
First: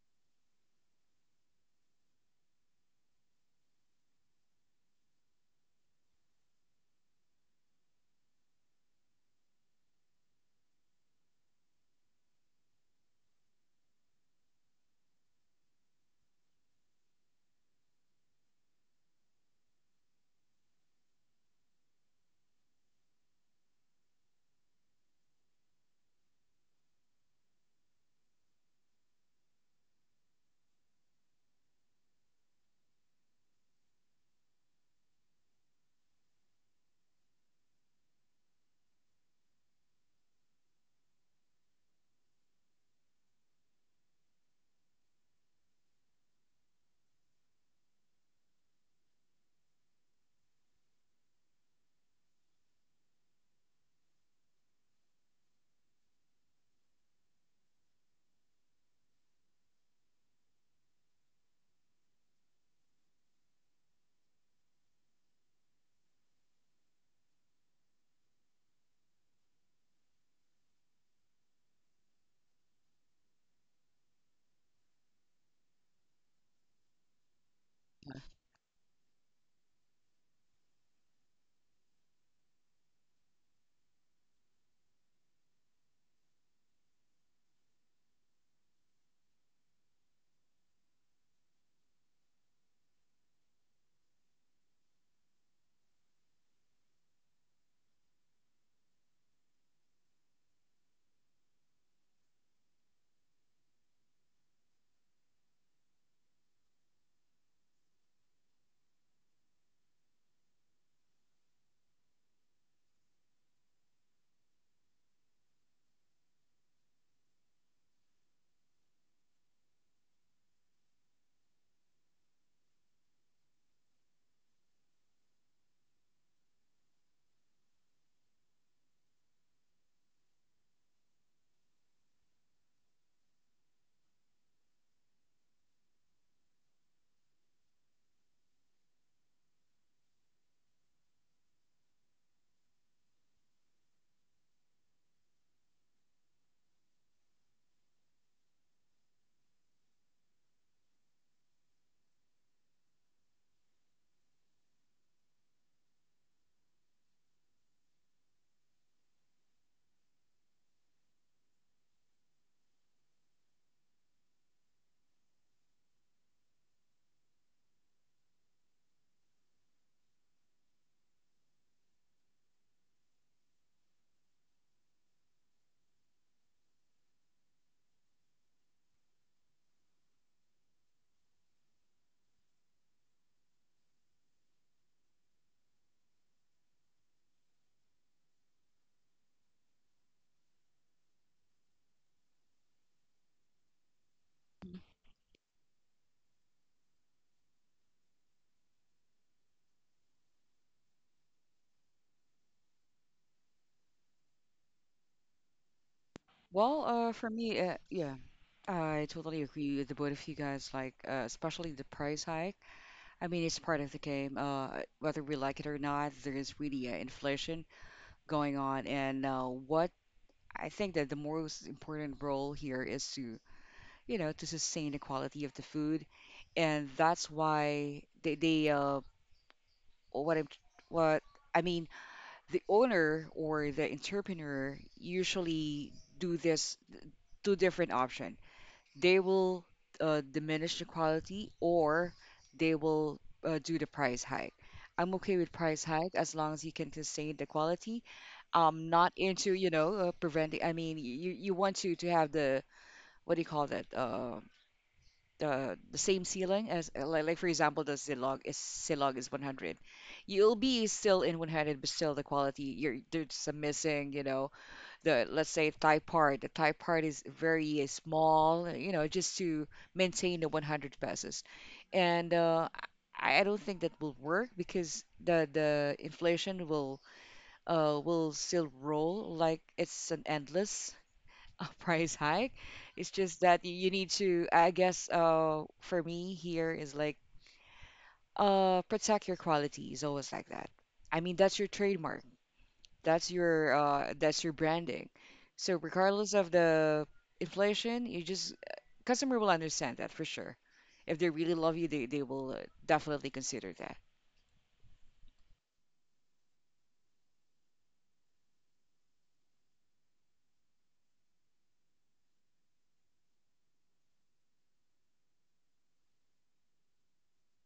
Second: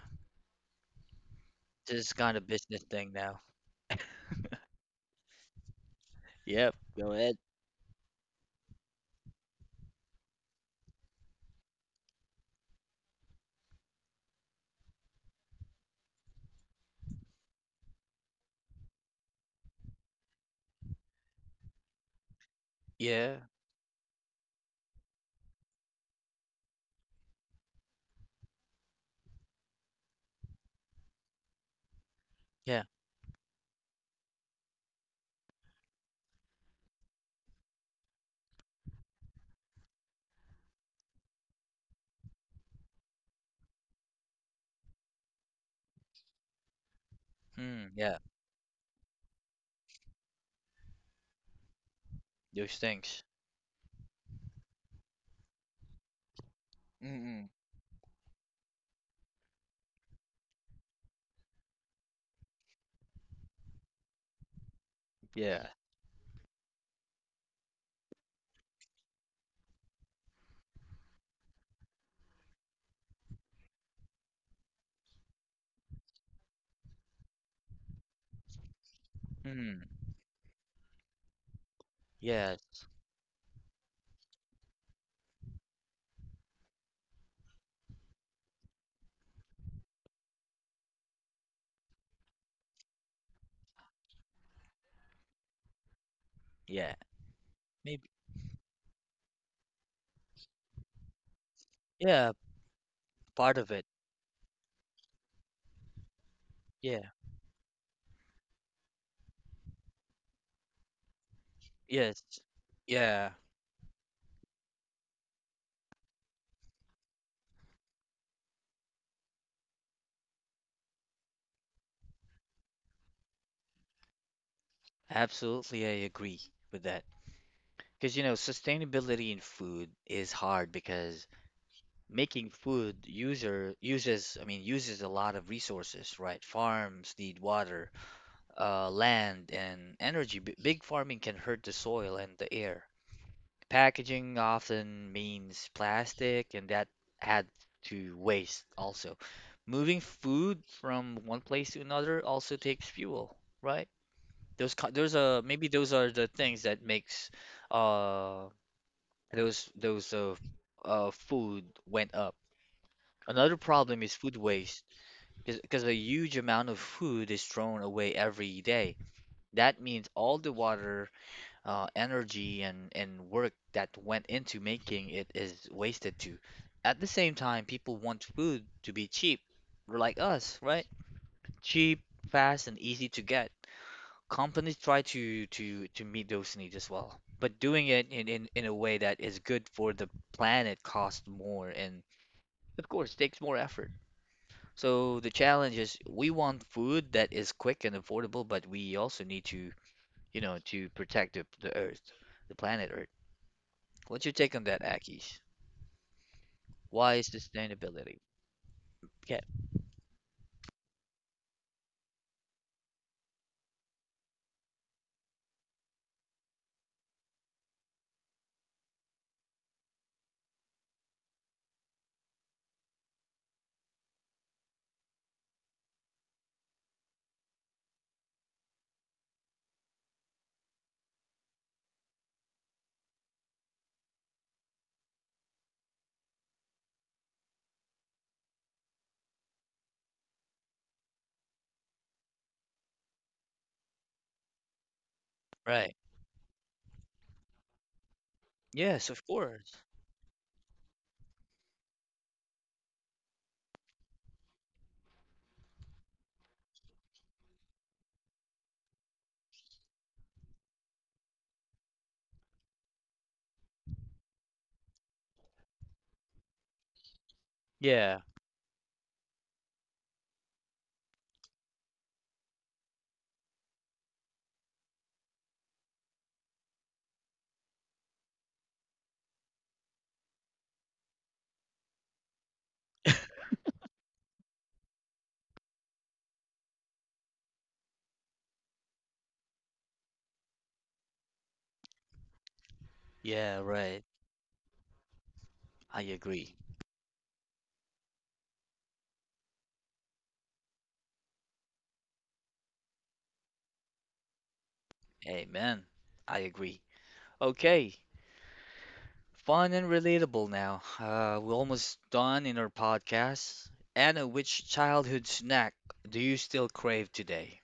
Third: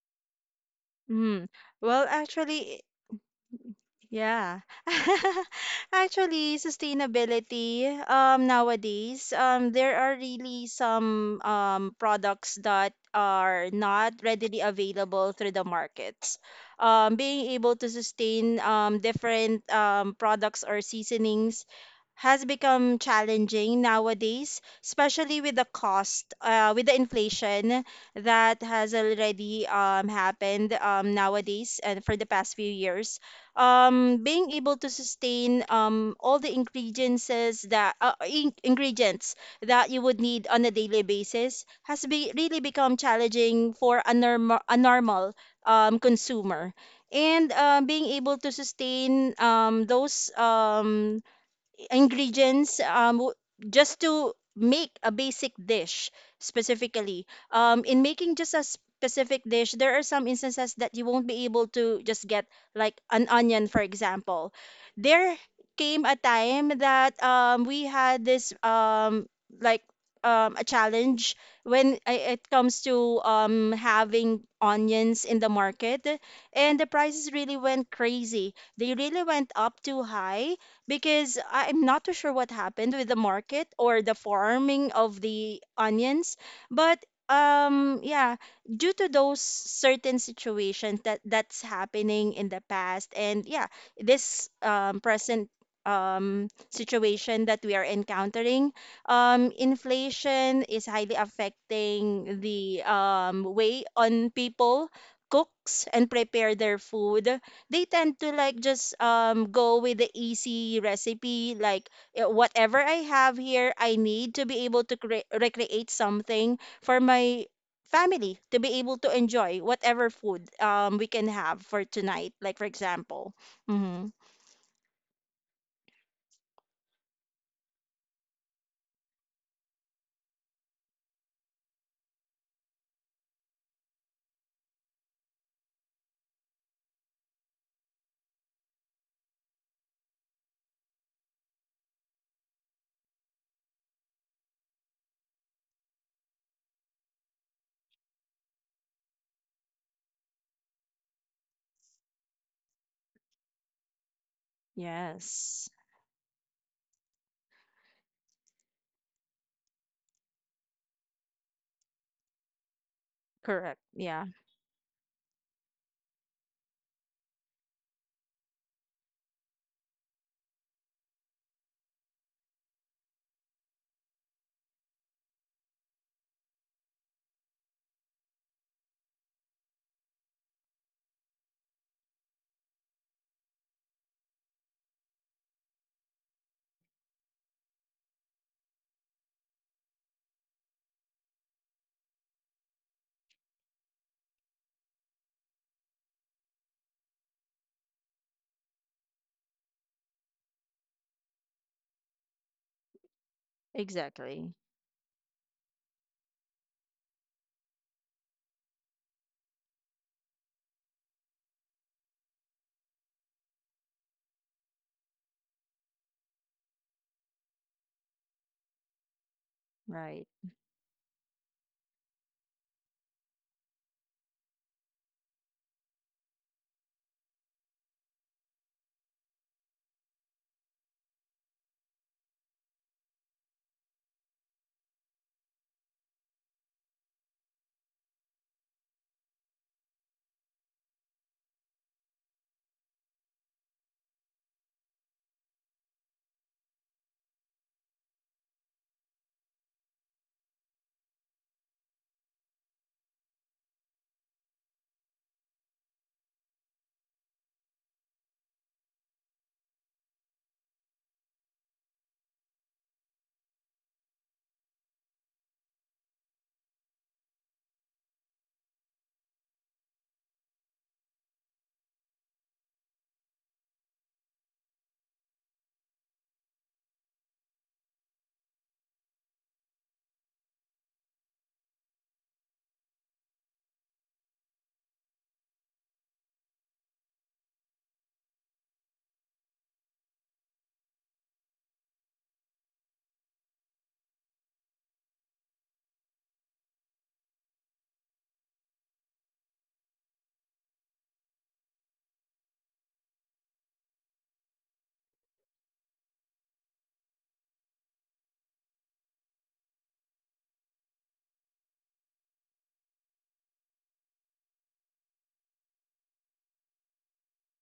Speaker 2: Mm. Well,
Speaker 1: This is kind of
Speaker 2: actually.
Speaker 1: business thing now. [laughs]
Speaker 2: Yeah. [laughs] Actually,
Speaker 1: Yep. Go ahead.
Speaker 2: sustainability nowadays, there are really some products that are not readily available through the markets. Being able to sustain different products or seasonings has become
Speaker 1: Yeah.
Speaker 2: challenging nowadays, especially with the cost, with the inflation that has already happened nowadays and for the past few
Speaker 1: Yeah.
Speaker 2: years. Being able to sustain all the ingredients that ingredients that you would need on a daily basis has really become challenging for a normal consumer. And
Speaker 1: Hmm.
Speaker 2: being
Speaker 1: Yeah.
Speaker 2: able to sustain those ingredients,
Speaker 1: Those things.
Speaker 2: just to make a basic dish specifically.
Speaker 1: Mm-mm.
Speaker 2: In making just a specific dish, there are some instances that you won't be able to just get, like an onion, for example. There
Speaker 1: Yeah.
Speaker 2: came a time that we had this, like, a challenge when it comes to having onions in the market, and the prices really went crazy, they really went
Speaker 1: Hmm.
Speaker 2: up too high, because I'm not too sure what
Speaker 1: Yeah.
Speaker 2: happened with the market or the farming of the onions. But yeah, due to those certain situations that that's happening in the past, and yeah, this present
Speaker 1: Yeah.
Speaker 2: situation that we are
Speaker 1: Maybe.
Speaker 2: encountering, inflation is highly
Speaker 1: Yeah.
Speaker 2: affecting the
Speaker 1: Part of
Speaker 2: way
Speaker 1: it.
Speaker 2: on people cooks and prepare their
Speaker 1: Yeah.
Speaker 2: food. They tend to like just go with the easy recipe, like,
Speaker 1: Yes.
Speaker 2: whatever I
Speaker 1: Yeah.
Speaker 2: have here, I need to be able to recreate something for my family to be able to enjoy, whatever food we can have for tonight, like for example. Mm-hmm.
Speaker 1: Absolutely. I agree with that. Because, you know, sustainability in food is hard because making food user uses I mean uses a lot of resources, right? Farms need water, land and energy. Big farming can hurt the soil and the air. Packaging often means plastic, and that adds to waste also. Moving food from one place to another also takes fuel, right? Those are
Speaker 2: Yes.
Speaker 1: maybe... those are the things that makes uh those food went up. Another
Speaker 2: Correct.
Speaker 1: problem is
Speaker 2: Yeah.
Speaker 1: food waste, because a huge amount of food is thrown away every day. That means all the water, energy, and work that went into making it is wasted too. At the same time, people want food to be cheap, like us, right? Cheap, fast, and easy to get. Companies try to meet those needs as well, but doing it in a way that is good for the planet costs more and, of course, takes more effort. So the challenge is we want food that is quick and affordable, but we also need to, you know, to protect the Earth, the planet Earth. What's your
Speaker 2: Exactly.
Speaker 1: take on that, Akis?
Speaker 3: Well,
Speaker 1: Why is
Speaker 3: for me, yeah,
Speaker 1: sustainability?
Speaker 3: I
Speaker 1: Yeah,
Speaker 3: totally agree with the both of you guys. Like, especially the price hike. I mean, it's part of the game. Whether we like it or not, there is really inflation going on. And what
Speaker 2: Right.
Speaker 3: I think that the most important role here is to, you know, to sustain the quality of the food. And that's why they what I'm, what I mean, the owner or the entrepreneur usually do this two different option. They will diminish the quality, or they will do the price hike. I'm okay with price
Speaker 1: right.
Speaker 3: hike as long as you can sustain the quality.
Speaker 1: Yes,
Speaker 3: Not
Speaker 1: of
Speaker 3: into, you
Speaker 1: course.
Speaker 3: know, preventing. I mean, you want to have the, what do you call that, the same ceiling as, like, for example, the zilog. Is zilog is 100. You'll be still in 100, but still the quality, you're, there's some missing, you know, the, let's say, Thai part is very
Speaker 1: Yeah,
Speaker 3: small, you know, just to maintain the 100 pesos. And I don't think that will work because the inflation will, will still roll. Like, it's an endless [laughs] price hike. It's just that you need to, I guess, for me here is like, protect your quality is always like that. I mean, that's your trademark. That's
Speaker 1: yeah,
Speaker 3: your,
Speaker 1: right.
Speaker 3: branding. So
Speaker 1: I
Speaker 3: regardless of
Speaker 1: agree.
Speaker 3: the inflation, you just, customer will understand that for sure. If they really love you, they will, definitely consider that.
Speaker 1: Amen. I agree. Okay, fun and relatable now. We're almost done in our podcast. Anna, which childhood snack do you still crave today?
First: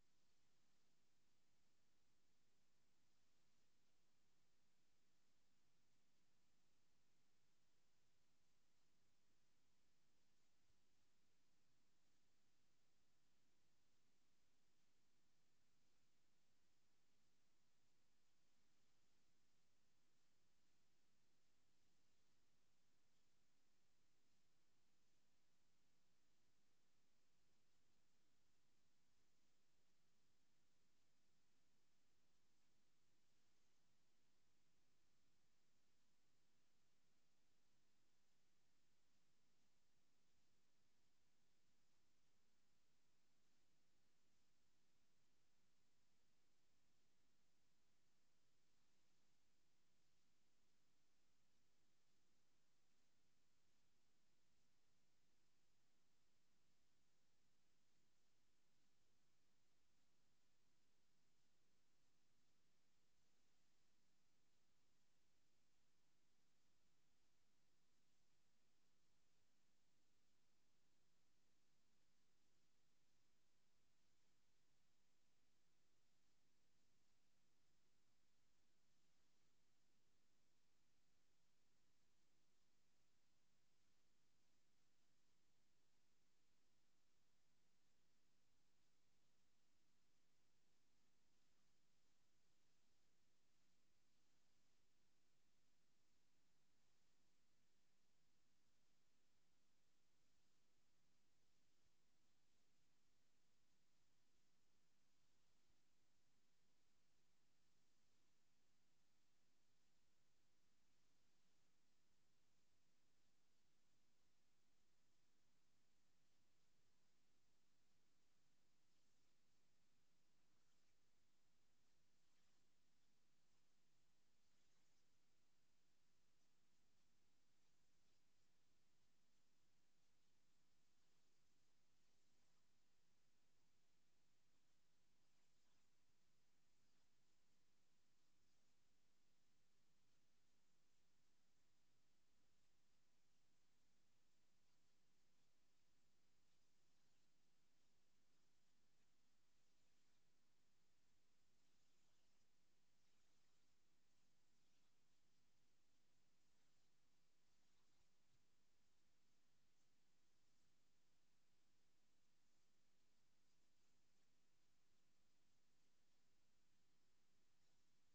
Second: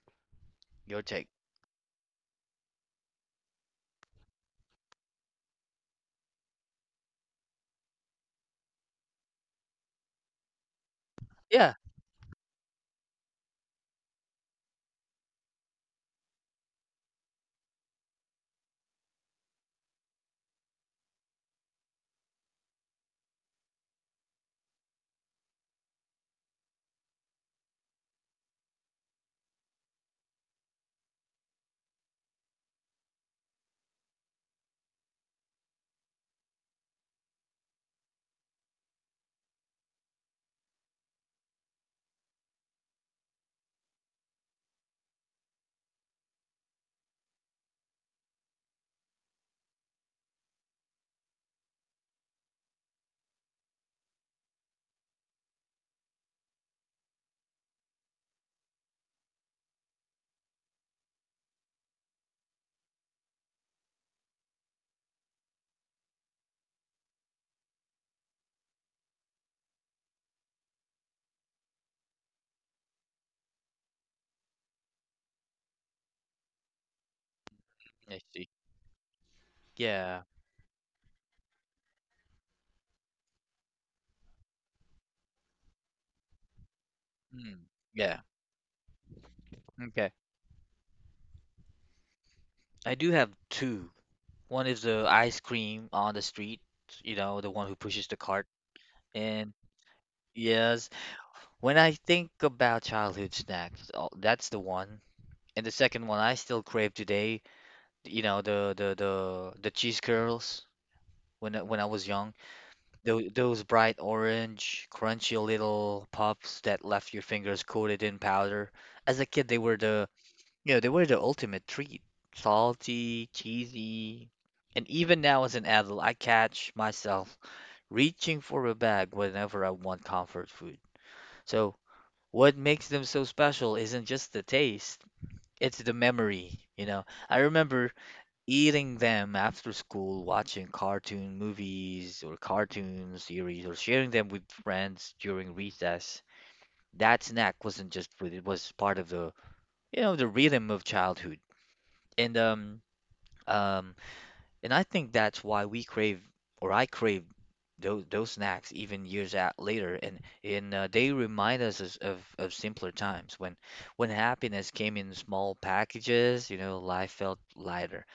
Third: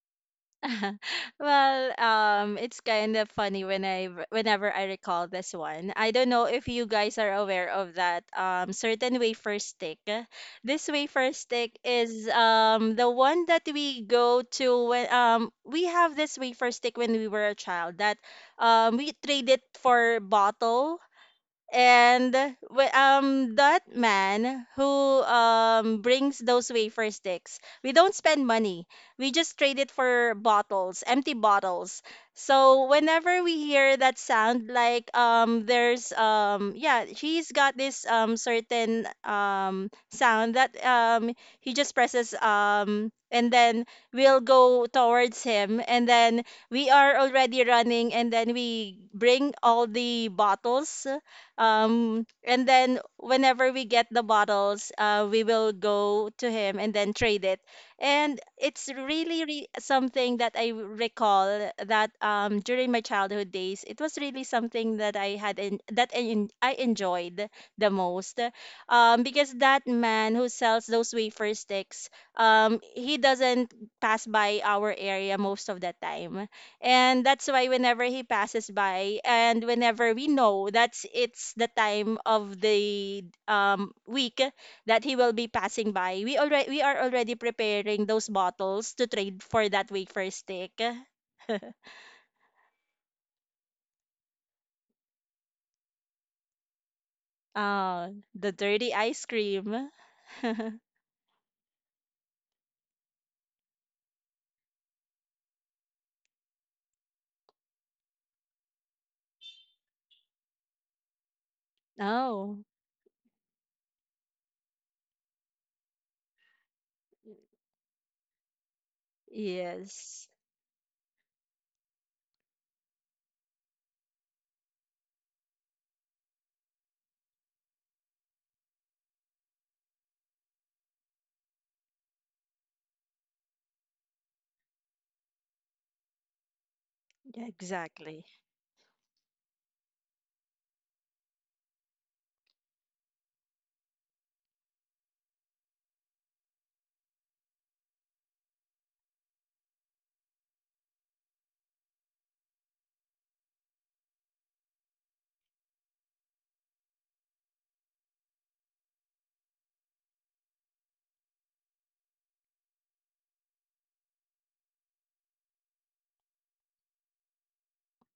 Speaker 2: [laughs]
Speaker 1: Your take.
Speaker 2: Well, it's kind of funny when whenever I recall this one. I don't know if you guys are aware of that certain wafer stick. This wafer
Speaker 1: Yeah.
Speaker 2: stick is the one that we go to when, we have this wafer stick when we were a child, that we trade it for bottle. And that man who brings those wafer sticks, we don't spend money. We just trade it for bottles, empty bottles. So whenever we hear that sound, like, there's, yeah, he has got this certain sound that he just presses, and then we'll go towards him, and then we are already running, and then we bring all the bottles, and then whenever we get the bottles, we will go to him and then trade it. And it's something that I recall, that during my childhood days, it was really something that I had in, that I enjoyed the most. Because that man who sells those wafer sticks, he doesn't pass by our area most of the time. And that's why whenever he
Speaker 1: Yes,
Speaker 2: passes by, and whenever
Speaker 1: yeah.
Speaker 2: we know that's it's the time of the week that he will be passing by, we are already
Speaker 1: Mm.
Speaker 2: preparing
Speaker 1: Yeah.
Speaker 2: those bottles to trade for that
Speaker 1: Okay.
Speaker 2: wafer stick. [laughs]
Speaker 1: I do have two. One is the ice cream on the street, you know, the one who pushes
Speaker 2: Oh,
Speaker 1: the cart.
Speaker 2: the dirty ice
Speaker 1: And
Speaker 2: cream. [laughs]
Speaker 1: yes, when I think about childhood snacks, oh, that's the one. And the second one I still crave today, you know, the cheese curls when I was young.
Speaker 2: Oh,
Speaker 1: Those bright orange, crunchy little puffs that left your fingers coated in powder. As a kid, they were the...
Speaker 2: yes.
Speaker 1: you know, they were the ultimate treat. Salty, cheesy. And even now as an adult, I catch myself [laughs] reaching for a bag whenever I want comfort food. So, what makes them so special isn't just the taste, it's the memory, you know. I
Speaker 2: Yeah,
Speaker 1: remember
Speaker 2: exactly.
Speaker 1: eating them after school, watching cartoon movies or cartoon series, or sharing them with friends during recess. That snack wasn't just food, it was part of the, you know, the rhythm of childhood. And um Um, and I think that's why we crave, or I crave, those snacks even years at later, and they remind us of simpler times when happiness came in small packages. You know, life felt lighter.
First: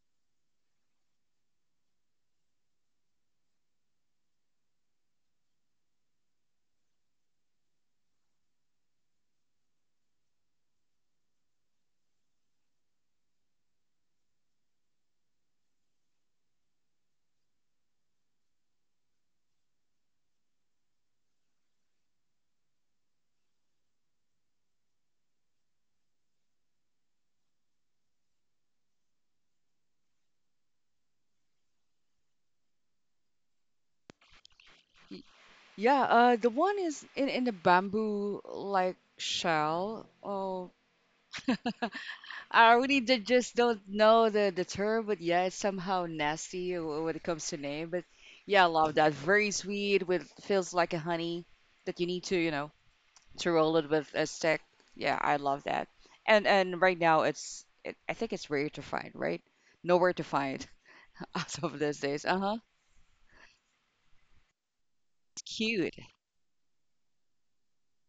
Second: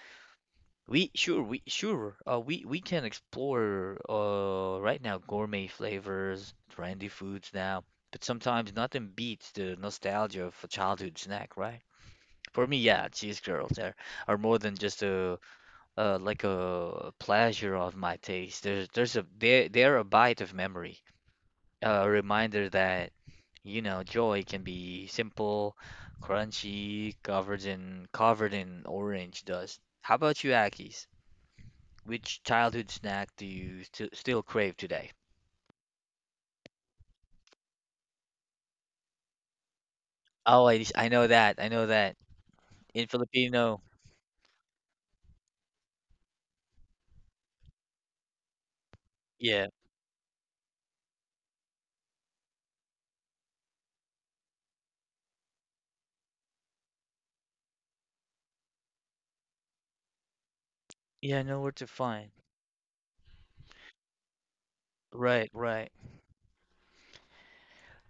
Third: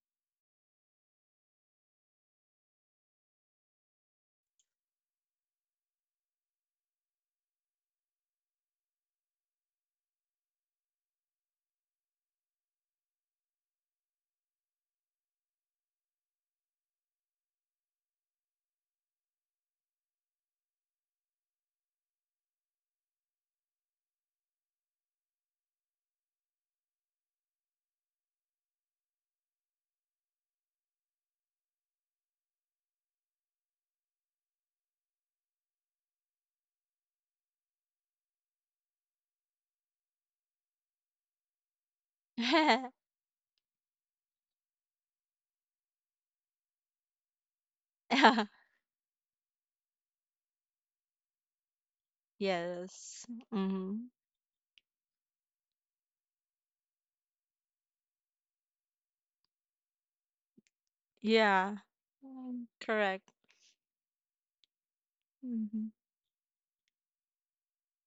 Speaker 1: We sure we can explore right now gourmet flavors, trendy foods now, but sometimes nothing beats the nostalgia of a childhood snack, right? For me, yeah, cheese curls are more than just a like a pleasure of my taste. There's a there there a bite of memory, a reminder that, you know, joy can be simple, crunchy, covered in orange dust. How about you, Akis? Which childhood snack do you st still crave today?
Speaker 3: Yeah, the one is in the bamboo like shell.
Speaker 1: Oh,
Speaker 3: Oh,
Speaker 1: I know that. I know that.
Speaker 3: [laughs] I really
Speaker 1: In
Speaker 2: [laughs]
Speaker 3: did just
Speaker 1: Filipino,
Speaker 3: don't know the term, but yeah, it's somehow nasty when it comes to name. But
Speaker 2: Yeah.
Speaker 3: yeah, I love that. Very
Speaker 1: yeah,
Speaker 3: sweet, with feels like a honey that you need to, you know,
Speaker 2: Yes.
Speaker 3: to roll it with
Speaker 2: Hmm.
Speaker 3: a stick. Yeah, I love that. And right now I think it's rare to find, right? Nowhere to find [laughs]
Speaker 1: yeah, I
Speaker 3: as
Speaker 1: know where
Speaker 3: of
Speaker 2: Yeah.
Speaker 1: to
Speaker 3: these days.
Speaker 1: find.
Speaker 3: Uh-huh.
Speaker 2: Mm, correct.
Speaker 3: It's
Speaker 1: Right, right.
Speaker 2: Hmm.
Speaker 3: cute. [laughs]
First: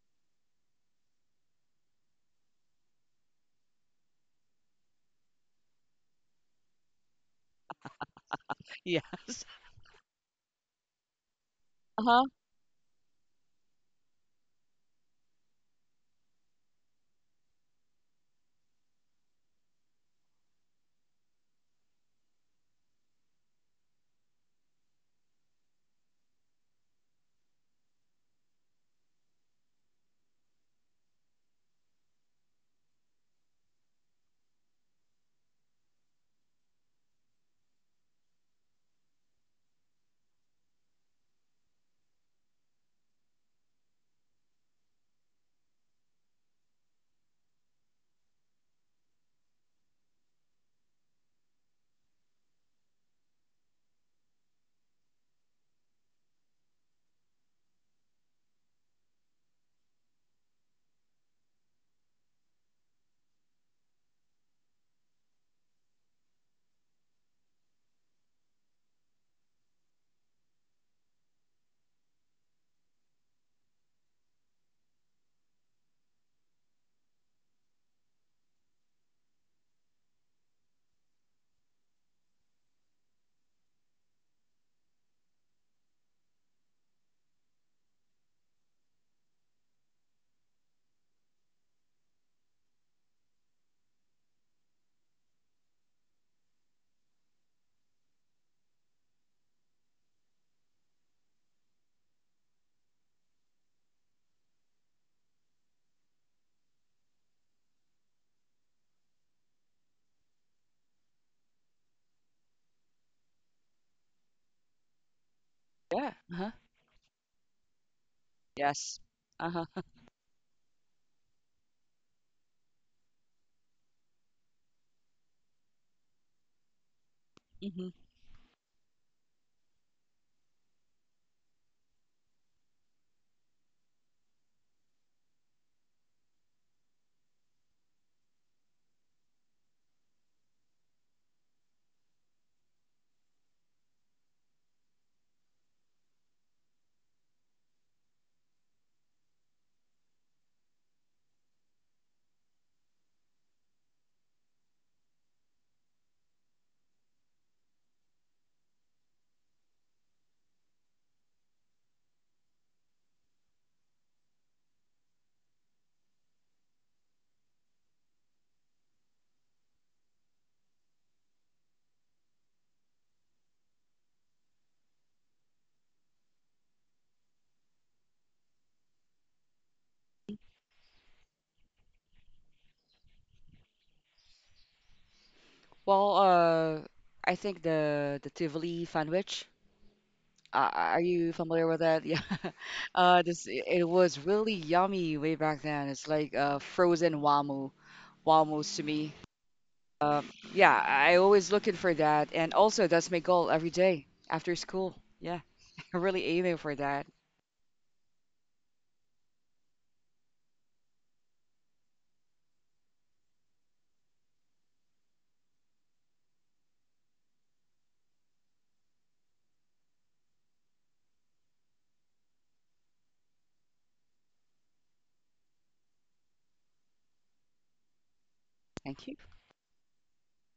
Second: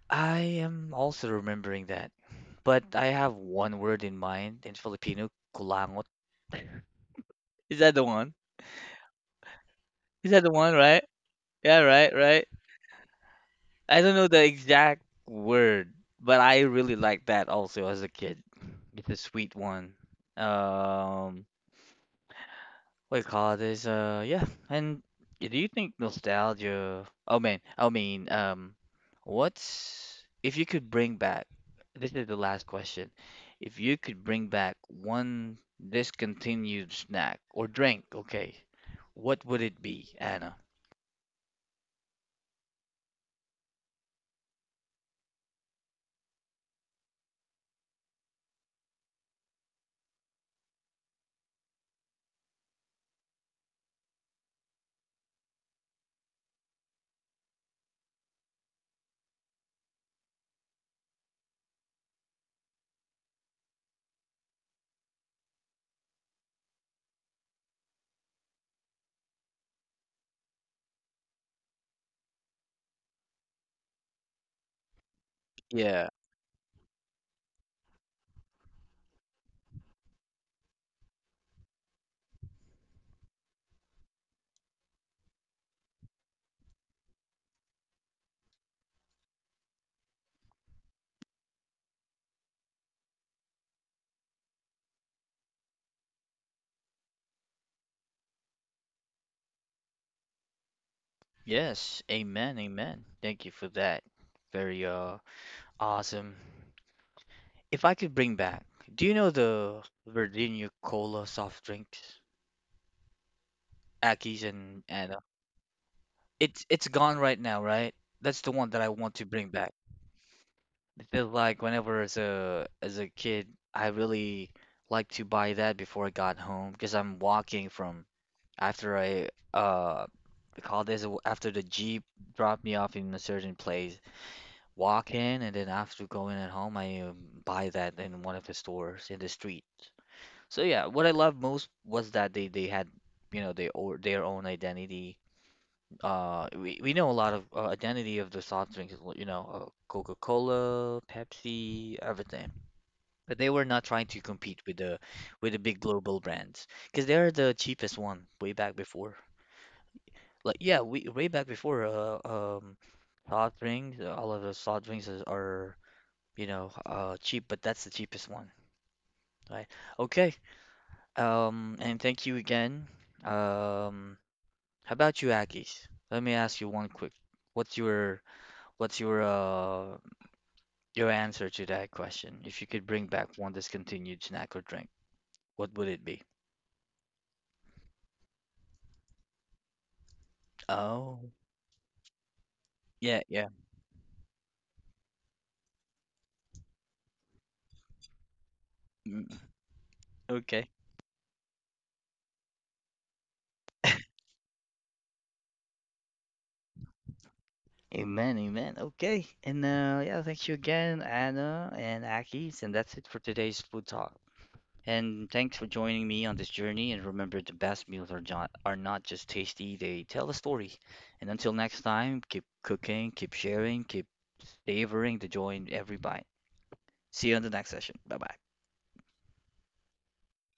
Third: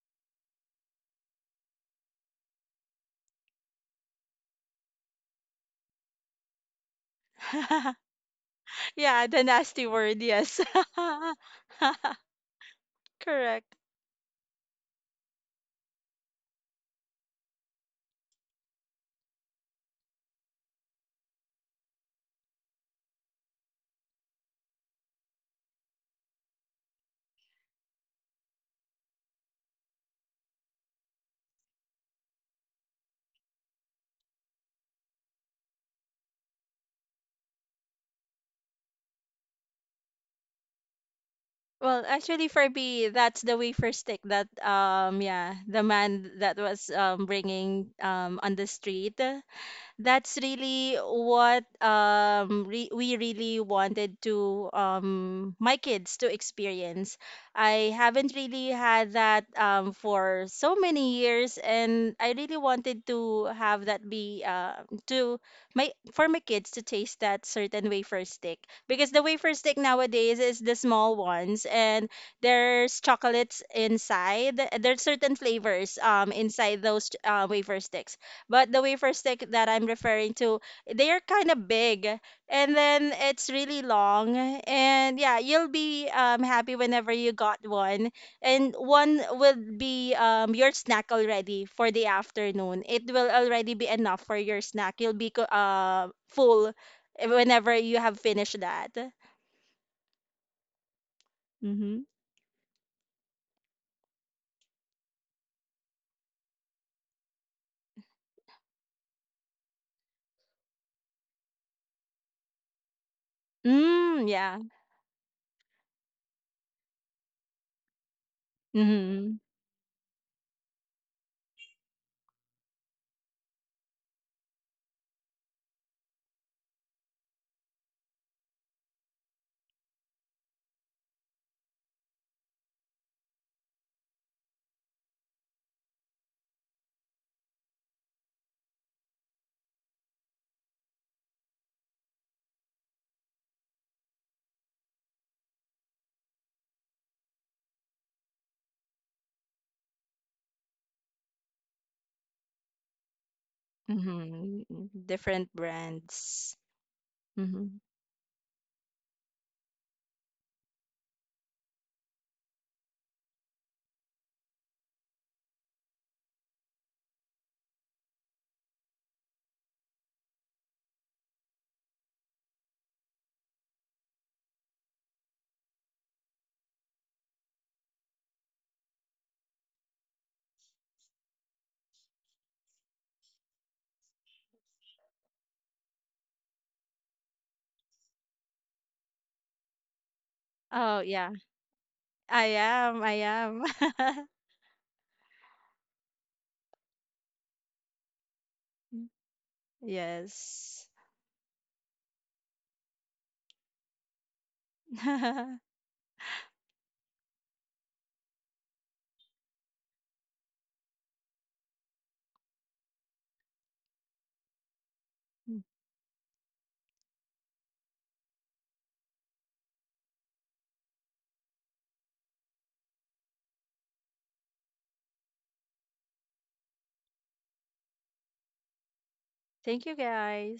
Speaker 1: I am also remembering that, but I have one word in mind in Filipino, kulangot. Is that the
Speaker 2: [laughs]
Speaker 1: one?
Speaker 2: Yeah, the
Speaker 3: Yes.
Speaker 2: nasty word,
Speaker 1: Is that the
Speaker 2: yes.
Speaker 1: one,
Speaker 2: [laughs]
Speaker 1: right? Yeah, right,
Speaker 3: Uh-huh.
Speaker 1: right.
Speaker 2: Correct.
Speaker 1: I don't know the exact word, but I really liked that also as a kid. It's a sweet one. Um, what you call this? Yeah. And do you think nostalgia? Oh man, I mean, what's... if you could bring back? This is the last question. If you could bring back one discontinued snack or drink, okay, what would it be, Anna?
Speaker 2: Well, actually for me, that's the wafer stick, that, yeah, the man that was bringing, on the street. That's really what, we really wanted to, my kids to experience. I haven't really had that for so many years, and I really wanted to have that be to, my for my kids to taste that certain wafer stick, because the wafer stick nowadays is the small ones, and there's chocolates inside. There's certain flavors
Speaker 1: Yeah.
Speaker 2: inside those wafer sticks. But the wafer stick that I'm referring to, they are kind of big, and then it's really long. And yeah, you'll be happy whenever you got one. And one will be your snack already for the afternoon. It will already be enough for your snack. You'll be full whenever you have finished that.
Speaker 1: Yes,
Speaker 2: Mm-hmm.
Speaker 1: amen, amen. Thank you for that. Very awesome. If I could bring back, do you know the Virginia Cola soft drinks?
Speaker 2: Mm,
Speaker 1: Aki's
Speaker 2: yeah.
Speaker 1: and
Speaker 3: Yeah. Uh-huh.
Speaker 1: it's gone right now, right? That's the one that I
Speaker 3: Yes.
Speaker 1: want to
Speaker 2: Mm-hmm.
Speaker 1: bring
Speaker 3: Uh-huh.
Speaker 1: back. I feel like whenever as a kid, I really like to buy that before I got home, because I'm walking
Speaker 3: Hmm.
Speaker 1: from... after I we call this after the Jeep dropped me off in a certain place, walk in, and then after going at home, I buy that in one of the stores in the street. So yeah, what I loved most was that they had, you know, they or their own identity. We know a lot of identity of the soft drinks, you know, Coca-Cola, Pepsi, everything. But they were not trying to compete with the
Speaker 2: Mm-hmm. Different
Speaker 1: big global
Speaker 2: brands.
Speaker 1: brands, because they're the
Speaker 2: Mm-hmm.
Speaker 1: cheapest one way back before. Like yeah, we way back before soft drinks, all of the soft drinks are, you know, cheap, but that's the cheapest one, right? Okay. And thank you again. Um, how about you, Akis? Let me ask you one quick. What's your What's your answer to that question? If you could bring back one discontinued snack or drink, what would it
Speaker 3: Well,
Speaker 1: be?
Speaker 3: I think the Tivoli sandwich.
Speaker 2: Oh,
Speaker 3: Are
Speaker 2: yeah.
Speaker 1: Oh,
Speaker 3: you familiar with that? [laughs] Yeah.
Speaker 2: I am, I
Speaker 1: yeah, yeah.
Speaker 3: This,
Speaker 2: am.
Speaker 3: it was really yummy way back then. It's like frozen wamu, wamus to me.
Speaker 1: Mm,
Speaker 3: Um,
Speaker 1: okay.
Speaker 3: yeah,
Speaker 2: [laughs] Yes.
Speaker 3: I always looking for that, and also that's my goal every day after school. Yeah,
Speaker 2: [laughs]
Speaker 3: [laughs] really aiming for that.
Speaker 1: Amen, amen. Okay. And yeah, thank you again, Anna and Akis, and that's it for today's food talk. And thanks for joining me on this journey. And remember, the best meals are not just tasty, they tell a story. And until next time, keep cooking, keep sharing, keep savoring the joy in every bite. See you on the next session. Bye bye.
Speaker 3: Thank you.
Speaker 2: Thank you, guys.